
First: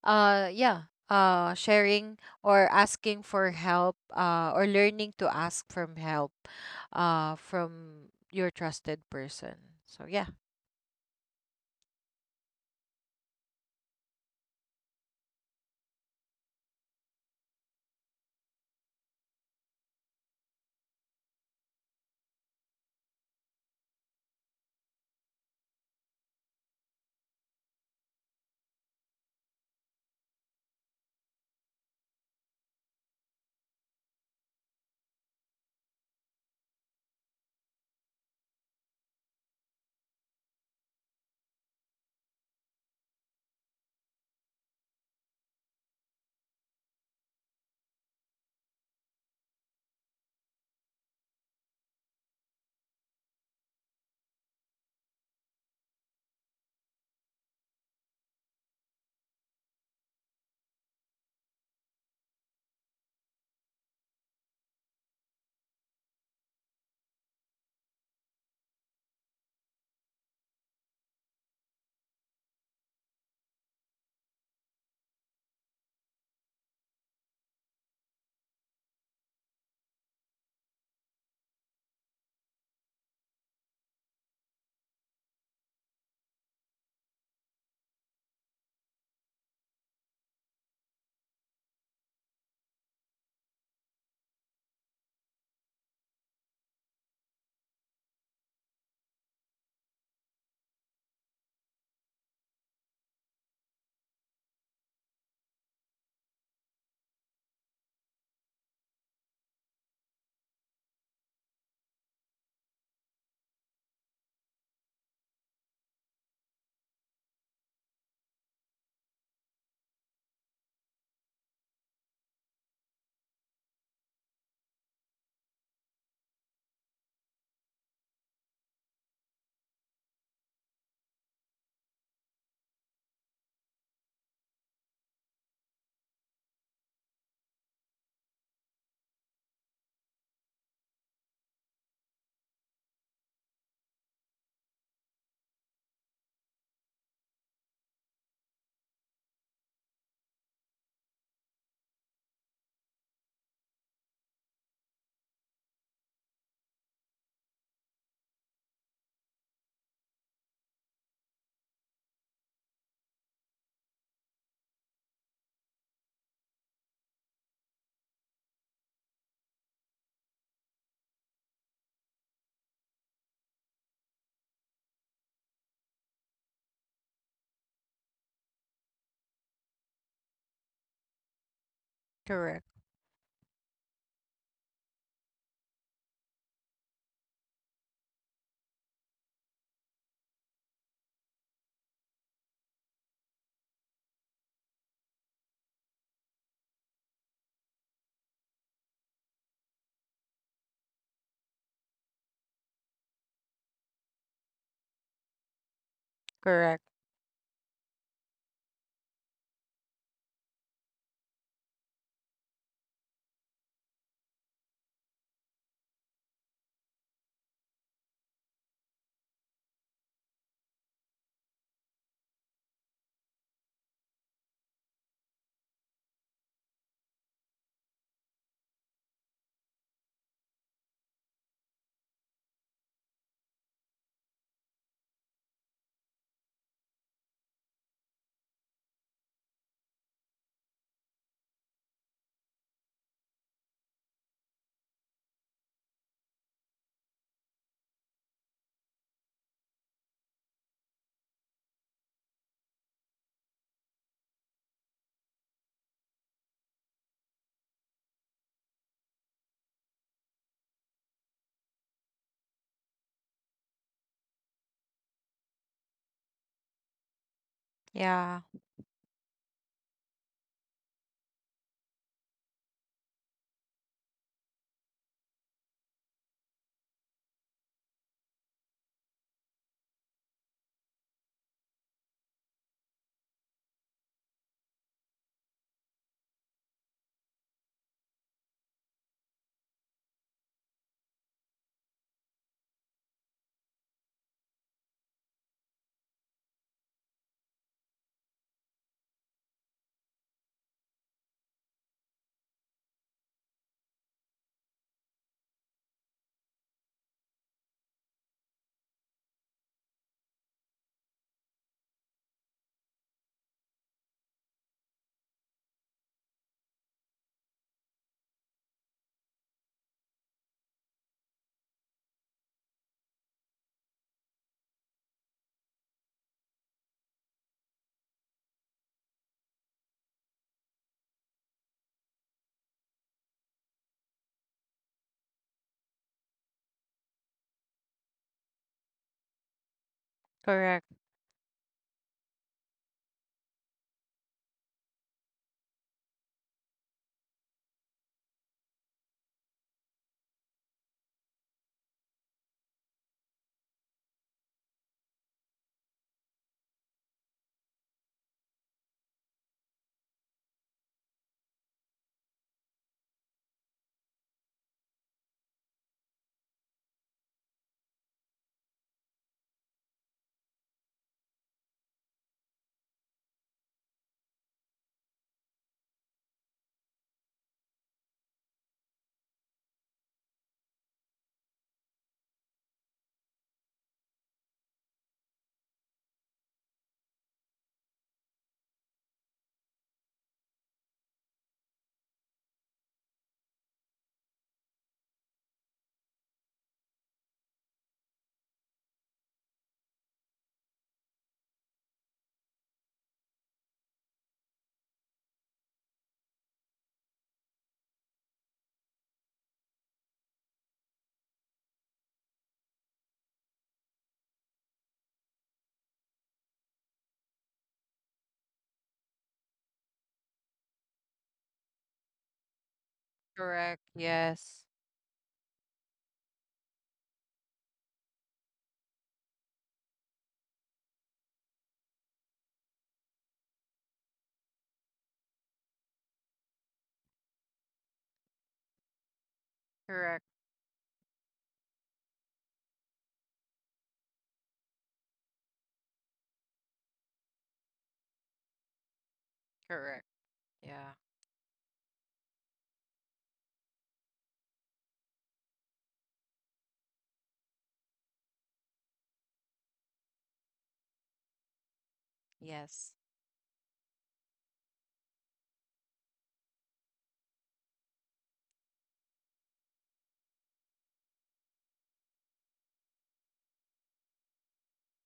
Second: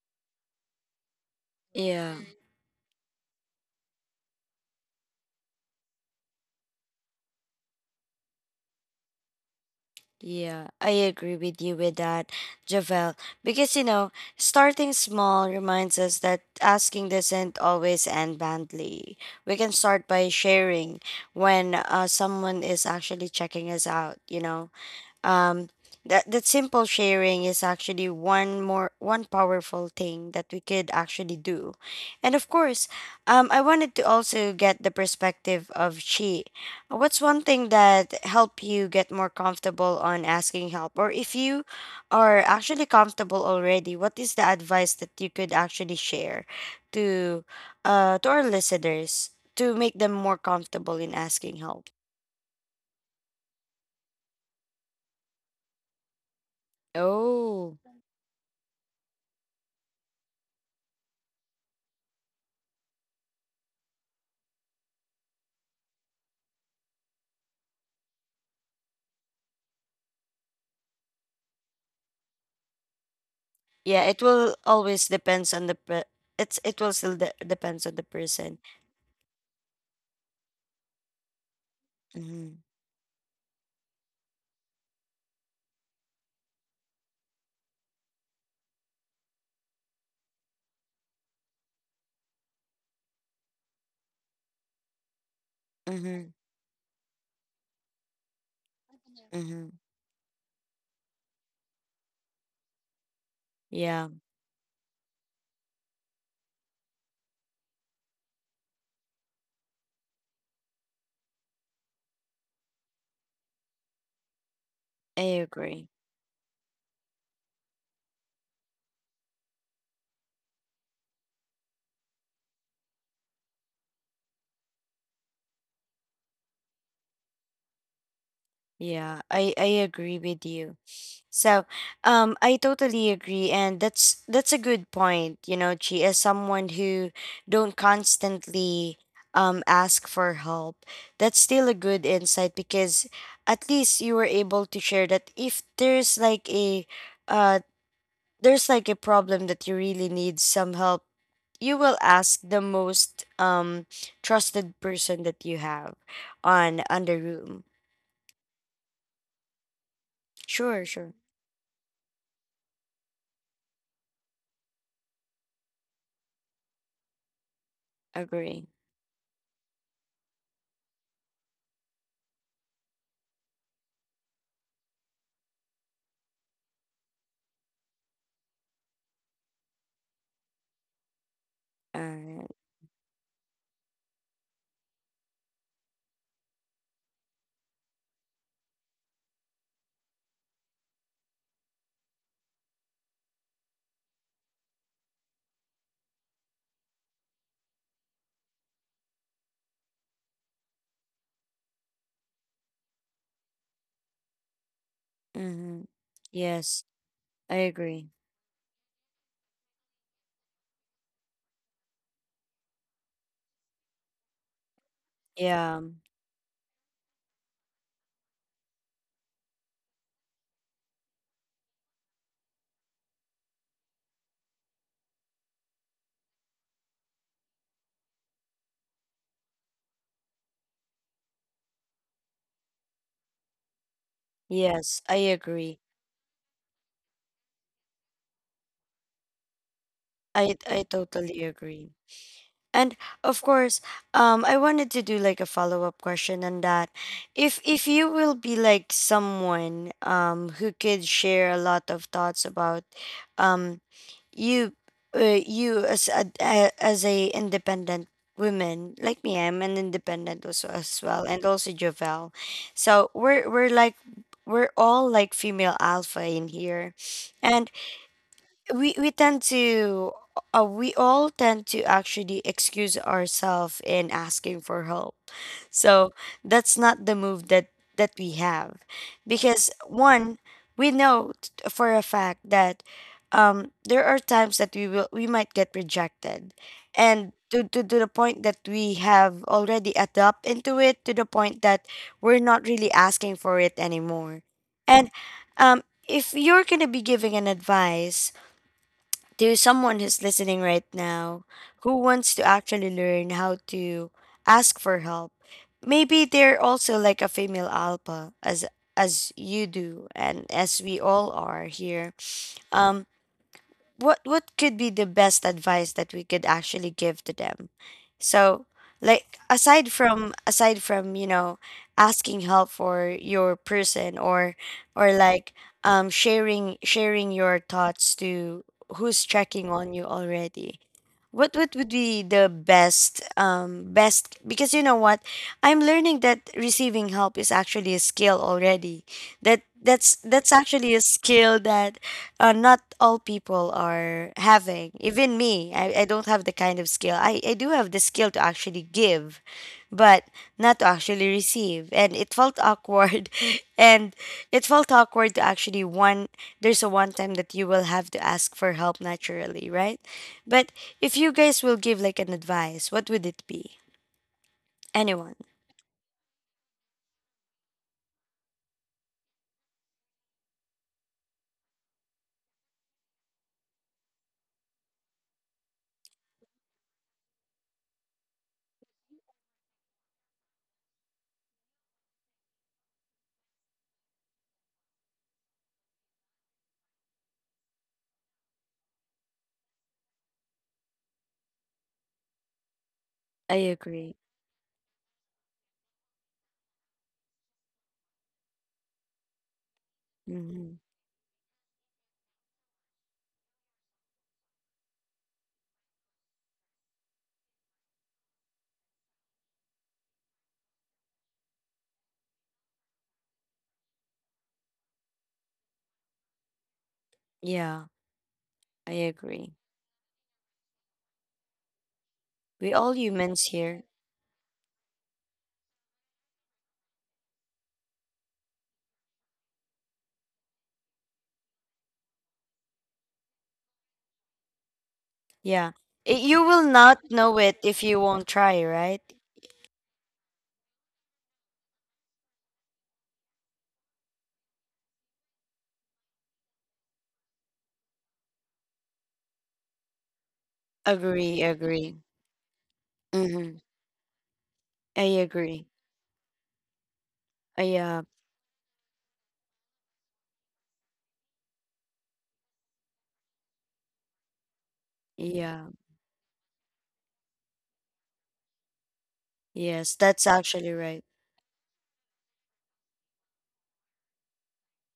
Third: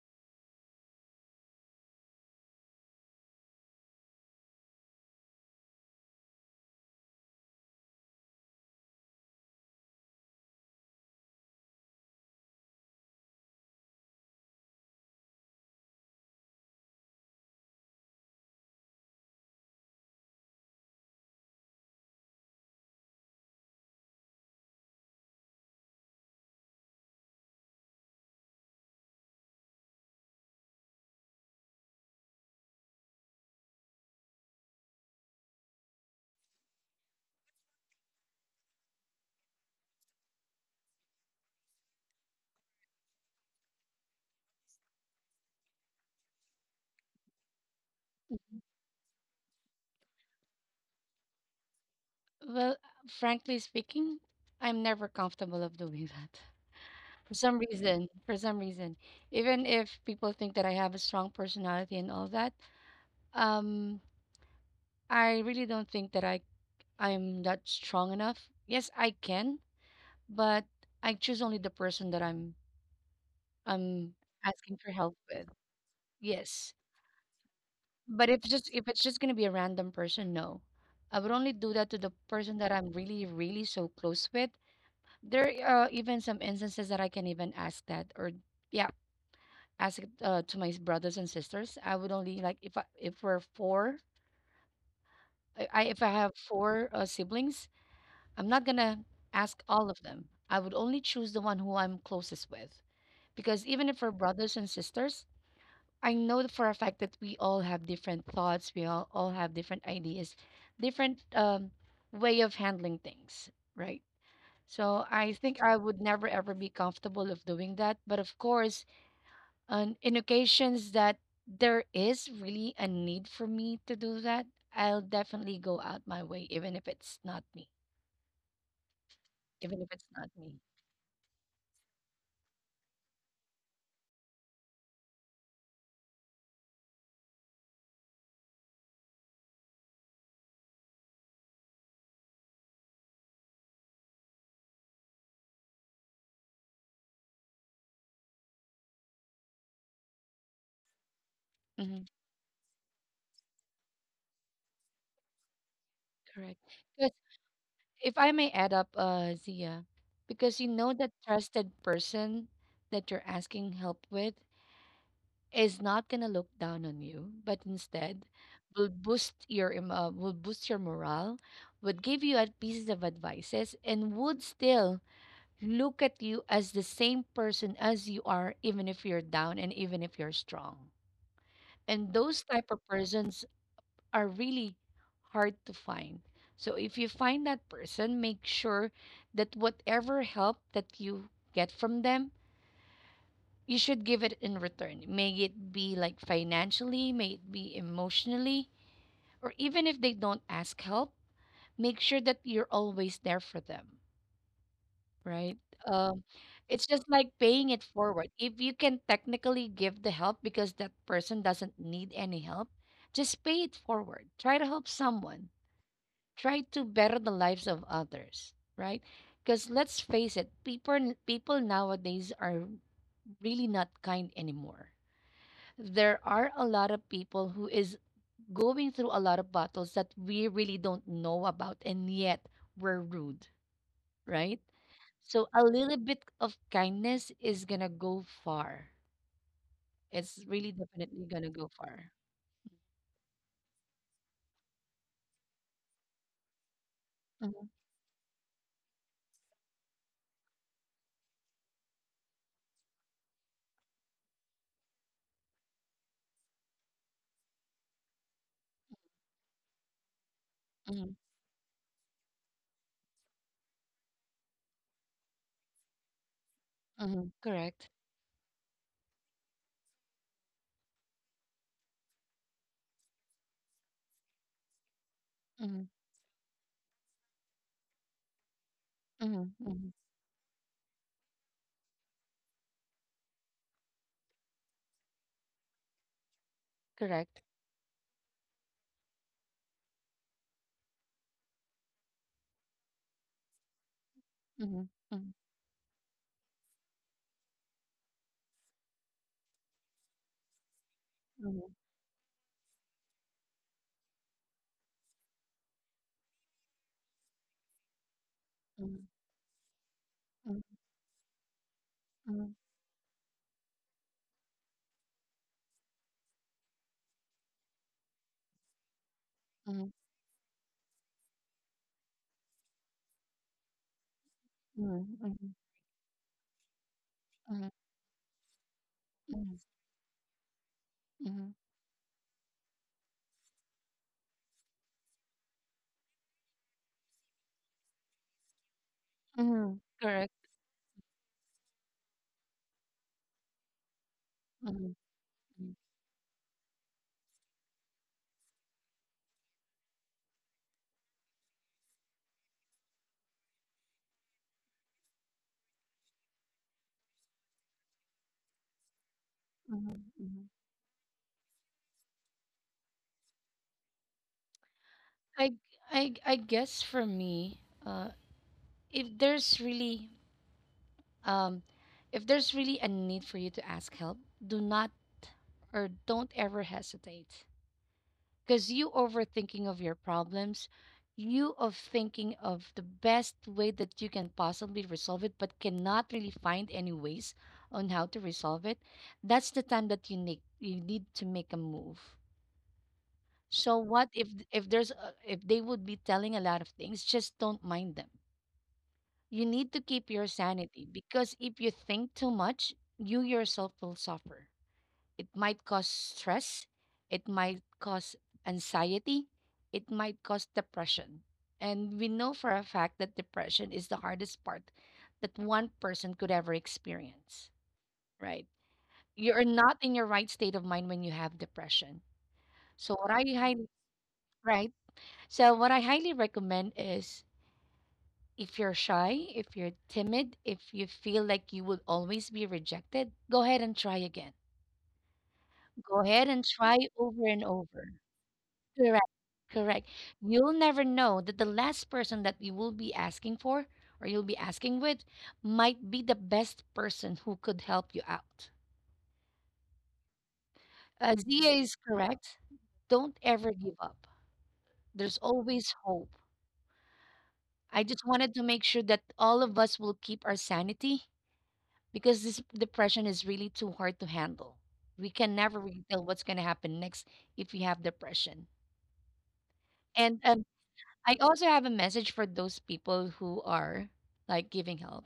Speaker 2: yeah,
Speaker 1: yeah,
Speaker 2: sharing or asking for help, or learning to ask from help, from your trusted person. So yeah.
Speaker 1: yeah. I agree with you with that, Javel. Because, starting small reminds us that asking doesn't always end badly. We can start by sharing when someone is actually checking us out, you know. um that simple sharing is actually one powerful thing that we could actually do. And of course, I wanted to also get the perspective of Chi. What's one thing that helped you get more comfortable on asking help? Or if you are actually comfortable already, what is the advice that you could actually share to to our listeners to make them more comfortable in asking help?
Speaker 3: Well, frankly speaking, I'm never comfortable of doing that.
Speaker 1: Oh.
Speaker 3: For some reason, even if people think that I have a strong personality and all that, um, I really don't think that I'm that strong enough. Yes, I can, but I choose only the person that
Speaker 1: Yeah,
Speaker 3: I'm
Speaker 1: it will
Speaker 3: asking for
Speaker 1: always
Speaker 3: help with.
Speaker 1: depends on the per-
Speaker 3: Yes,
Speaker 1: it will still depends on the
Speaker 3: but if,
Speaker 1: person.
Speaker 3: just if it's just gonna be a random person, no, I would only do that to the person
Speaker 1: Mhm.
Speaker 3: that I'm really really so close with. There are even some instances that I can even ask that, or yeah, ask it, to my brothers and sisters. I would only, like, if I, if we're four, if I have
Speaker 1: Mhm.
Speaker 3: four siblings, I'm not gonna ask
Speaker 1: Mhm.
Speaker 3: all of them. I would only choose the one who I'm closest with, because even if we're
Speaker 1: Yeah,
Speaker 3: brothers and sisters, I know for a fact that we all have different thoughts. We all have different ideas, different way of handling things, right? So I
Speaker 1: I
Speaker 3: think I
Speaker 1: agree.
Speaker 3: would never ever be comfortable of doing that. But of course, on in occasions that there is really a need for me to do that, I'll definitely go out my way, even if it's not me.
Speaker 1: Yeah, I
Speaker 3: Even
Speaker 1: I
Speaker 3: if it's
Speaker 1: agree
Speaker 3: not
Speaker 1: with
Speaker 3: me.
Speaker 1: you. So, I totally agree, and that's a good point, you know, Chi, as someone who don't constantly ask for help. That's still a good insight because at least you were able to share that if uh there's like a problem that you really need some help, you will
Speaker 3: Hmm,
Speaker 1: ask the most trusted person that you have
Speaker 3: correct.
Speaker 1: on
Speaker 3: Because,
Speaker 1: the room.
Speaker 3: if I may add up, Zia, because you
Speaker 1: Sure,
Speaker 3: know that
Speaker 1: sure.
Speaker 3: trusted person that you're asking help with is not going to look down on you, but instead
Speaker 1: Agree.
Speaker 3: will will boost your morale, would give you pieces of advices, and would still look at you as the same person as you are, even if you're down and even if you're strong. And those
Speaker 1: Alright.
Speaker 2: Correct.
Speaker 3: type of persons are really hard to find. So if you find that person, make sure that whatever help that you get from them, you should give it in return. May it be like financially, may it be emotionally, or even if they don't ask help, make sure that you're always there for them, right?
Speaker 1: Mm-hmm.
Speaker 3: Um,
Speaker 2: Correct.
Speaker 3: it's
Speaker 1: Yes,
Speaker 3: just like
Speaker 1: I
Speaker 3: paying it
Speaker 1: agree.
Speaker 3: forward. If you can technically give the help because that person doesn't need any help, just pay it forward. Try to help someone.
Speaker 1: Yeah.
Speaker 3: Try to better the lives of others, right? Because let's face it, people people nowadays are really not kind anymore. There are a lot of people who is going through a lot of battles that we really don't know about, and yet we're rude, right?
Speaker 1: Yes, I
Speaker 3: So a
Speaker 1: agree.
Speaker 3: little bit of kindness is gonna go far. It's
Speaker 1: I
Speaker 3: really
Speaker 1: I
Speaker 3: definitely gonna
Speaker 1: totally
Speaker 3: go
Speaker 1: agree.
Speaker 3: far.
Speaker 1: And of course, I wanted to do like a follow up question on that.
Speaker 3: Mm-hmm,
Speaker 1: If you will be like someone who could share a lot of thoughts about um you, you as a as a independent woman like me. I'm an independent also as
Speaker 3: mm-hmm,
Speaker 1: well, and also Jovel. So we're we're all like female alpha in here.
Speaker 3: mm-hmm,
Speaker 1: And
Speaker 3: correct.
Speaker 2: Yeah.
Speaker 1: we we tend to we all tend to actually excuse ourselves in asking for help,
Speaker 3: Mm-hmm,
Speaker 1: so that's not the move that we have.
Speaker 3: mm-hmm,
Speaker 1: Because
Speaker 3: mm-hmm,
Speaker 1: one, we know for a fact that, there are times that we might get rejected, and
Speaker 3: correct.
Speaker 1: to the point that we have already adopt into it, to the point that we're not really asking for it anymore.
Speaker 3: Mm-hmm,
Speaker 1: And
Speaker 3: mm-hmm,
Speaker 1: um, if you're gonna be giving an advice to someone who's listening right now,
Speaker 3: mm-hmm,
Speaker 1: who wants to actually learn how to ask for help, maybe they're also like a female alpha as you do, and
Speaker 3: mm-hmm,
Speaker 1: as we all are here.
Speaker 3: mm-hmm,
Speaker 1: Um what could be the best advice that we could actually give to them? So, like,
Speaker 3: mm-hmm,
Speaker 1: aside from, you know, asking help for your person, or
Speaker 3: mm-hmm,
Speaker 1: like, sharing your
Speaker 3: mm-hmm,
Speaker 1: thoughts to who's checking on you already.
Speaker 3: mm-hmm,
Speaker 1: What would be the best, because you know what, I'm learning that receiving help is actually a skill already. That
Speaker 3: mm-hmm, correct.
Speaker 1: that's
Speaker 2: Correct.
Speaker 1: actually a skill that not all people are
Speaker 3: Mm-hmm,
Speaker 1: having. Even me, I don't have the kind of skill. I do have the skill to actually give, but not to actually receive. And it felt awkward. And it felt awkward to actually, one, there's a one time that you will have to ask for help naturally,
Speaker 3: mm-hmm,
Speaker 1: right?
Speaker 3: mm-hmm.
Speaker 1: But if you guys will give like an advice, what would it be? Anyone?
Speaker 3: I guess for me, uh, if there's really um, if there's really a need for you to ask help, do not, or don't ever hesitate, because you overthinking of your problems, you of thinking of the best way that you can possibly resolve it, but cannot really find any ways on how to resolve it. That's the time that you need to make a move.
Speaker 1: I
Speaker 3: So what
Speaker 1: agree.
Speaker 3: if there's a, if they would be telling a lot of things, just don't mind them. You need to keep your
Speaker 1: Hmm.
Speaker 3: sanity, because if you think too much, you yourself will suffer. It might cause stress, it might cause anxiety, it might cause depression. And we know for a fact that depression is the hardest part that one person could ever experience,
Speaker 1: Yeah,
Speaker 3: right?
Speaker 1: I
Speaker 3: You're
Speaker 1: agree.
Speaker 3: not in your right state of mind when you have depression.
Speaker 1: We
Speaker 3: So
Speaker 1: all
Speaker 3: what I
Speaker 1: humans
Speaker 3: highly,
Speaker 2: Correct,
Speaker 1: here.
Speaker 2: yes.
Speaker 3: right? So what I highly recommend is, if you're shy, if you're timid, if you feel like you will always be rejected, go ahead and try again.
Speaker 1: Yeah.
Speaker 3: Go ahead and
Speaker 1: You will
Speaker 3: try
Speaker 1: not
Speaker 3: over and
Speaker 1: know it if
Speaker 3: over.
Speaker 1: you won't try, right?
Speaker 3: Correct. Correct.
Speaker 2: Correct.
Speaker 3: You'll never know that the last person that you will be asking for, or you'll be asking with, might be the best person who could help you out.
Speaker 2: Correct. Yeah.
Speaker 1: Agree,
Speaker 3: Zia is
Speaker 1: agree.
Speaker 3: correct. Don't ever
Speaker 1: Mm-hmm.
Speaker 3: give up.
Speaker 1: I
Speaker 3: There's
Speaker 1: agree.
Speaker 3: always hope. I just
Speaker 1: Yeah,
Speaker 3: wanted to make sure that all of us will keep our sanity, because this
Speaker 2: Yes.
Speaker 3: depression is really too hard to handle. We can never
Speaker 1: yeah.
Speaker 3: really tell what's going to happen next if we have depression.
Speaker 1: Yes,
Speaker 3: And
Speaker 1: that's actually right.
Speaker 3: I also have a message for those people who are, like, giving help.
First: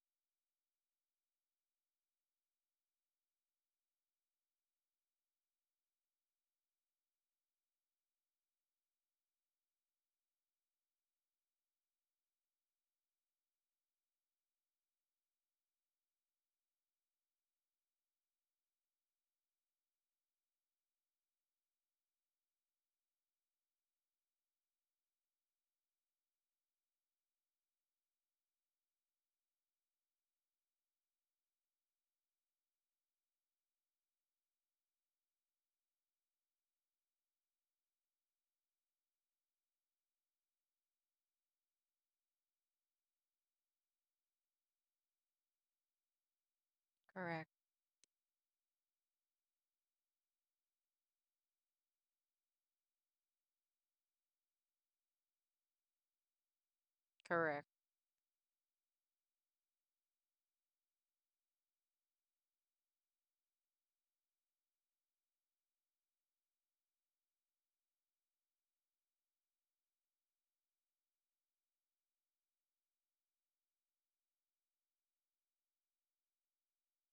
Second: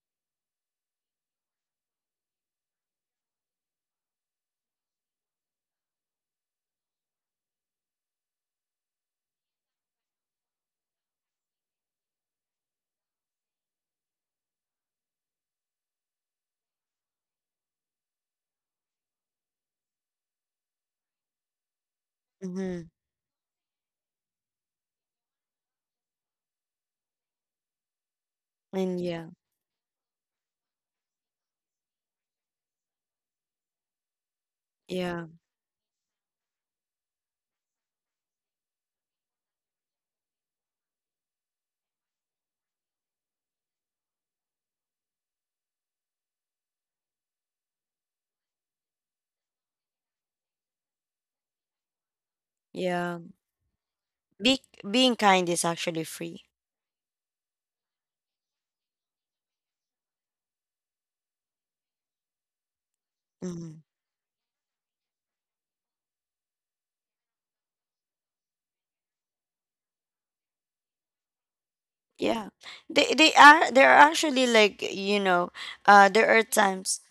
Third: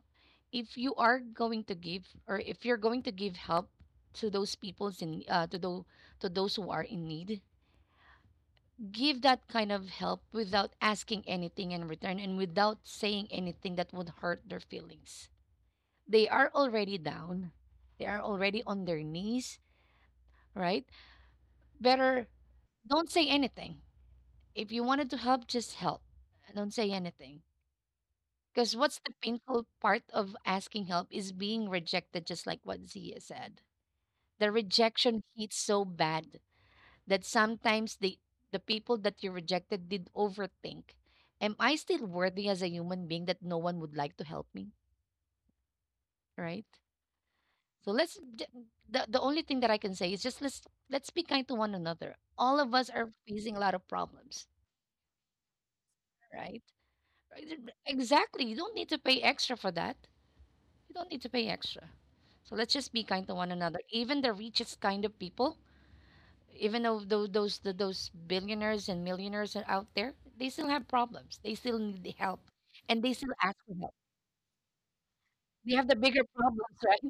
Speaker 3: If you are going to give, or if you're going to give help to those to those who are in need, give that kind of help without asking anything in return and without saying anything that would hurt their feelings. They are already down. They are already on their knees, right? Better
Speaker 1: Mm-hmm.
Speaker 3: don't say anything. If you wanted to help, just help. Don't say anything. Because what's
Speaker 1: And
Speaker 3: the
Speaker 1: yeah,
Speaker 3: painful part of asking help is being rejected, just like what Zia said. The rejection
Speaker 1: yeah.
Speaker 3: hits so bad that sometimes the people that you rejected did overthink. Am I still worthy as a human being that no one would like to help me? Right?
Speaker 2: Correct.
Speaker 3: So the only thing that I can say is, just let's be kind to one another. All of us are
Speaker 1: Yeah,
Speaker 3: facing a lot of problems,
Speaker 1: be being kind is actually free.
Speaker 3: right? Right,
Speaker 2: Correct.
Speaker 3: exactly. You don't need to pay extra for that. You don't need to pay extra. So let's just be kind to one another.
Speaker 1: Hmm.
Speaker 3: Even the richest kind of people, even though those billionaires and millionaires are out there, they still have problems. They still need the help,
Speaker 1: Yeah,
Speaker 3: and they still ask for
Speaker 1: they're
Speaker 3: help.
Speaker 1: actually, like, you know,
Speaker 3: They have the bigger
Speaker 1: there are
Speaker 3: problems, right?
Speaker 1: times.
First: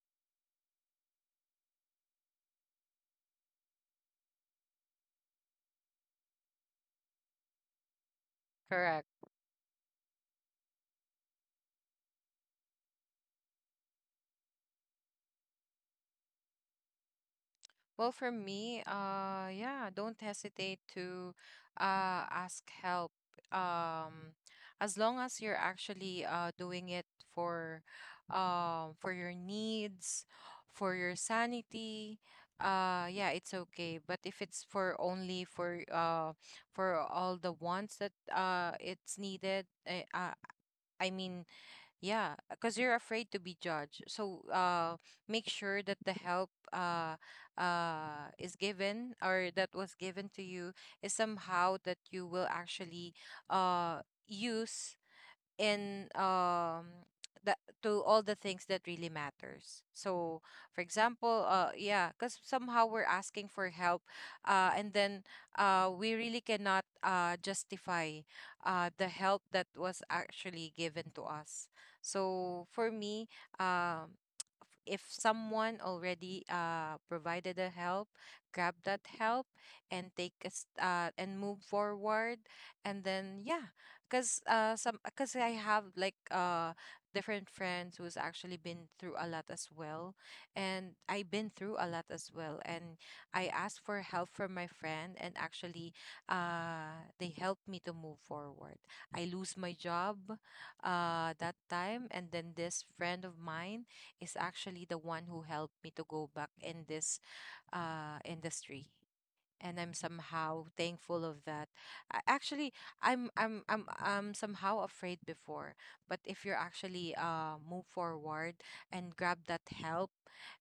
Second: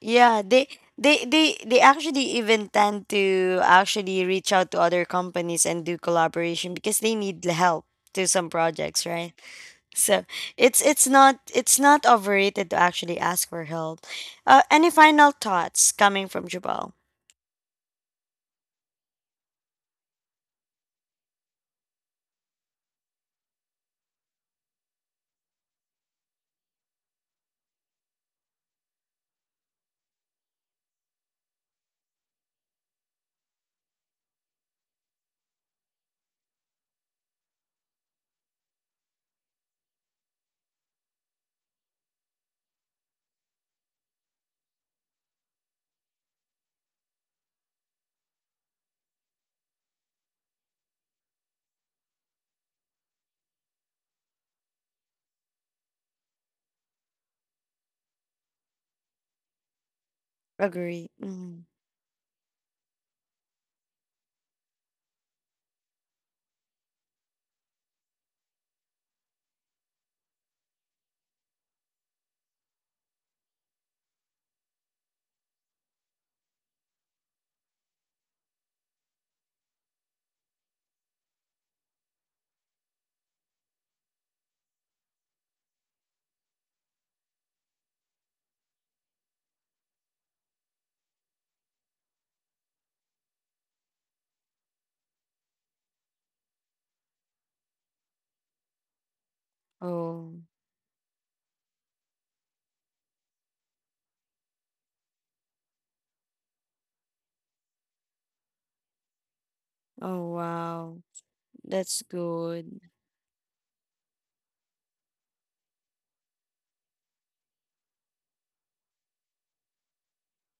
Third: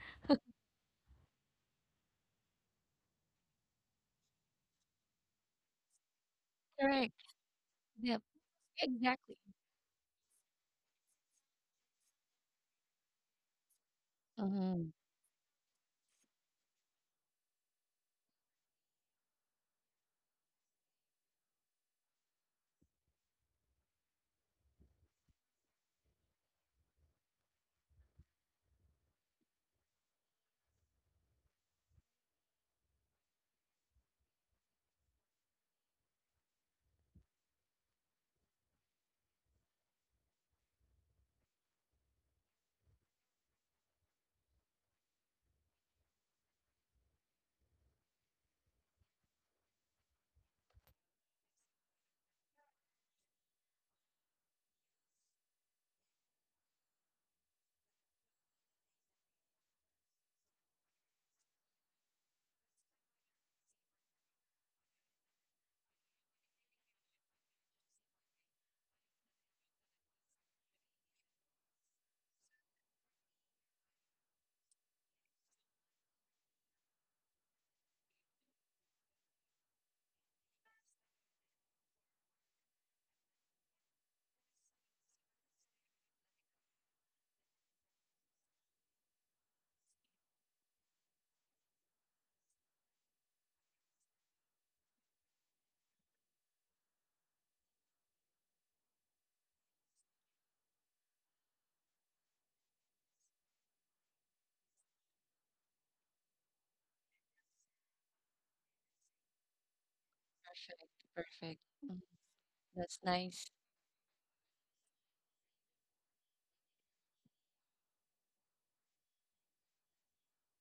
Speaker 1: Yeah, they actually even tend to actually reach out to other companies and do collaboration because
Speaker 3: Correct.
Speaker 1: they need the help
Speaker 3: Yeah.
Speaker 1: to some projects,
Speaker 2: Correct.
Speaker 1: right?
Speaker 3: Exactly.
Speaker 1: So it's not overrated to actually ask for help.
Speaker 3: Mm-hmm.
Speaker 1: Any final thoughts coming from Jabal?
Speaker 2: Well, for me, yeah, don't hesitate to, ask help. Um, as long as you're actually, doing it for, for your needs, for your sanity, yeah, it's okay. But if it's for only for, for all the wants that, it's needed, I mean, yeah, because you're afraid to be judged. So, make sure that the help, is given or that was given to you is somehow that you will actually, uh, use in, that, to all the things that really matters. So for
Speaker 1: Agree.
Speaker 2: example,
Speaker 1: Hmm.
Speaker 2: yeah, because somehow we're asking for help, and then, we really cannot justify the help that was actually given to us. So for me, um, if someone already, provided a help, grab that help and take us, and move forward. And then yeah, because, some, because I have like, different friends who's actually been through a lot as well, and I've been through a lot as well. And I asked for help from my friend, and actually, they helped me to move forward. I lose my job,
Speaker 1: Oh,
Speaker 2: that time, and then this friend of mine is actually the one who helped me to go back in this, industry, and I'm
Speaker 1: oh
Speaker 2: somehow
Speaker 3: Perfect.
Speaker 1: wow.
Speaker 2: thankful of
Speaker 3: Perfect.
Speaker 2: that.
Speaker 3: Mm.
Speaker 1: That's
Speaker 2: I, actually,
Speaker 1: good.
Speaker 3: That's
Speaker 2: I'm
Speaker 3: nice.
Speaker 2: I'm I'm I'm somehow afraid before, but if you're actually move forward and grab that help,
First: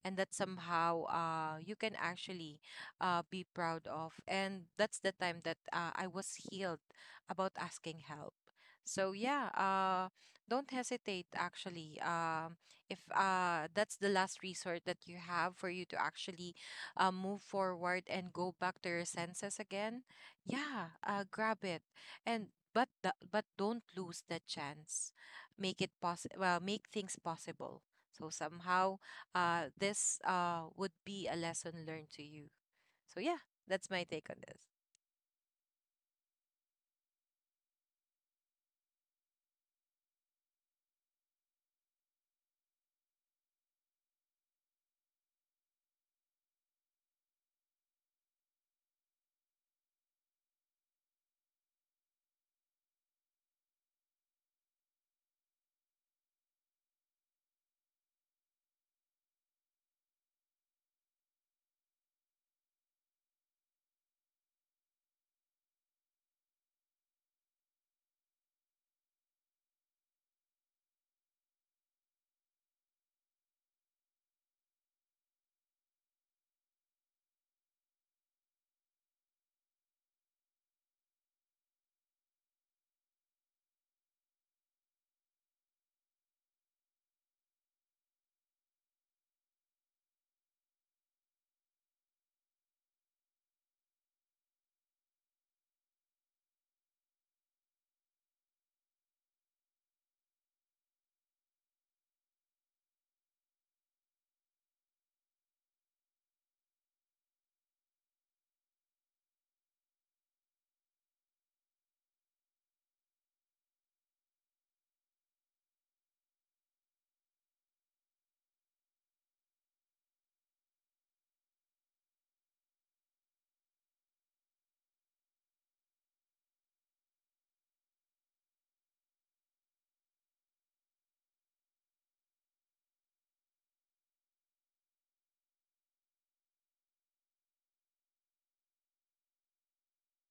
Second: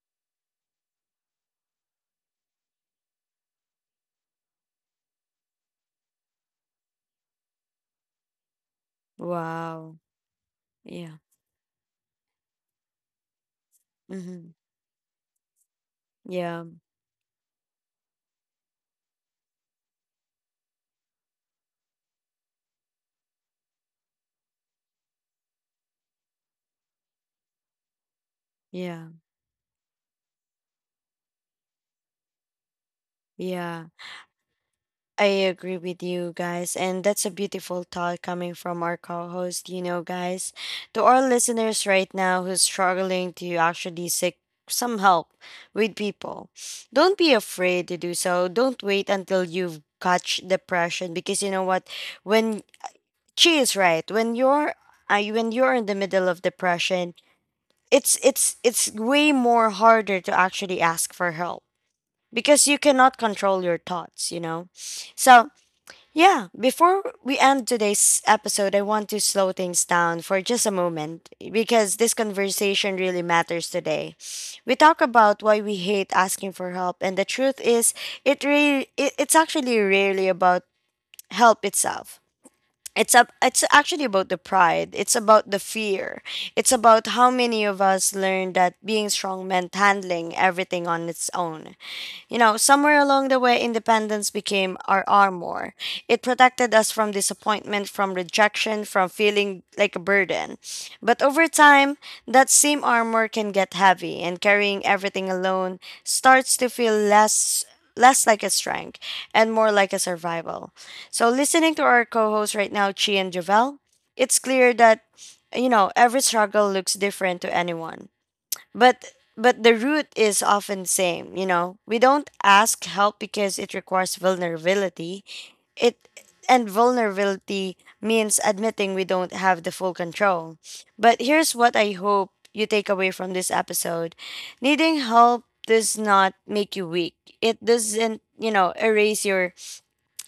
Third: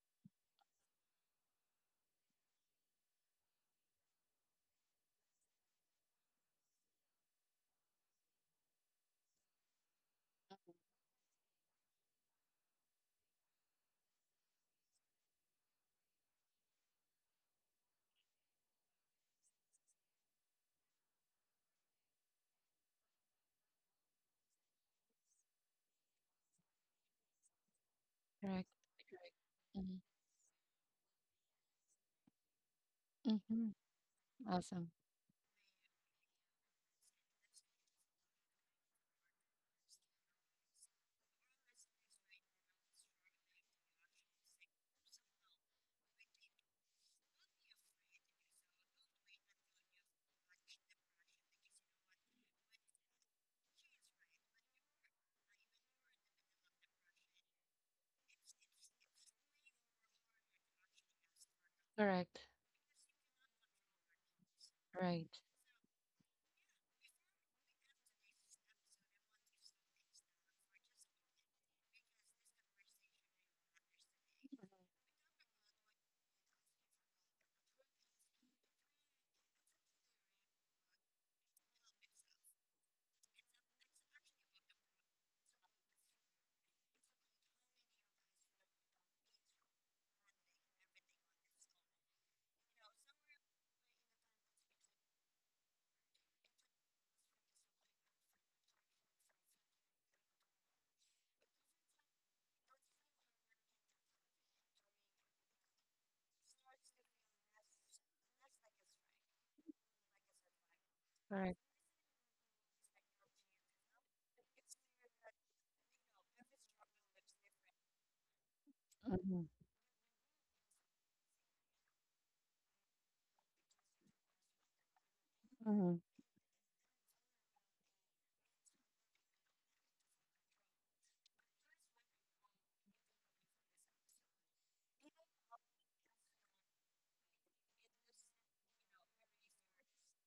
Speaker 2: and that somehow, you can actually, be proud of, and that's the time that, I was healed about asking help. So yeah,
Speaker 1: Wow.
Speaker 2: don't
Speaker 1: Yeah.
Speaker 2: hesitate. Actually, if that's the last
Speaker 1: Mm-hmm.
Speaker 2: resort that you have for you to actually,
Speaker 1: Yeah.
Speaker 2: move forward and go back to your senses again, yeah, grab it. And but the, but don't lose the chance. Make it possible. Well, make things possible. So
Speaker 3: Correct.
Speaker 2: somehow,
Speaker 1: Yeah.
Speaker 3: Correct. Mm-hmm.
Speaker 2: this would be a lesson learned to you. So yeah,
Speaker 3: Mm-hmm.
Speaker 1: Yeah.
Speaker 2: that's my take on this.
Speaker 3: Awesome.
Speaker 1: I agree with you guys. And that's a beautiful thought coming from our co host, you know, guys. To our listeners right now who's struggling to actually seek some help with people, don't be afraid to do so. Don't wait until you've catch depression, because you know what? When she is right, when when you're in the middle of depression, it's way more harder to actually ask for help
Speaker 3: Correct.
Speaker 1: because you cannot control your thoughts, you know.
Speaker 3: Right.
Speaker 1: So, yeah, before we end today's episode, I want to slow things down for just a moment, because this conversation really matters today. We talk about why we hate asking for help, and the truth is, it's actually really about help itself. It's actually about the pride. It's about the fear. It's about how many of us learned that being strong meant handling everything on its own. You know, somewhere along the way, independence became our armor. It protected us from disappointment, from rejection, from feeling like a burden. But over time, that same armor can get heavy, and carrying everything alone starts to feel less like a strength and more like a survival. So
Speaker 3: Correct.
Speaker 1: listening to our co-hosts right now, Chi and Javel, it's clear that, you know, every struggle looks different to anyone, but
Speaker 3: Mm-hmm.
Speaker 1: the root is often same. You know, we don't ask help because it requires vulnerability.
Speaker 3: Mm-hmm.
Speaker 1: It And vulnerability means admitting we don't have the full control. But here's what I hope you take away from this episode: needing help does not make you weak. It doesn't, you know, erase your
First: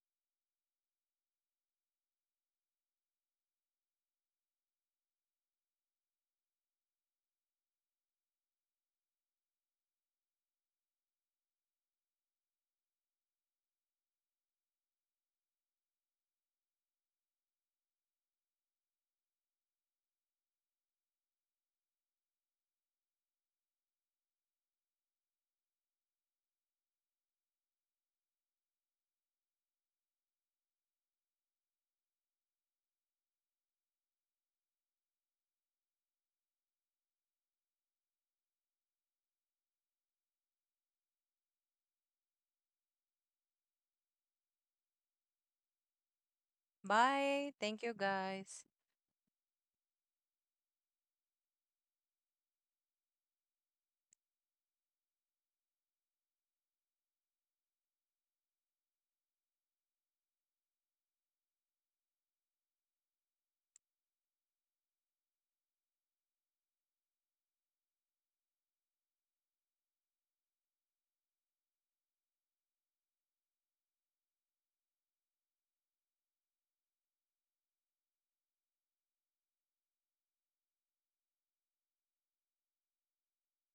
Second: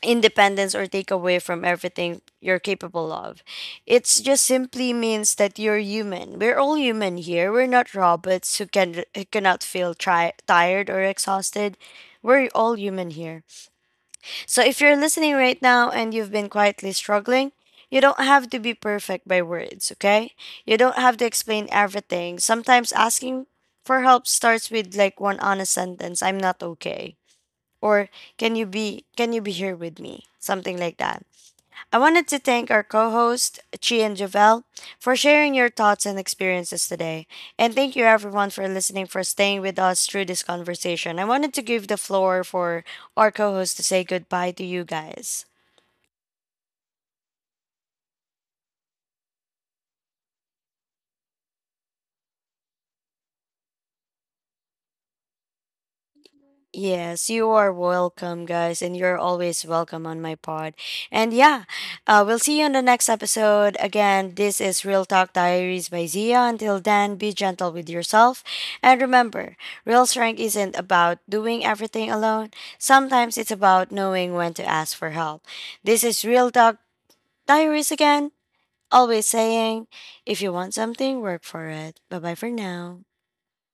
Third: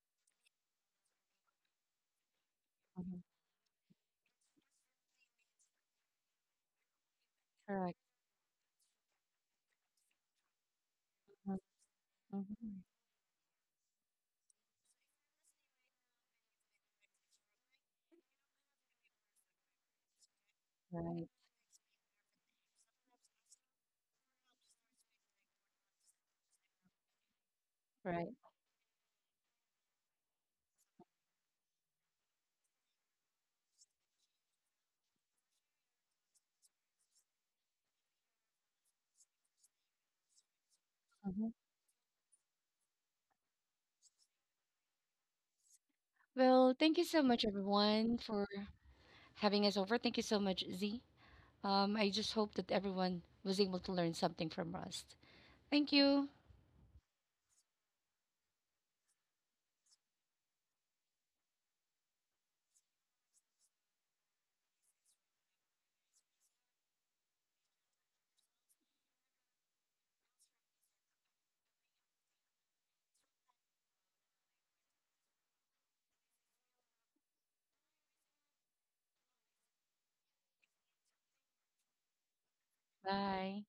Speaker 1: independence or take away from everything you're capable
Speaker 3: Mhm.
Speaker 1: of. It's just simply means that you're human. We're all human here. We're not
Speaker 3: Correct.
Speaker 1: robots who cannot feel tired or
Speaker 3: Mm,
Speaker 1: exhausted. We're all
Speaker 3: mhm.
Speaker 1: human here. So if you're listening right now and you've been quietly struggling, you don't have to be perfect by words, okay? You don't have to
Speaker 3: Right,
Speaker 1: explain everything. Sometimes asking for help starts with like one honest sentence: "I'm not okay," or,
Speaker 3: right.
Speaker 1: can you be here with me," something like that. I wanted to thank our co-host Chi and Javel for sharing your thoughts and experiences today, and thank you everyone for listening, for staying with us through this conversation. I
Speaker 3: Mhm.
Speaker 1: wanted to give the floor for our co-host to say goodbye to you guys.
Speaker 3: Well, thank you so much,
Speaker 2: Bye. Thank you,
Speaker 3: everyone, for
Speaker 2: guys.
Speaker 3: having us over. Thank you so much, Z. I just hope that everyone was able to learn something from Rust. Thank you.
Speaker 1: Yes, you are welcome, guys, and you're always welcome on my pod. And yeah, we'll see you on the next episode. Again, this is Real Talk Diaries by Zia. Until then, be gentle with yourself. And remember, real strength isn't about doing everything alone, sometimes it's about knowing when to ask for help. This is Real Talk Diaries again, always saying, if you want something, work for it. Bye bye for now.
Speaker 3: Bye.